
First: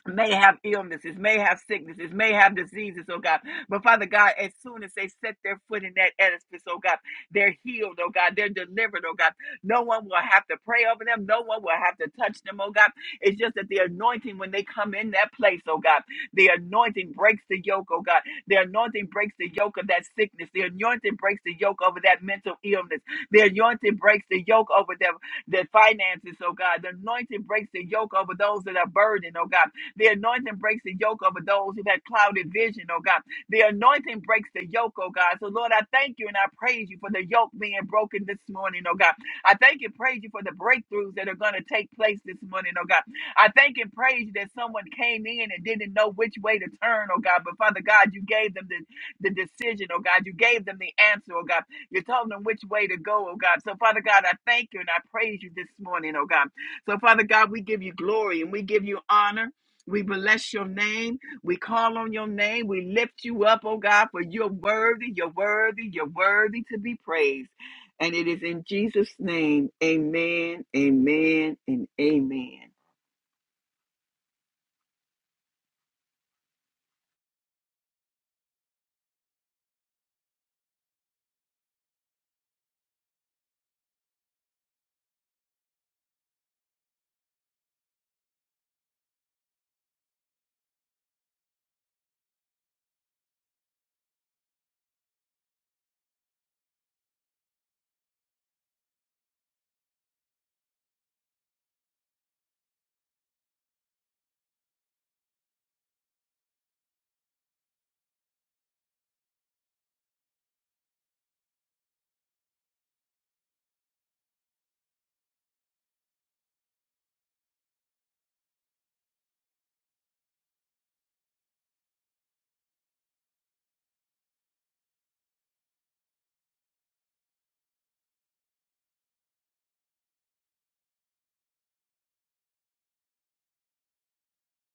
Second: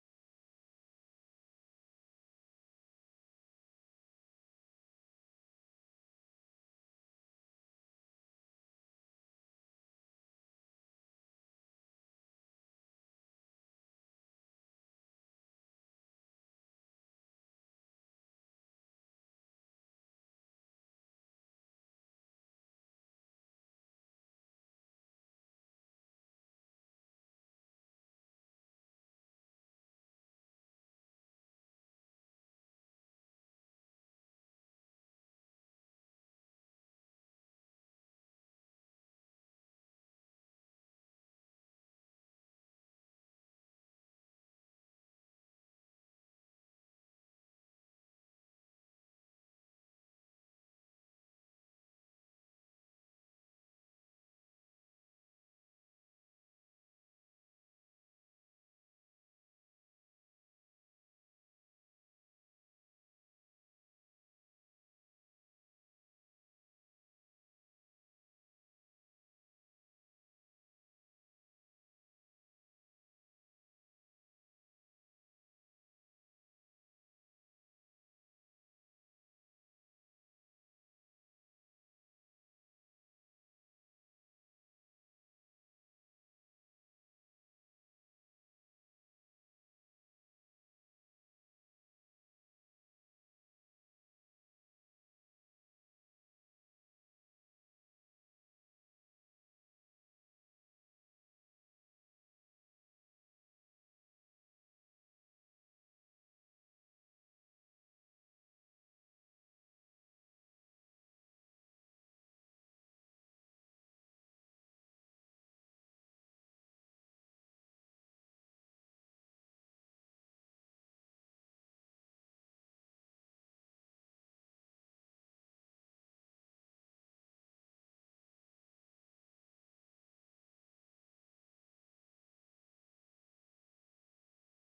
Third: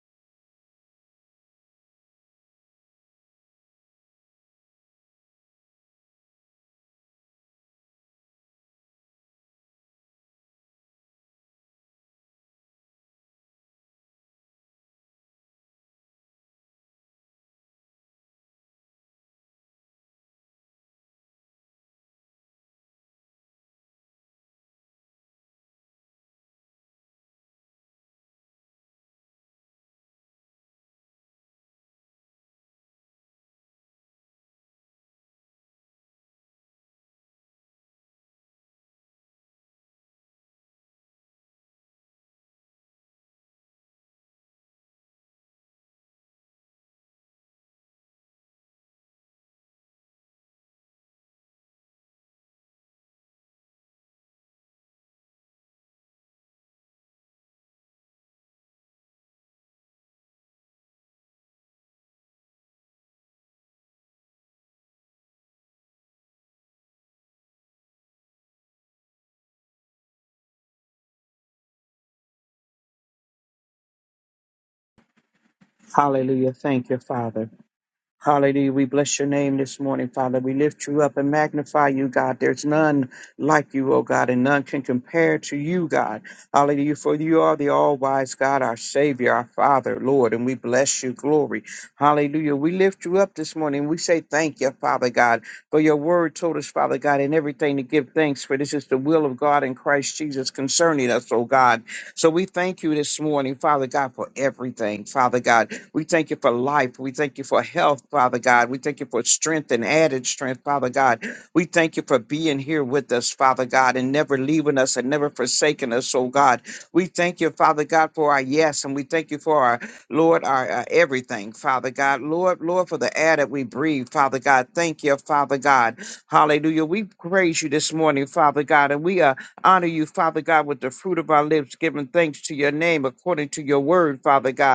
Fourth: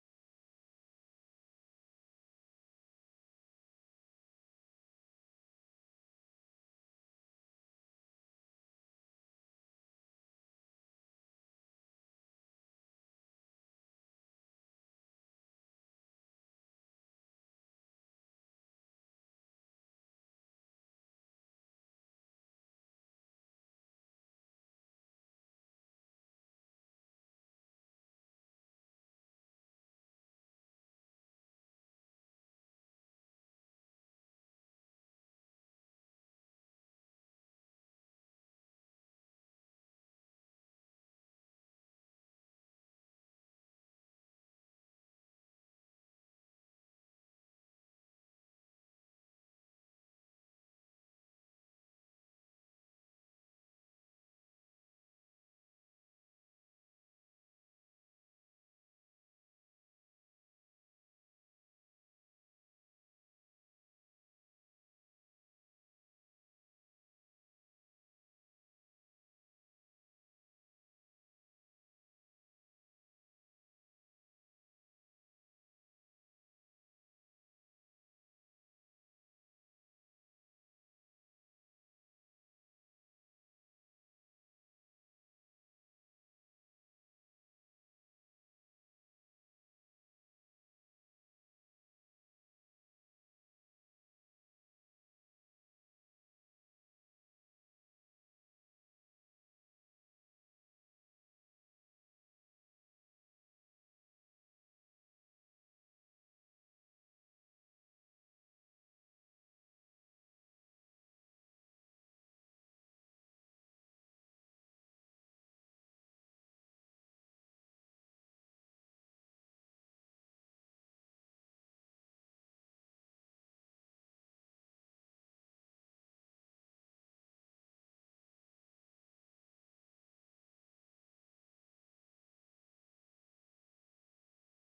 Speaker 3: may have illnesses, may have sicknesses, may have diseases, oh God. But Father God, as soon as they set their foot in that edifice, oh God, they're healed, oh God, they're delivered, oh God. No one will have to pray over them, no one will have to touch them, oh God. It's just that the anointing, when they come in that place, oh God, the anointing breaks the yoke, oh God. The anointing breaks the yoke of that sickness, the anointing breaks the yoke over that mental illness, the anointing breaks the yoke over their, their finances, oh God. The anointing breaks the yoke over those that are burdened, oh God. The anointing breaks the yoke over those who've had clouded vision, oh God. The anointing breaks the yoke, oh God. So, Lord, I thank you and I praise you for the yoke being broken this morning, oh God. I thank and praise you for the breakthroughs that are going to take place this morning, oh God. I thank and praise you that someone came in and didn't know which way to turn, oh God. But Father God, you gave them the, the decision, oh God. You gave them the answer, oh God. You told them which way to go, oh God. So, Father God, I thank you and I praise you this morning, oh God. So, Father God, we give you glory and we give you honor. We bless your name. We call on your name. We lift you up, oh God, for you're worthy, you're worthy, you're worthy to be praised. And it is in Jesus' name. Amen, amen, and amen.
Speaker 4: Hallelujah. Thank you, Father. Hallelujah. We bless your name this morning, Father. We lift you up and magnify you, God. There's none like you, oh God, and none can compare to you, God. Hallelujah. For you are the all wise God, our Savior, our Father, Lord, and we bless you. Glory. Hallelujah. We lift you up this morning. We say thank you, Father God, for your word told us, Father God, in everything to give thanks, for this is the will of God in Christ Jesus concerning us, oh God. So we thank you this morning, Father God, for everything, Father God. We thank you for life. We thank you for health, Father God. We thank you for strength and added strength, Father God. We thank you for being here with us, Father God, and never leaving us and never forsaking us, oh God. We thank you, Father God, for our yes, and we thank you for our, Lord, our, our everything, Father God. Lord, Lord, for the air that we breathe, Father God. Thank you, Father God. Hallelujah. We praise you this morning, Father God, and we uh, honor you, Father God, with the fruit of our lips, giving thanks to your name according to your word, Father God.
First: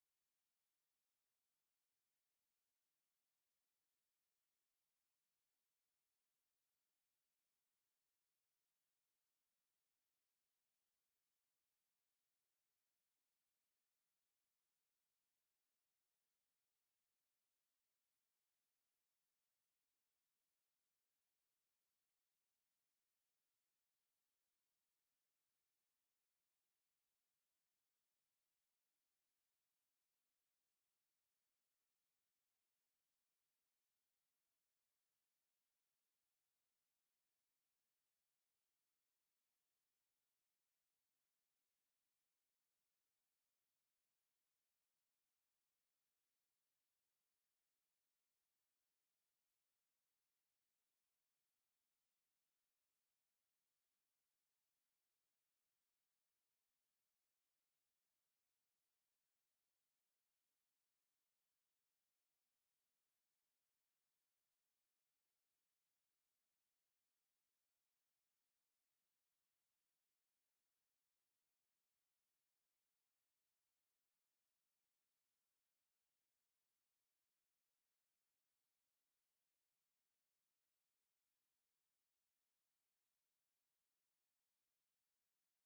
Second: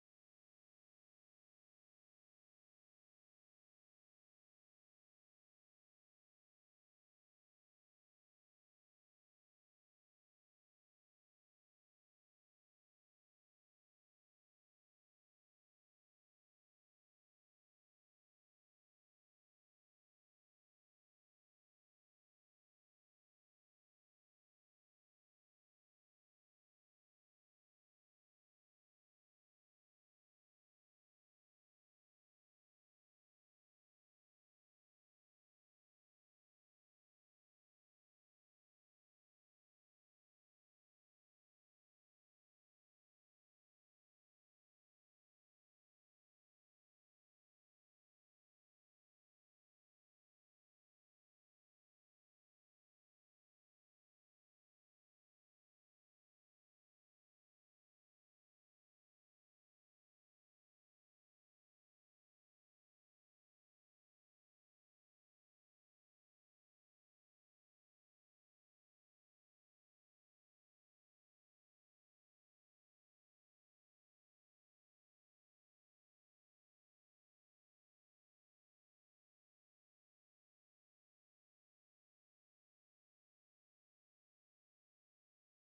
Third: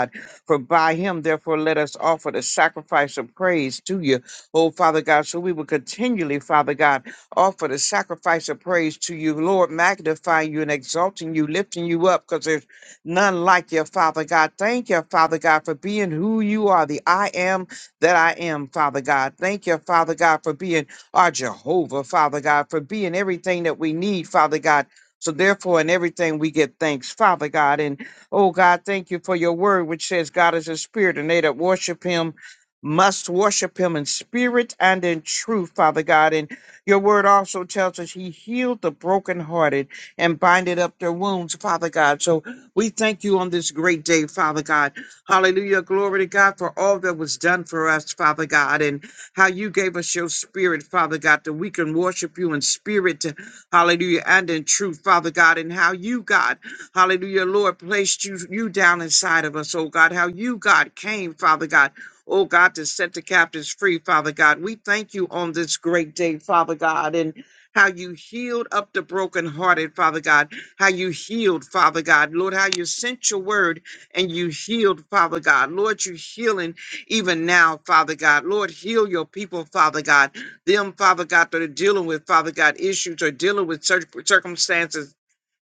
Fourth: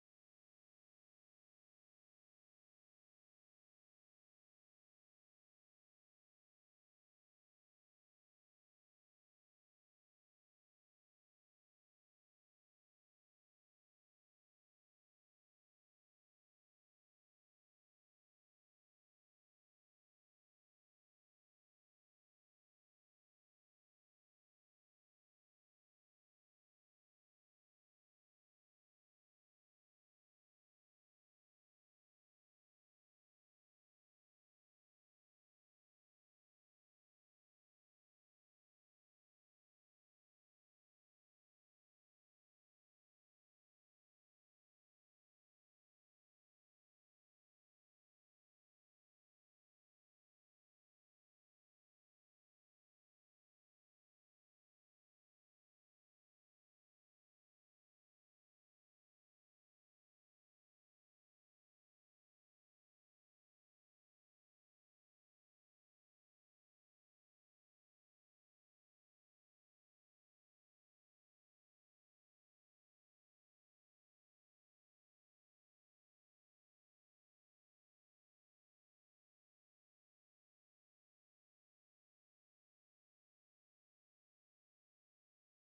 Speaker 4: For by him, therefore, let us offer the sacrifice of praise to you, oh Father God. So we will continually, Father God, offer the sacrifice of praise to you, Lord, magnifying you and exalting you, lifting you up, because there's none like you, Father God. Thank you, Father God, for being who you are, the I am that I am, Father God. Thank you, Father God, for being our Jehovah, Father God, for being everything that we need, Father God. So therefore, in everything we give thanks, Father God. and. Oh God, thank you for your word, which says God is a spirit, and they that worship him must worship him in spirit and in truth, Father God. And your word also tells us he healed the brokenhearted and binded up their wounds, Father God. So we thank you on this great day, Father God. Hallelujah. Glory to God for all that was done for us, Father God, and how you gave us your spirit, Father God, that we can worship you in spirit, hallelujah, and in truth, Father God, and how you, God, Hallelujah, Lord, placed you, you down inside of us, oh God, how you, God, came, Father God. Oh God, to set the captives free, Father God. We thank you on this great day, Father God, and how you healed up the brokenhearted, Father God. How you healed, Father God. Lord, how you sent your word and you healed, Father God. Lord, you healing even now, Father God. Lord, heal your people, Father God. Them, Father God, that are dealing with, Father God, issues or dealing with cir- circumstances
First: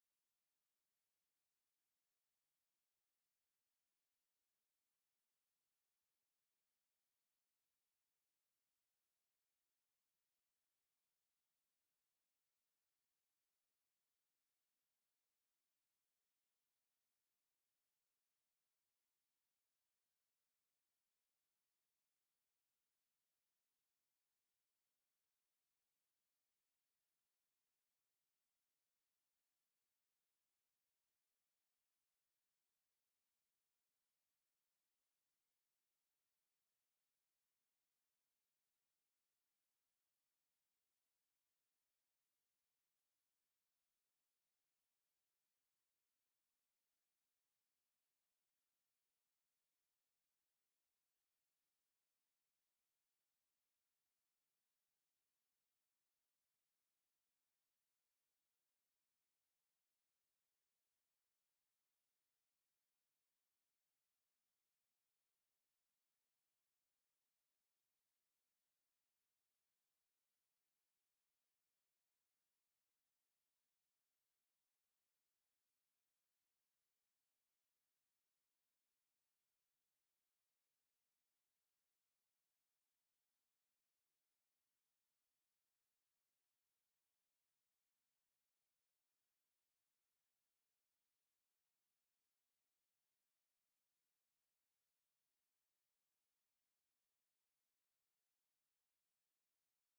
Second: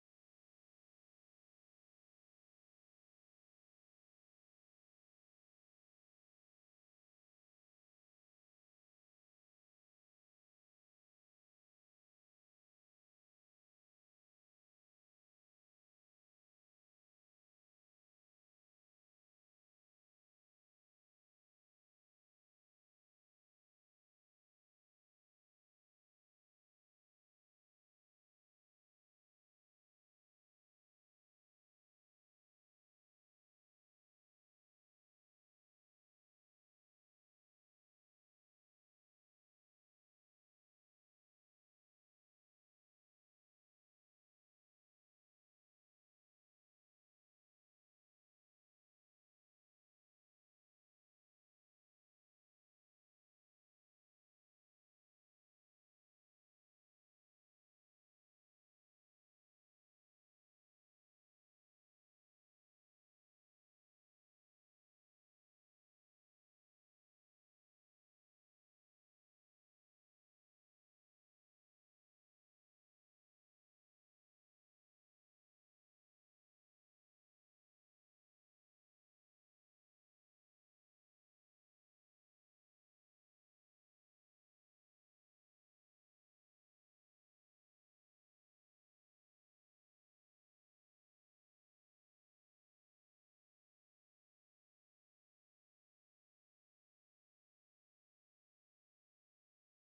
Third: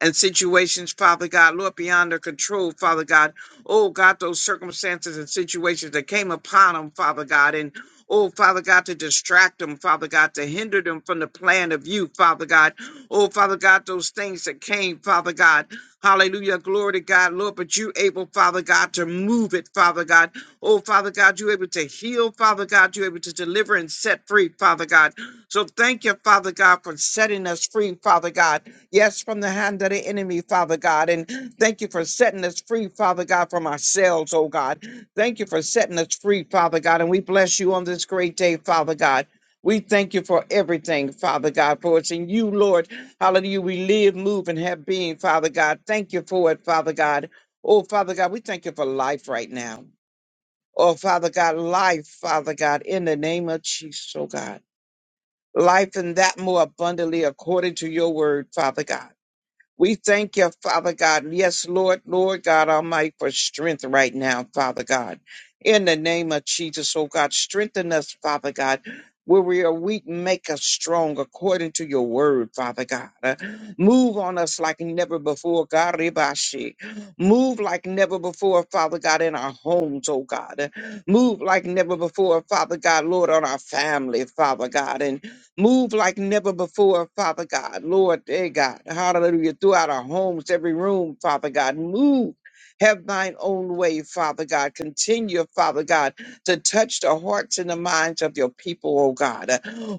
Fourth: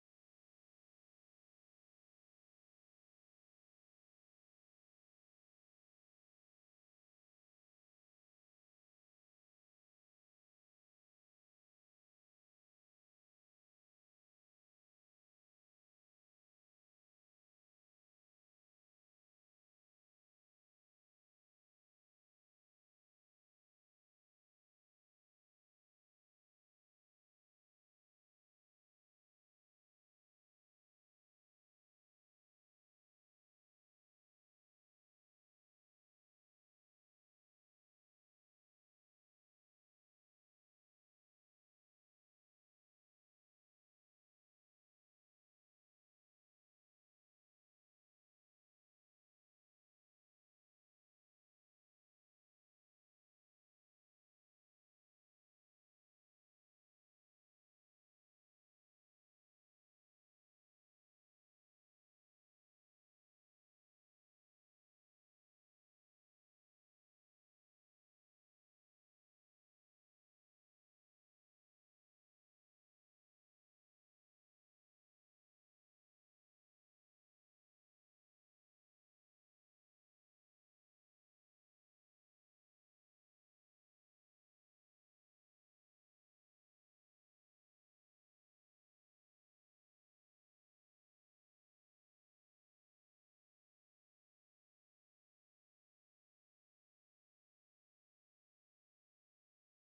Speaker 4: and situations, Father God, Lord, beyond their control, Father God. Oh, God, those circumstances and situations that came upon them, Father God, and Oh, Father God, to distract them, Father God, to hinder them from the plan of you, Father God. Oh, Father God, those things that came, Father God. Hallelujah. Glory to God, Lord. But you able, Father God, to move it, Father God. Oh, Father God, you able to heal, Father God. you able to deliver and set free, Father God. So thank you, Father God, for setting us free, Father God. Yes, from the hand of the enemy, Father God. And thank you for setting us free, Father God, from ourselves, oh God. Thank you for setting us free, Father God. And we bless you on this great day, Father God. We thank you for everything, Father God, for it's in you, Lord. Hallelujah. We live, move, and have being, Father God. Thank you for it, Father God. Oh, Father God, we thank you for life right now. Oh, Father God, life, Father God, in the name of Jesus, oh God. Life and that more abundantly according to your word, Father God. We thank you, Father God. Yes, Lord, Lord God Almighty, for strength right now, Father God. In the name of Jesus, oh God, strengthen us, Father God. Where we are weak, make us strong according to your word, Father God. Uh, Move on us like never before, God. Ribashi. Move like never before, Father God, in our homes, oh God. Uh, Move like never before, Father God, Lord, on our family, Father God. Move like never before, Father God. Lord, dear God. Hallelujah. Throughout our homes, every room, Father God. Move. Have thine own way, Father God. Continue, Father God, to touch the hearts and the minds of your people, oh God.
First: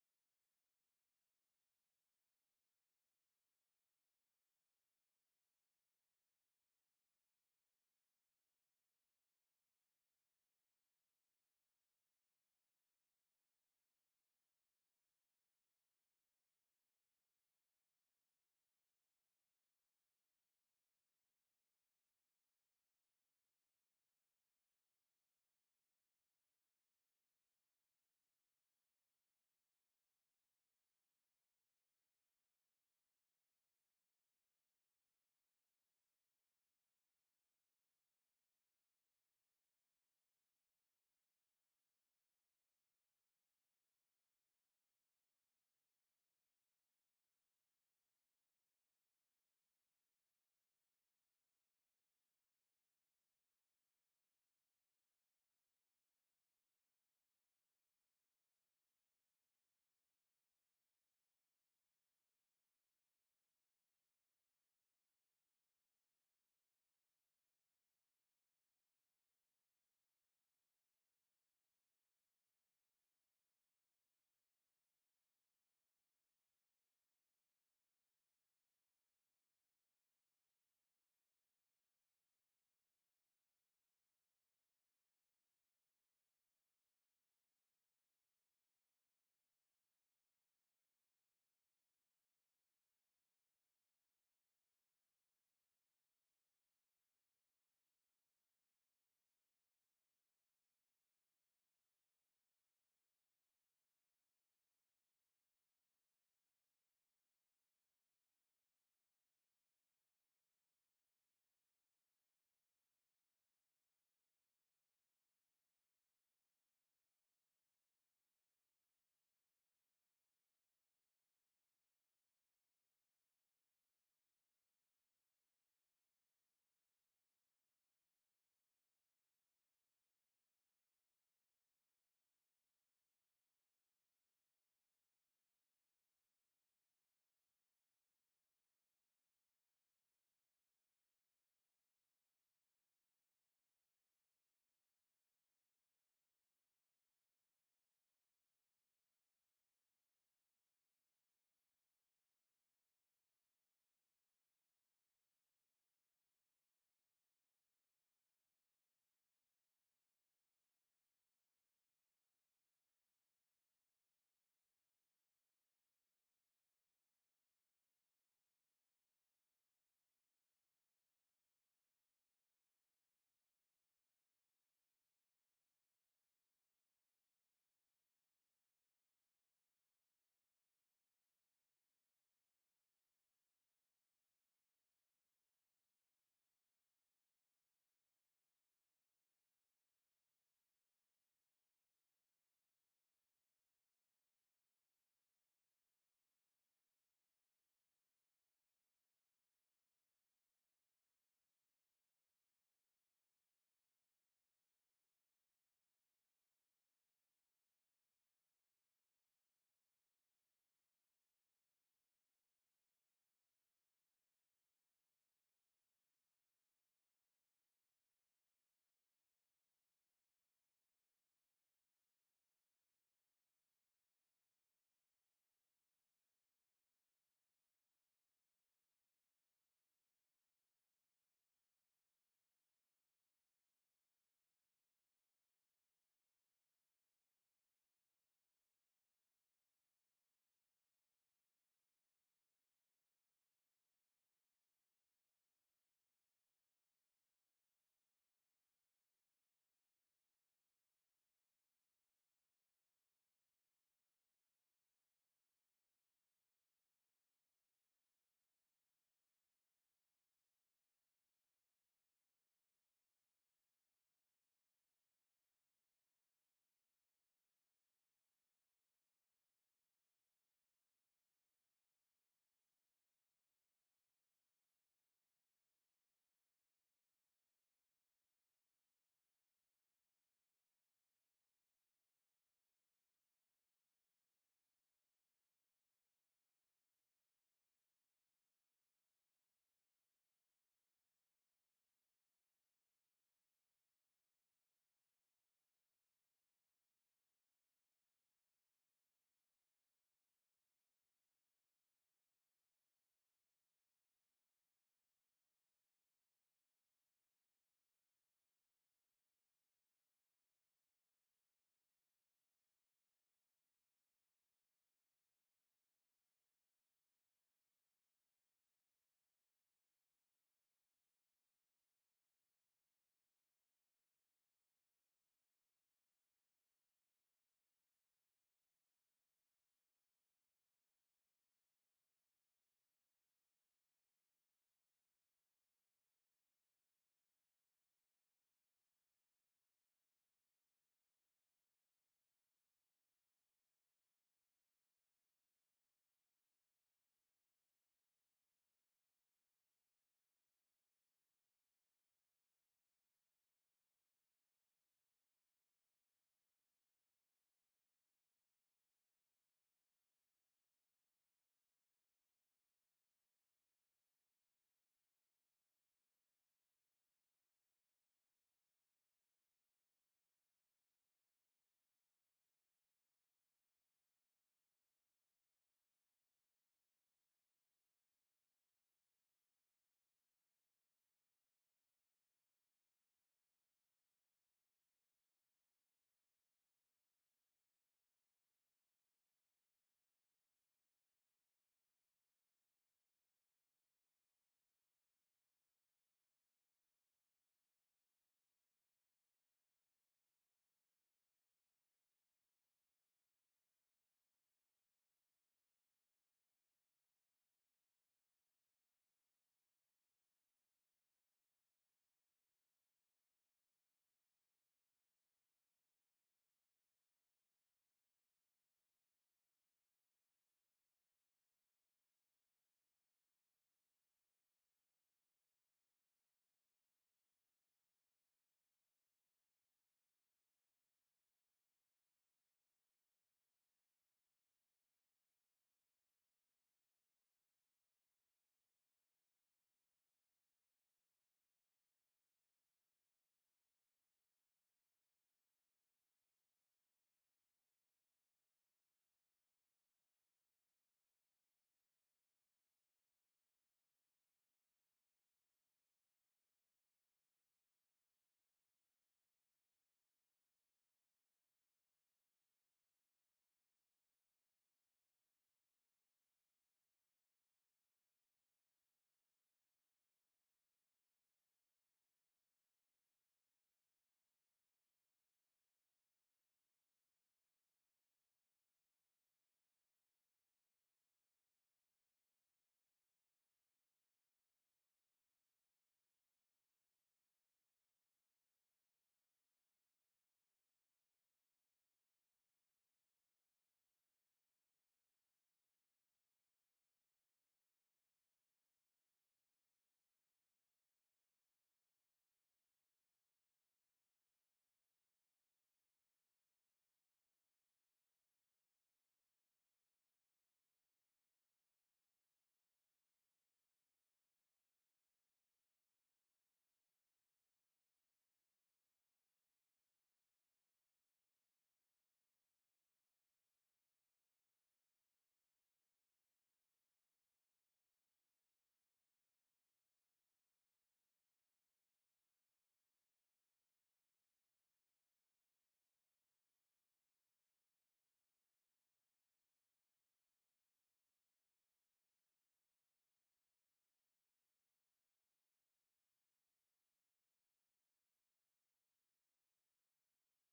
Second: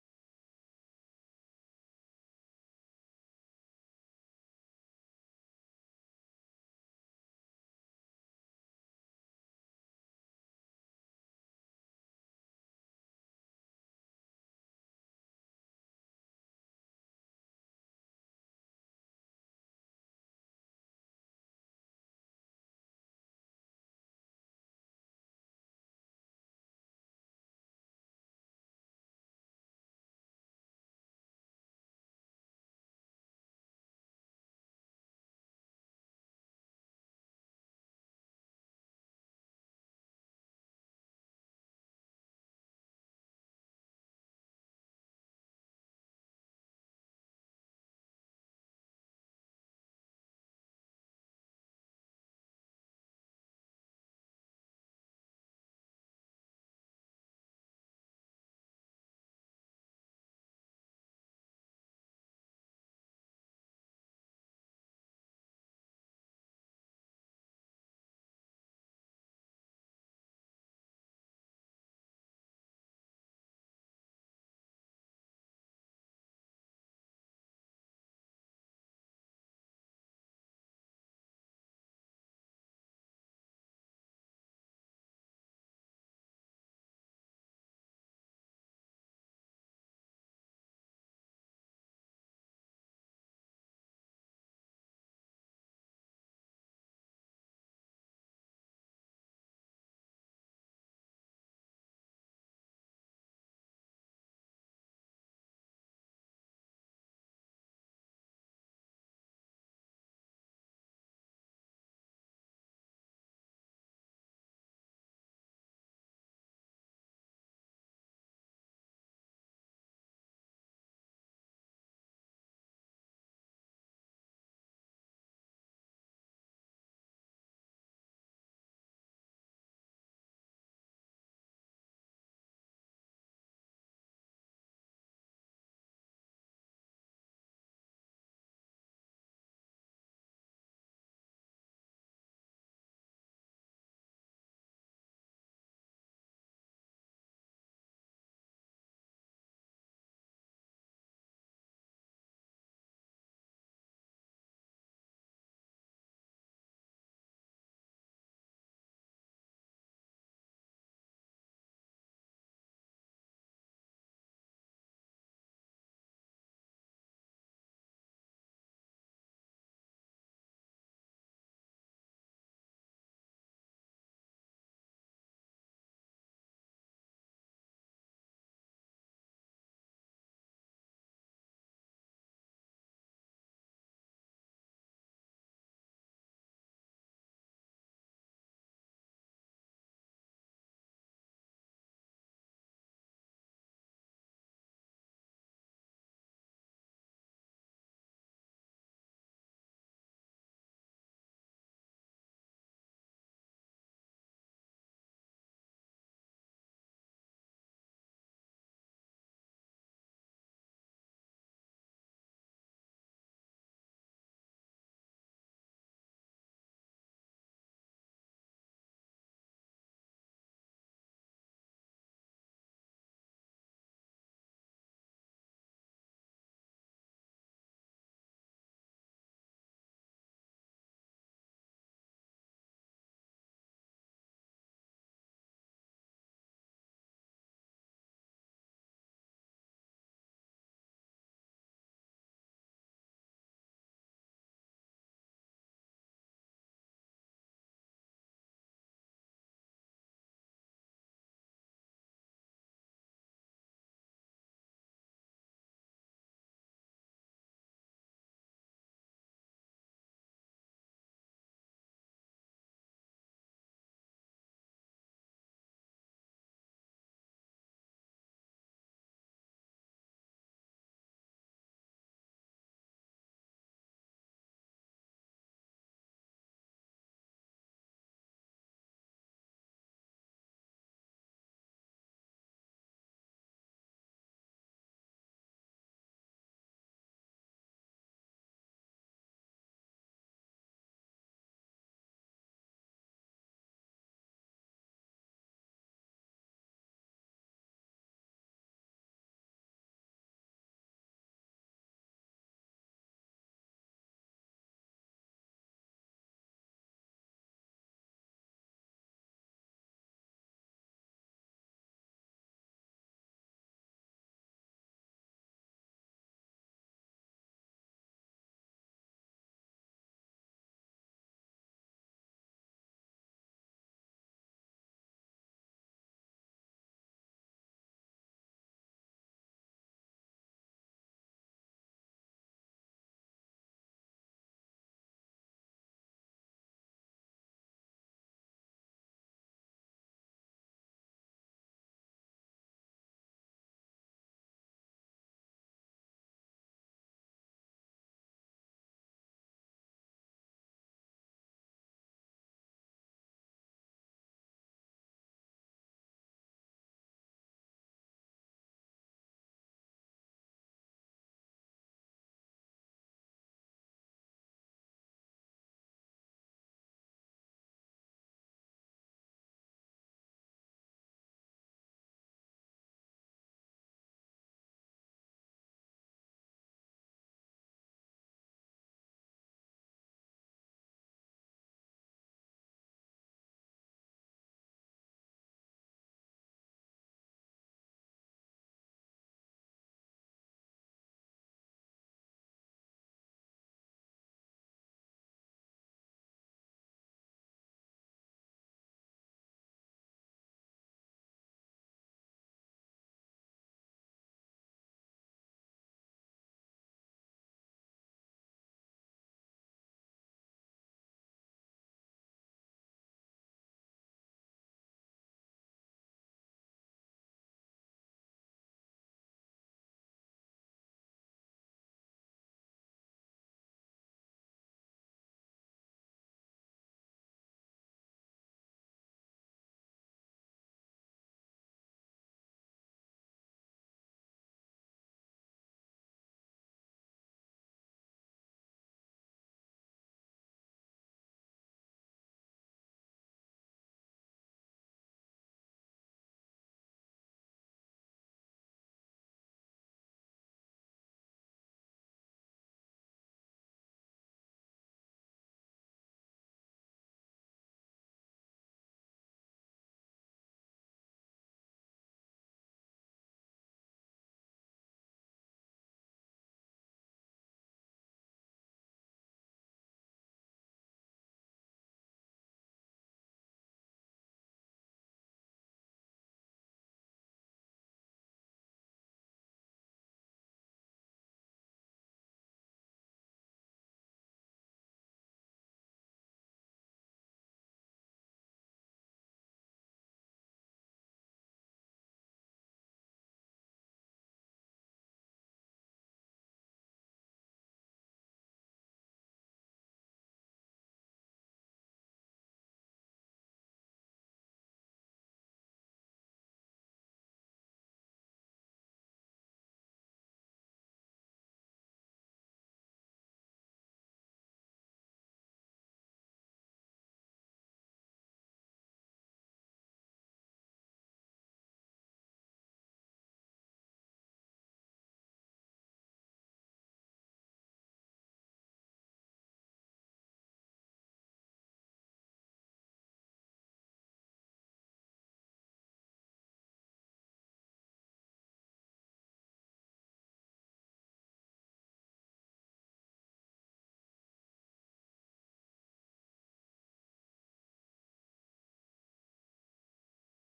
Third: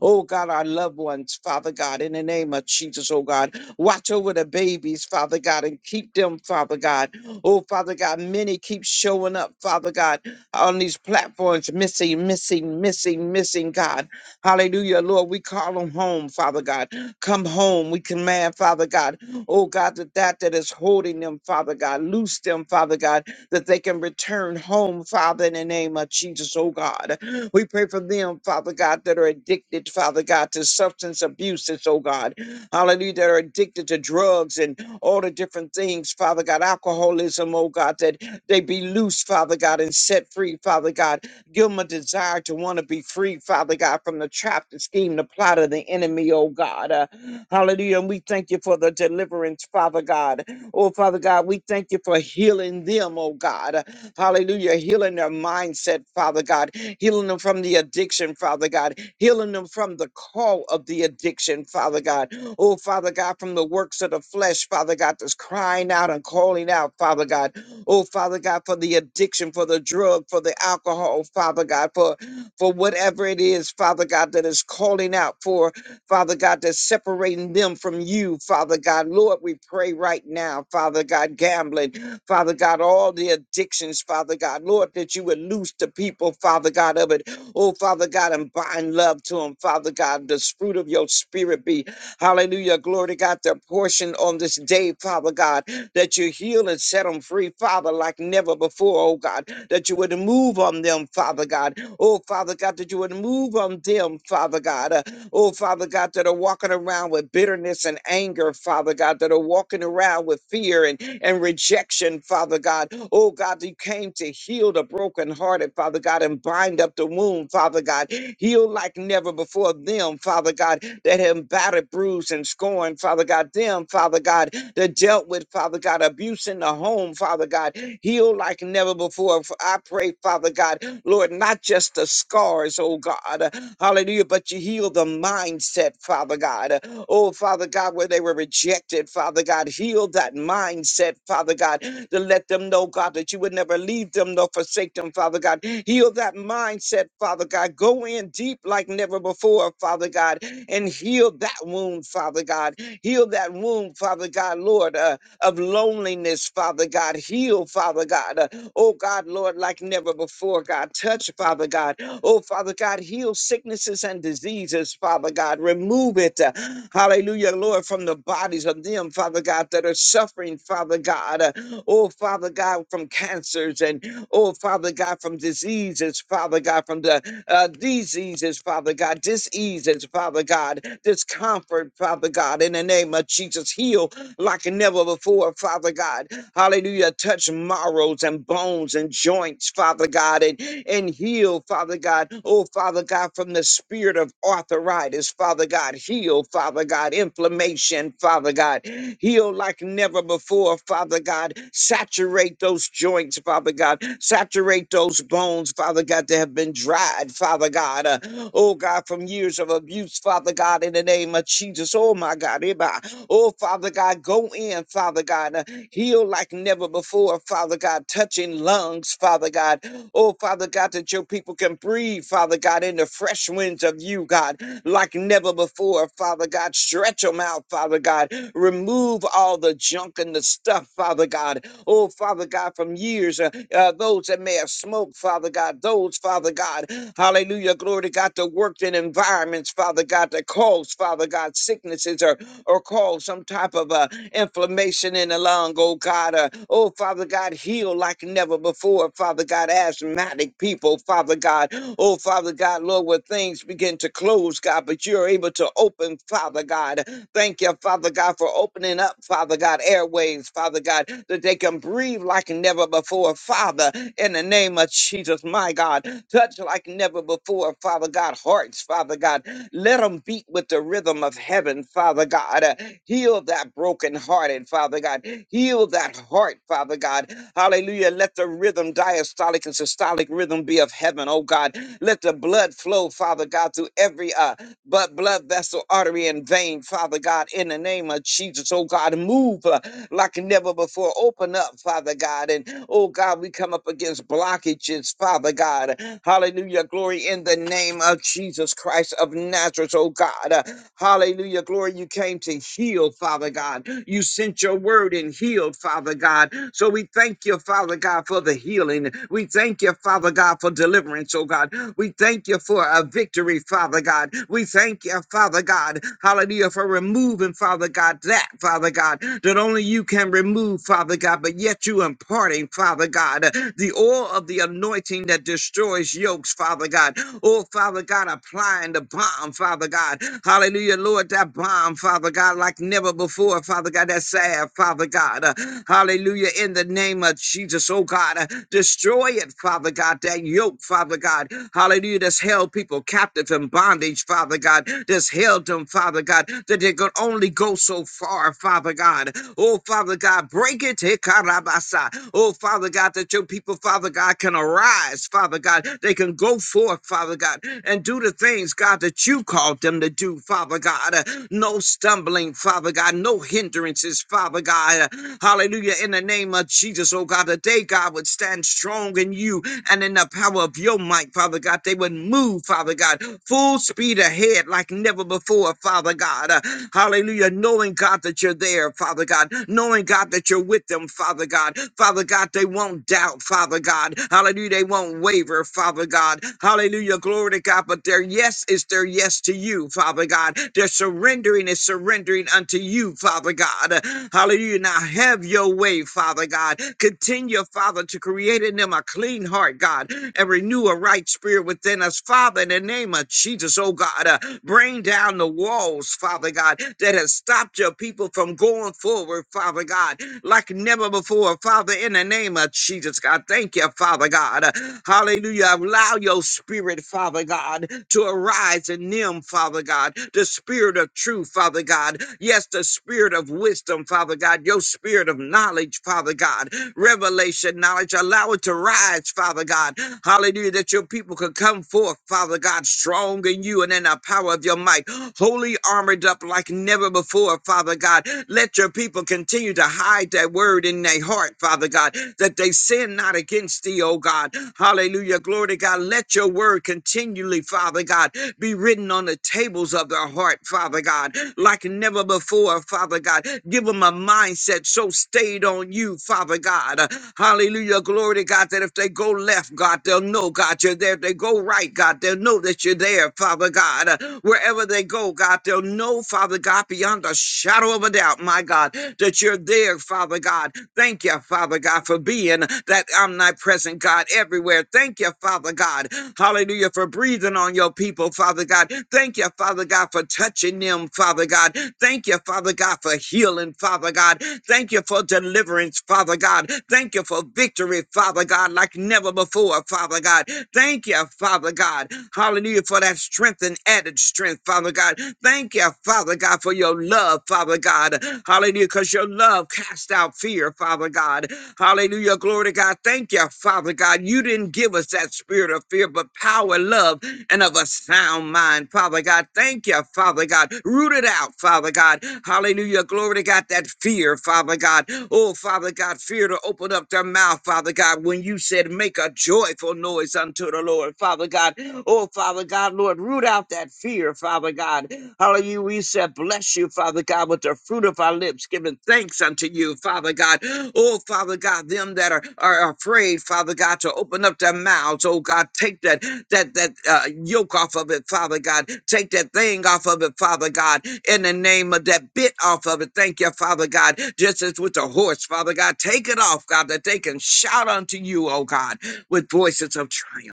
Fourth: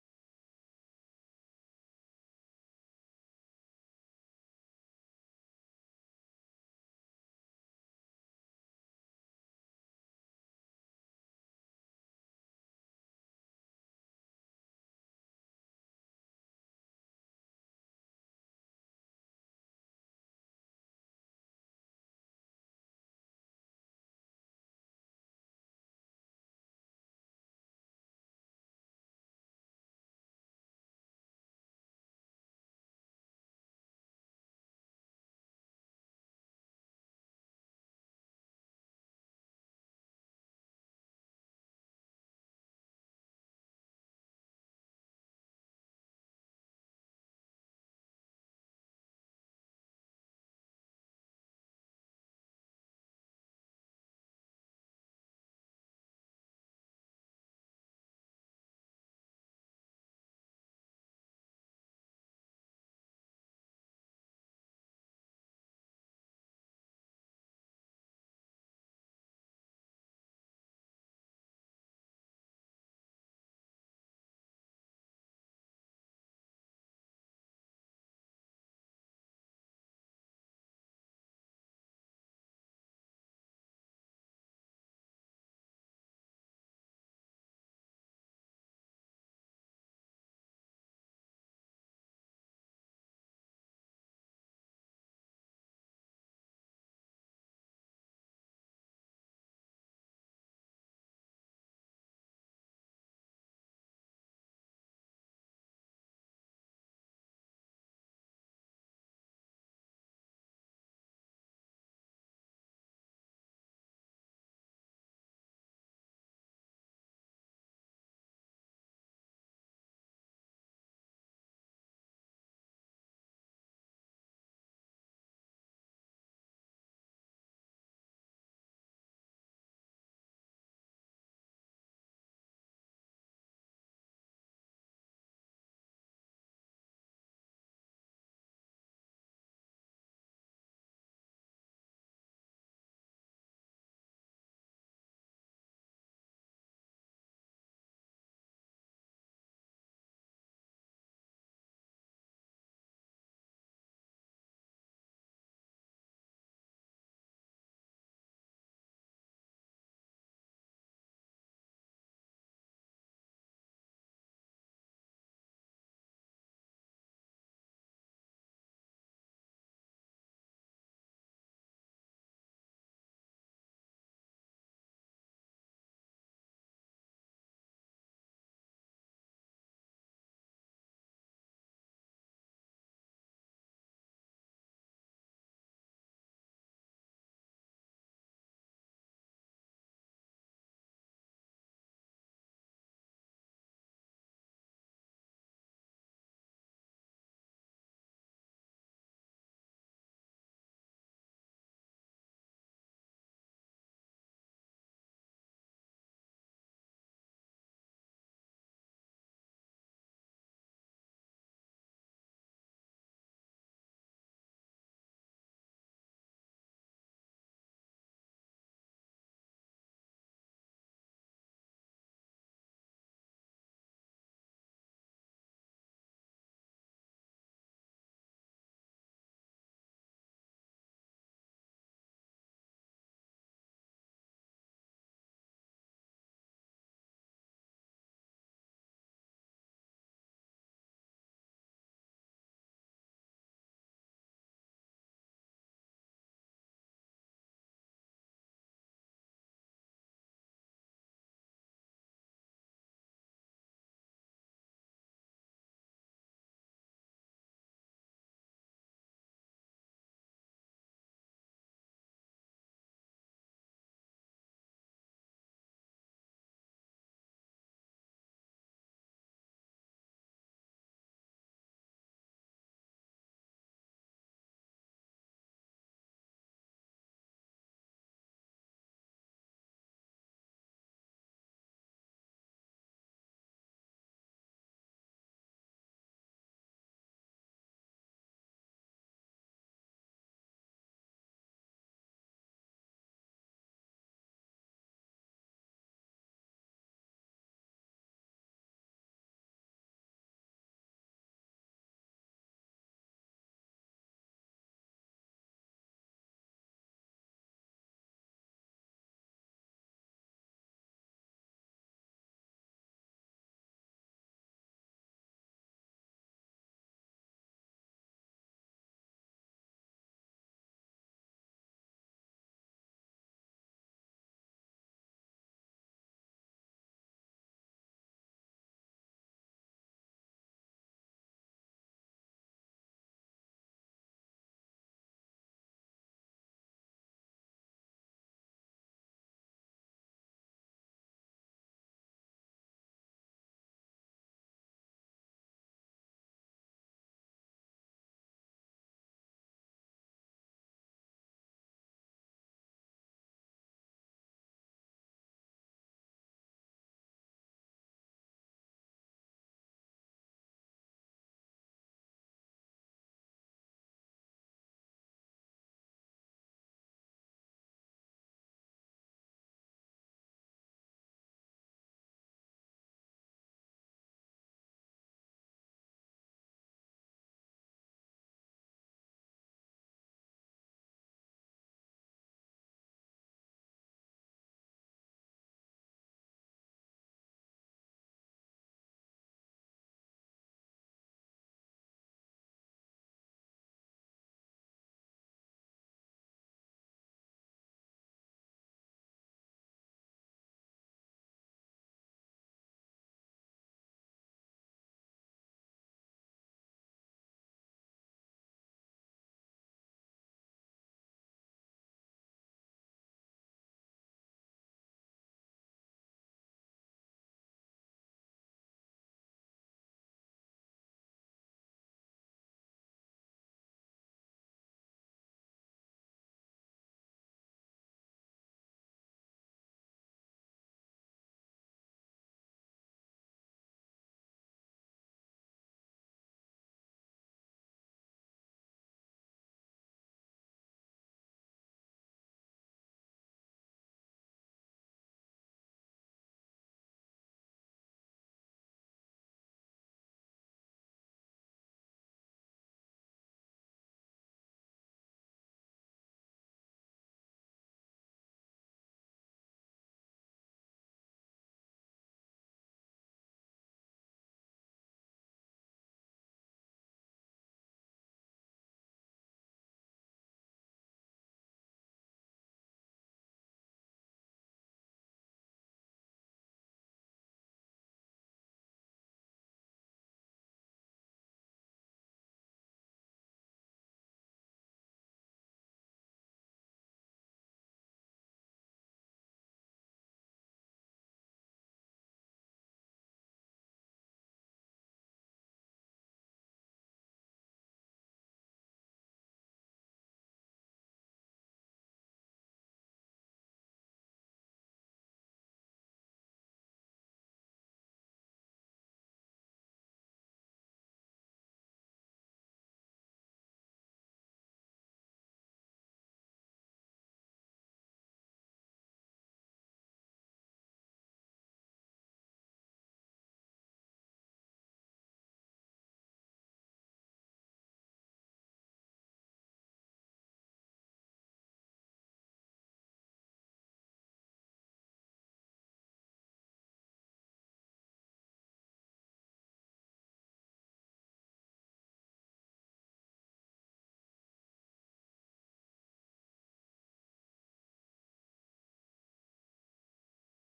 Speaker 4: Oh God, our loved ones, Father God, in the name of Jesus, oh God. Watch over the babies, Father God, and keep them, Father God. Oh Father God, many keep showing up, Father God, on these platforms, missing, missing, missing, missing, God. Hallelujah, Lord. We call them home, Father God. Come home. We command, Father God. Oh God, that that that is holding them, Father God. Loose them, Father God, that they can return home, Father, in the name of Jesus, oh God. We pray for them, Father God, that are addicted, Father God, to substance abuses, oh God. Hallelujah, that are addicted to drugs and all the different things, Father God, alcoholism, oh God, that they be loose, Father God, and set free, Father God. Give them a desire to want to be free, Father God, from the trap, the scheme, the plot of the enemy, oh God. Uh, hallelujah. And we thank you for the deliverance, Father God. Oh, Father God, we thank you for healing them, oh God. Uh, hallelujah. Healing their mindset, Father God. Healing them from the addiction, Father God. Healing them from the call of the addiction, Father God. Oh, Father God, from the works of the flesh, Father God, that's crying out and calling out, Father God. Oh, Father God, for the addiction, for the drug, for the alcohol, Father God, for, for whatever it is, Father God, that is calling out for, Father God, that's separating them from you, Father God. Lord, we pray right now, Father God, gambling, Father God, all the addictions, Father God. Lord, that you would loose the people, Father God, of it. Oh, Father God, and bind love to them, Father God. The fruit of your spirit be, hallelujah, glory to God, their portion on this day, Father God that you heal and set them free, Father, like never before, oh God, that you would move on them, Father God. Oh, Father God, that you would move on them, Father God. Uh, oh, Father God, that are walking around with bitterness and anger, Father God, that are walking around with fear and and rejection, Father God. Oh God, you came to heal the brokenhearted, Father God, and bind up the wound, Father God. Heal like never before them, Father God, that have battered, bruised, and scorned, Father God. Them, Father God, that dealt with, Father God, abuse in the home, Father God. Heal like never before. F- I pray, Father God, Lord, not just the scars, oh God, hallelujah, but you heal the mindset, Father God. Oh, Father God, where they were rejected, Father God, heal that mindset, Father God, to let them know, God, that you would never leave them nor forsake them, Father God. Heal that mindset, Father God. Go in deep like never before, Father God, and heal that wound, Father God. Heal that wound, Father God, Lord. uh, of loneliness, Father God. Heal, Father God. Uh, Oh God, Lord, like never before, God. Touch, Father God. Oh Father God, heal sicknesses and diseases, Father God. Remove it, uh, hallelujah, Lord, from the bodies of them, Father God, that are suffering, Father God. Uh, Oh Father God, from cancers and oh Father God, from diseases, Father God, from the uh, diseases, Father God, diseases, Father God, discomfort, Father God, in the name of Jesus. Heal like never before, Father God. Hallelujah. Touch marrows and bones and joints, Father God, and, and heal, Father God. Oh, Father God, from the spirit of arthritis, Father God. Heal, Father God. Inflammation, Father God. Heal like never before, Father God. Saturate those joints, Father God. Saturate those bones, Father God, that have been dried, Father God. Uh, oh, God, from years of abuse, Father God, in the name of Jesus. Oh, my God. Eba. Oh, Father God, go in, Father God. Heal like never before, Father God, touching lungs, Father God. Oh, Father God, that your people can breathe, Father God, in the fresh winds of you, God, like never before, Father God. Stretch them out, Father God. Remove all the junk and the stuff, Father God. Oh, Father God, from years, uh, uh, those that may have smoked, Father God, those, Father God, hallelujah, glory to God, that worked in environments, Father God, that caused, Father God, sicknesses or or cause some type of uh, inflammation in the lung, oh God. Uh, oh, Father God, heal like never before, Father God, asthmatic people, Father God. Oh, Father God, Lord, where things begin to close, God, but you're able to open, Father God. Thank you, Father God, for opening up, Father God, airways, Father God, that they can breathe like never before, Father, in the name of Jesus, my God. Touch like never before, Father God, hearts, Father God. Let them beat with the rhythm of heaven, Father God. Uh, Heal that brokenhearted, Father God. Heal that heart, Father God. Hallelujah. Let the rhythm, diastolic and systolic rhythm, be of heaven, oh God. Let the blood flow, Father God, through every uh, but blood vessel, artery, and vein, Father God, in the name of Jesus, oh God, move uh, like never before. Open up, Father God, and oh God, we come up against blockages, Father God. Hallelujah, glory in the name of Jesus Christ of Nazareth, oh God. Uh, Hallelujah, glory, you came to heal, Father God. You sent your word and healed, Father God. So we thank you, Father God, for the healing. We thank you, Father God, for deliverance, oh God. We thank you for a victory, Father God. We we thank you, Father God. Hallelujah, for removing, Father God, that, Father God, that only you can remove, Father God, but yet you imparting, Father God, the oil of the anointing that destroys yokes, Father God. Oh, Father God, applying the bomb, Father God. Hallelujah, Lord, that bomb, Father God, like never before, Father God, that salve, Father God. Uh, Hallelujah, in the name of Jesus, oh God, uh, destroy it, Father God, that yoke, Father God. Hallelujah, that's held people captive in bondage, Father. God. Father God, that's held them, Father God, that they could only go so far, Father God. Oh, Father God, break it. eh, karabasa. Oh, Father God, that your people, Father God, can arise, Father God. They can go forth, Father God, and do the things, God, that you called them to do, Father God. Uh, No stumbling, Father God, no hindrances, Father God. Uh, Hallelujah. In the name of Jesus, oh God, that they, God, would stand strong in you and in the power of your might, Father God. They would move, Father God, full speed ahead ahead like never before, Father God. Uh, hallelujah. Knowing, God, that you're there, Father God. Knowing, God, that you're with them, Father God. Father God, they won't doubt, Father God. Hallelujah. They won't waver, Father God. Hallelujah. Glory to God. But their yes is their yes to you, Father God. Their surrendering is surrendering unto you, Father God. Uh, Hallelujah. Now have your way, Father God. Continue, Father, to create in them a clean heart, God, and renew a right spirit within us, Father, in the name of Jesus, oh God. Bring down the walls, Father God, that has stopped your people from going forward, Father God, like never before. Father, in the name of Jesus, God, thank you, Father God. Hallelujah. Allow your spirit, Father God, to arise in them, Father God. The spirit of truth, Father God. Yes, the spirit of wisdom, Father God. Your spirit of knowledge, Father God revelation, knowledge. Allow it to rise, Father God. Hallelujah, that your people could come forth, Father God, strong in you and in the power of your might, wholly armored up like never before, Father God. Let your people continue to hide that word in their heart, Father God, that they sin not against thee, oh God. Hallelujah, glory to God. Let your word continually, Father God, be written on the tables of their heart, Father God. God, like never before, Father God. Give them a mindset so stayed on you, Father God. Hallelujah. Glory to God that if they go left, God, they'll know, God, you're there. If they go right, God, they'll know that you're there, Father God. Uh, Wherever they go, God, they'll know, Father God, beyond a shadow of a doubt, my God, that you're there, Father God. Thank you, Father God, for being that omnipresent God everywhere. Thank you, Father. God. Hallelujah, for breathing on your people, Father God. Thank you, Father God, for touching them, Father God. Thank you, Father God, for healing, Father God. Thank you for deliverance, Father God. Thank you for victory, Father God, like never before, Father God. Thank you, Father God. Hallelujah, for that strength and added strength, Father God. Thank you, Father God, for your love, Father God. Hallelujah, because your love casts out out fear, Father God. Hallelujah. Glory to God. Thank you, Father God. You didn't give us that spirit of fear, but power, love, and of a sound mind, Father God. Thank you, Father God. Root it out, Father God. Hallelujah. Glory to God. That fear, Father God. Oh, Father God, fear to open up their mouth, Father God, when you said, make a joyful noise unto the Lord, Father God. Oh, Father God, Lord, root out that fear, Father. Father God. Hallelujah. We said, bless you, Father God, with the fruit of our lips, giving thanks unto you, Father God. Oh, Father God, them that are, are afraid, Father God, to open up their mouths. Oh, God, take that that that uh, yoke off of it, Father God. Take that thing off of it, Father God. In the name of that bit off of it, thank you, Father God. Just as with the horse, Father God, take it off, God, that they can shout unto you, oh God, with voices of triumph.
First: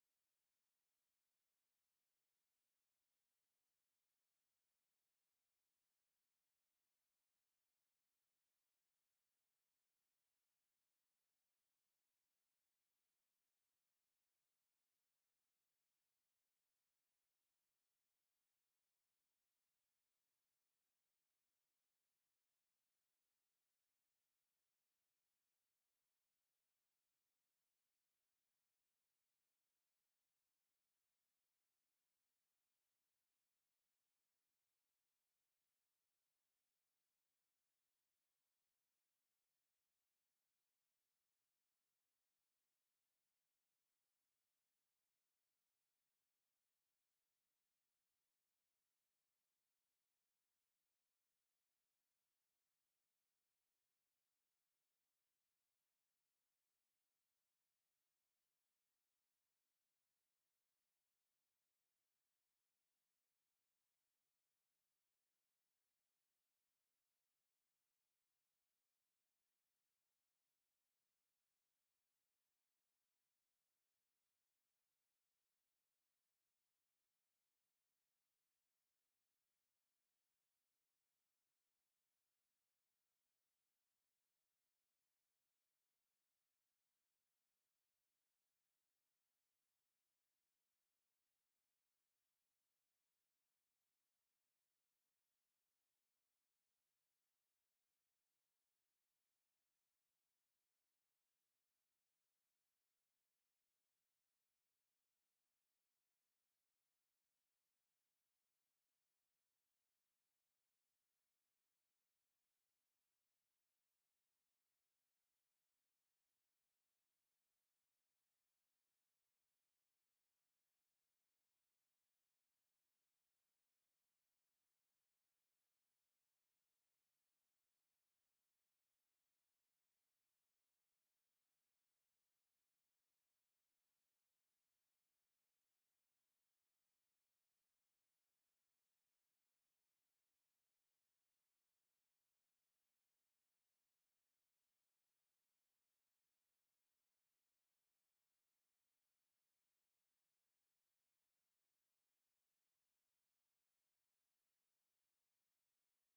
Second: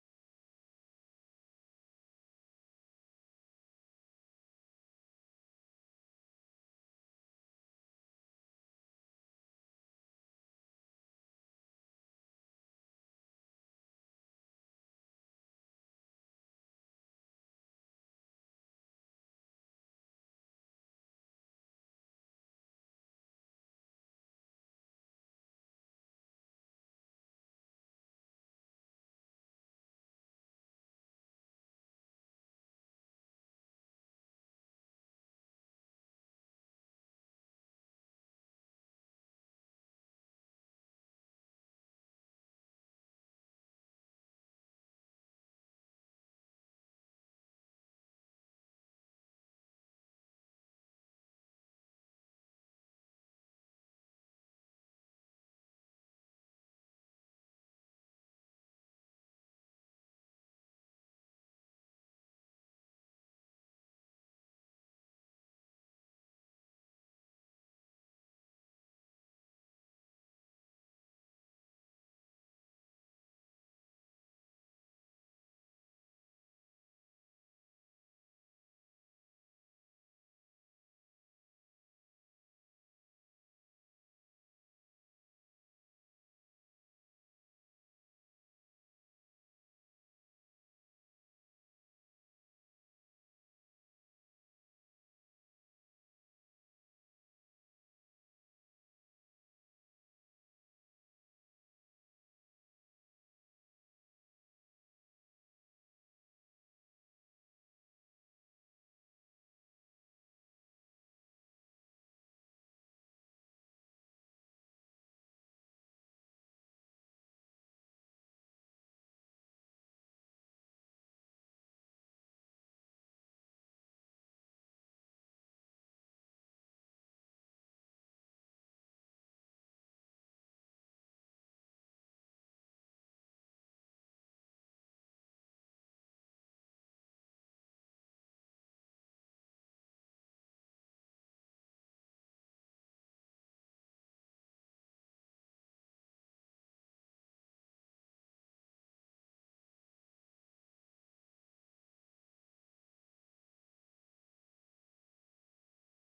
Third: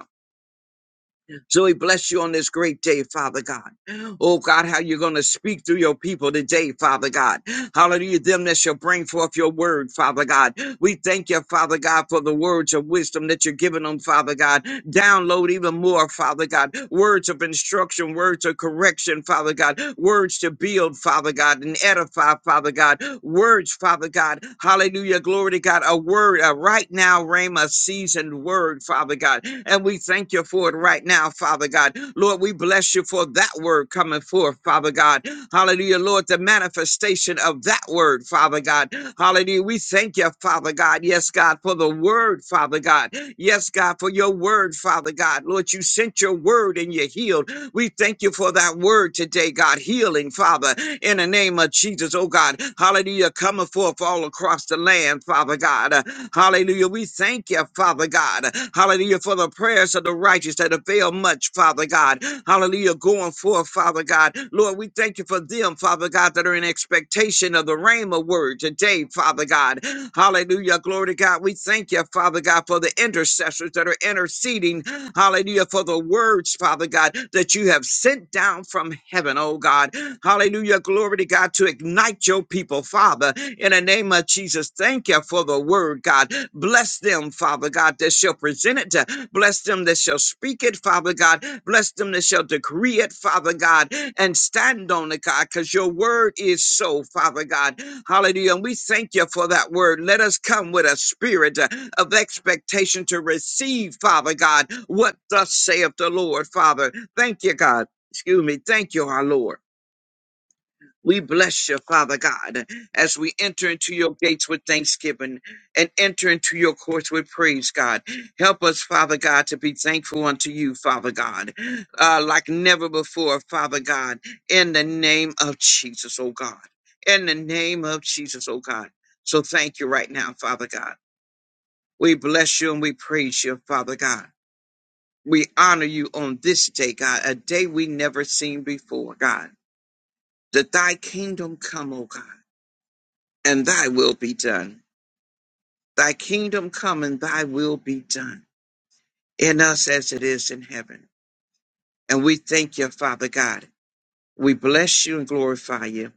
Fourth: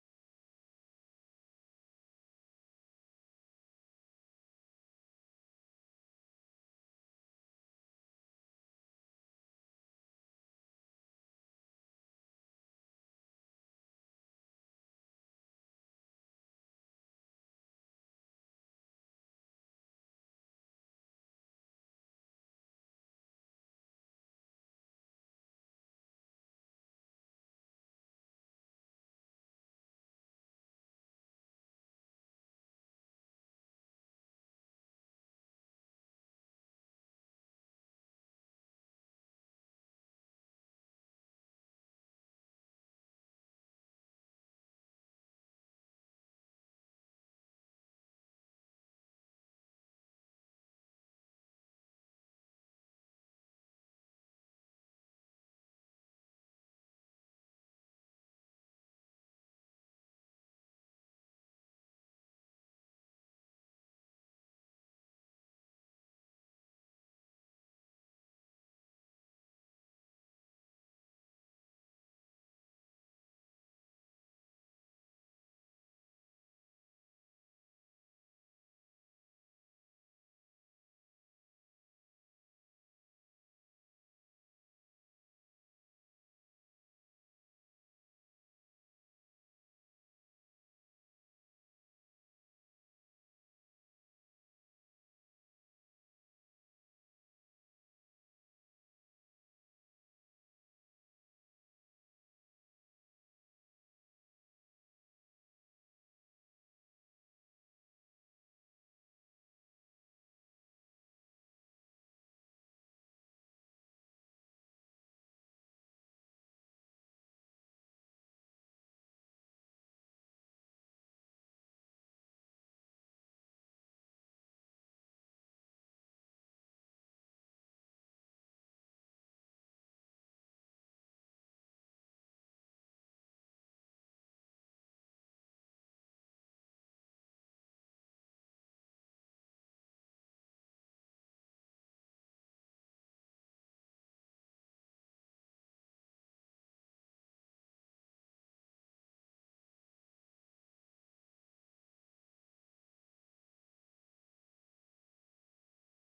Speaker 4: So we bless you on this great day, Father God. Oh God, how you're going to speak through your people today, Father God. Hallelujah. Them that shall bring forth your word, Father God. We thank you, Father God, for the words of wisdom that you're giving them, Father God. Download even more, Father God. Words of instruction, words of correction, Father God. Words to build, Father God, and edify, Father God. Words, Father God. Hallelujah. Glory to God. A word, a right right now, Rhema, seasoned word, Father God. And we thank you for it right now, Father God. Lord, we bless you for that word coming forth, Father God. Hallelujah, Lord, the manifestation of that word, Father God. Hallelujah, we thank you, Father God. Yes, God, for the word, Father God. Yes, God, for your word, Father God. Lord, you sent your word and you healed. We thank you for that word today, God. Healing, Father, in the name of Jesus, oh God. Hallelujah. Coming forth all across the land, Father God. Uh, Hallelujah. We thank you, Father God. Hallelujah. For the prayers of the righteous that avail much, Father God. Hallelujah. Going forth, Father God. Lord, we thank you for them, Father God, that are in expectation of the Rhema word today, Father God. Hallelujah. Glory to God. We thank you, Father God, for the intercessors that are interceding. Hallelujah. For the words, Father God that you have sent down from heaven, oh God. Hallelujah. Glory to God to ignite your people, Father, in the name of Jesus. Thank you for the word, God. Bless them, Father God, that shall present it. To, bless them that shall speak it, Father God. Bless them that shall decree it, Father God, and stand on it, God, because your word is so, Father God. Hallelujah. And we thank you for that word. Let us come with a spirit uh, of expectation to receive, Father God, what thus saith the Lord, Father. Thank you, God. Excuse me. Thank you, our Lord. We bless you, Father God, as we enter into your gates with thanksgiving and enter into your courts with praise, God. Help us, Father God, to be thankful unto you, Father God, uh, like never before, Father God, in the name of Jesus, oh God. In the name of Jesus, oh God. So thank you right now, Father God. We bless you and we praise you, Father God. We honor you on this day, God, a day we never seen before, God. that thy kingdom come, O God, and thy will be done. Thy kingdom come and thy will be done in us as it is in heaven. And we thank you, Father God. We bless you and glorify you.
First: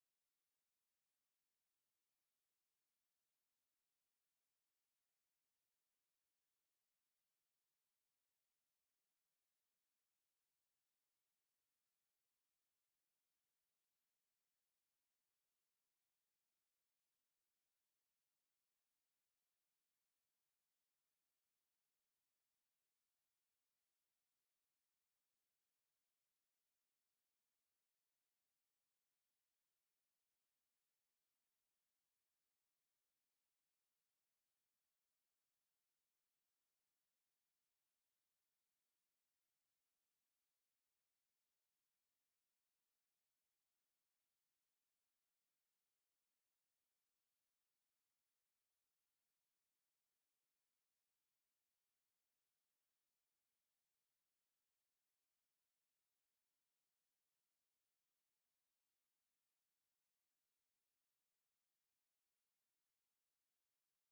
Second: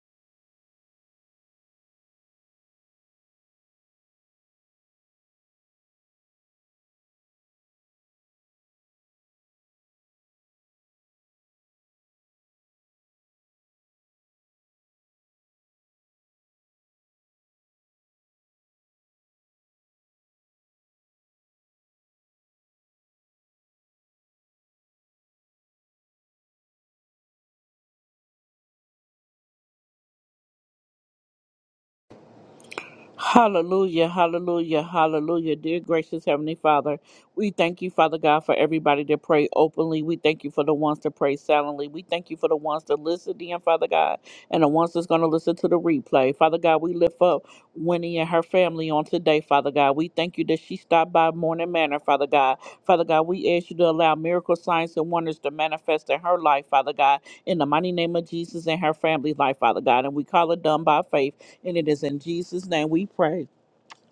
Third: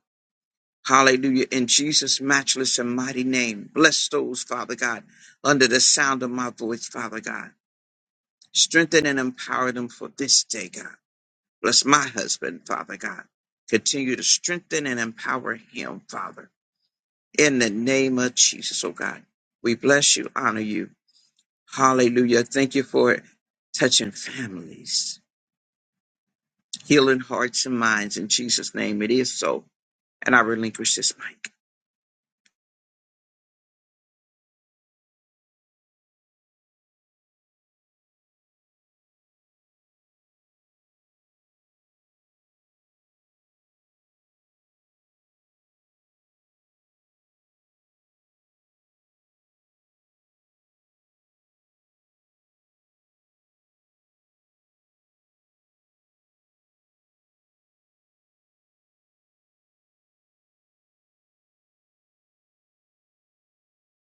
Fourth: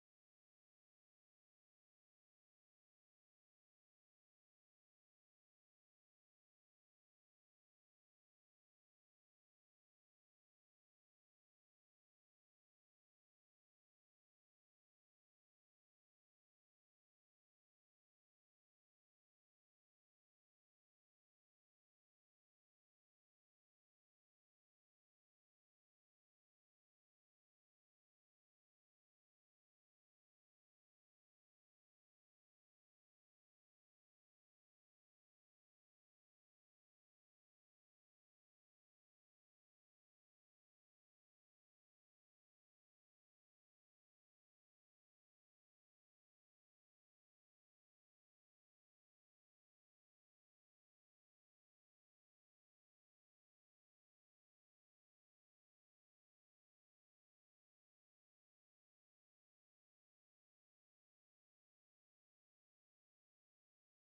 Speaker 4: Hallelujah. In Jesus' matchless and mighty name, bless those, Father God, under the sound of my voice, Father God. Strengthen and empower them for this day, God. Bless my husband, Father God. Continue to strengthen and empower him, Father. In the name of Jesus, oh God, we bless you, honor you. Hallelujah. Thank you for touching families, healing hearts and minds. In Jesus' name, it is so. And I relinquish this mic.
Speaker 1: Hallelujah, hallelujah, hallelujah. Dear gracious Heavenly Father, we thank you, Father God, for everybody that pray openly. We thank you for the ones that pray silently. We thank you for the ones that listen in, Father God, and the ones that's going to listen to the replay. Father God, we lift up Winnie and her family on today, Father God. We thank you that she stopped by Morning Manor, Father God. Father God, we ask you to allow miracle signs and wonders to manifest in her life, Father God, in the mighty name of Jesus and her family's life, Father God. And we call it done by faith. And it is in Jesus' name we pray.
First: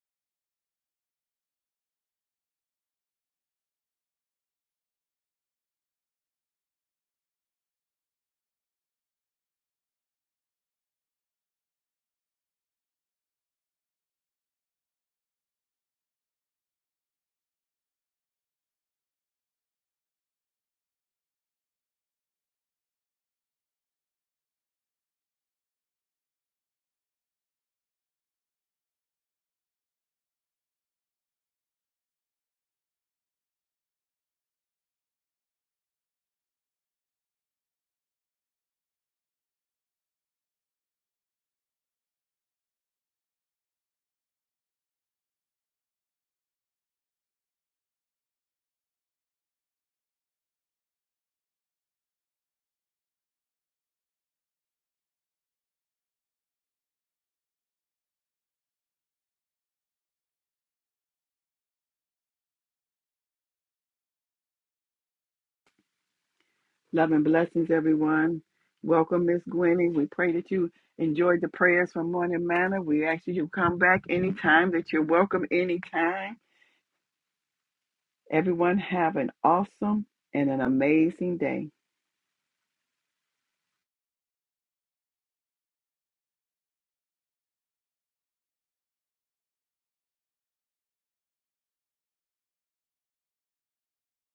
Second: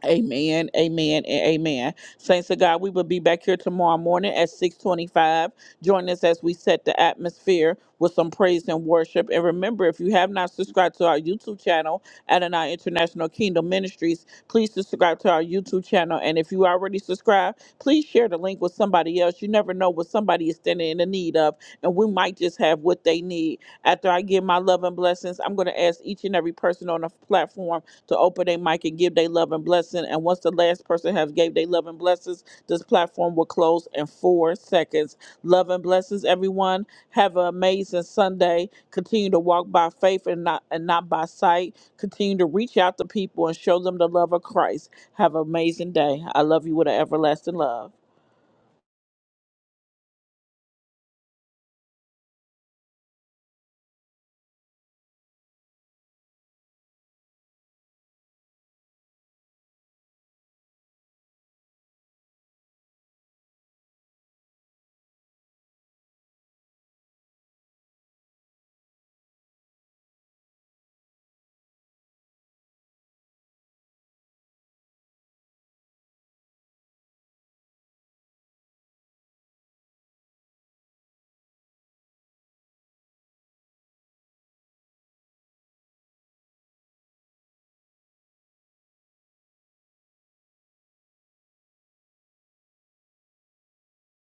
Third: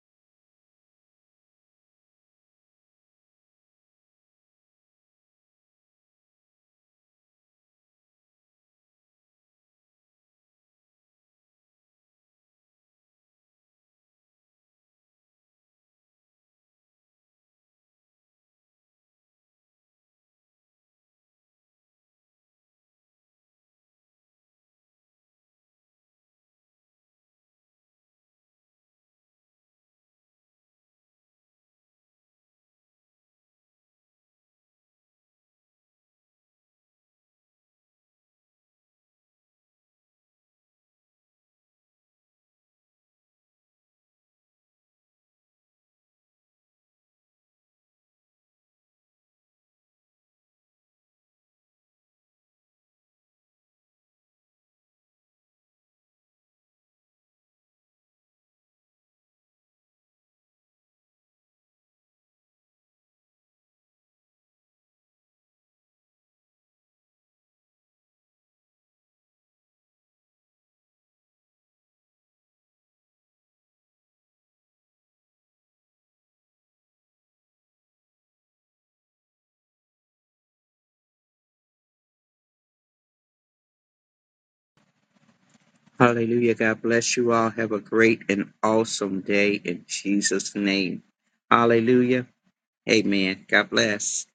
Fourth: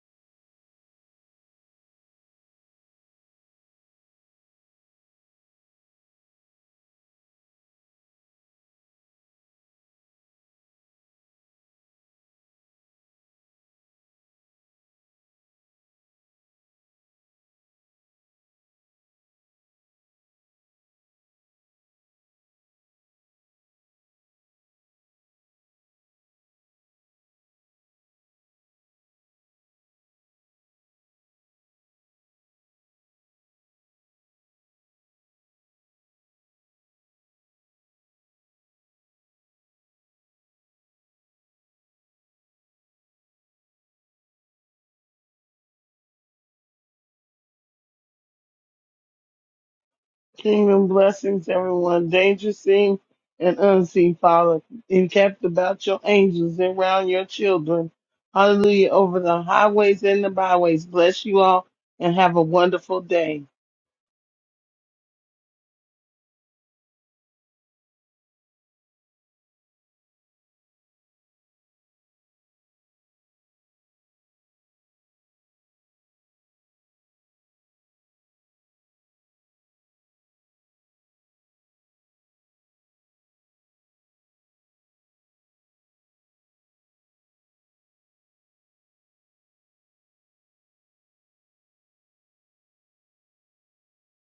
Speaker 1: Amen, amen, and amen. Saints of God, we will be back here tomorrow morning at 625. Join us as we set the atmosphere with some praise and worship. And remember, if you have not subscribed to our YouTube channel, Adonai International Kingdom Ministries, please subscribe to our YouTube channel. And if you already subscribed, please share the link with somebody else. You never know what somebody is standing in the need of, and we might just have what they need. After I give my love and blessings, I'm going to ask each and every person on the platform to open their mic and give their love and blessing. And once the last person has gave their love and blessings, this platform will close in four seconds. Love and blessings, everyone. Have an amazing Sunday. Continue to walk by faith and not and not by sight. Continue to reach out to people and show them the love of Christ. Have an amazing day. I love you with an everlasting love.
Speaker 2: Kingdom blessings, everyone, danger seen and unseen, Father, encamped about your angels and round your children. Hallelujah, over the highways and the byways. Bless you all and have a wonderful day.
Speaker 3: Love and blessings, everyone. Welcome, Miss Gwenny. We pray that you enjoyed the prayers from Morning Manor. We ask you to come back anytime, that you're welcome anytime. Everyone have an awesome and an amazing day.
Speaker 4: Hallelujah. God bless you all. Have a great and awesome day in Jesus' name. Hallelujah. Amen. God bless.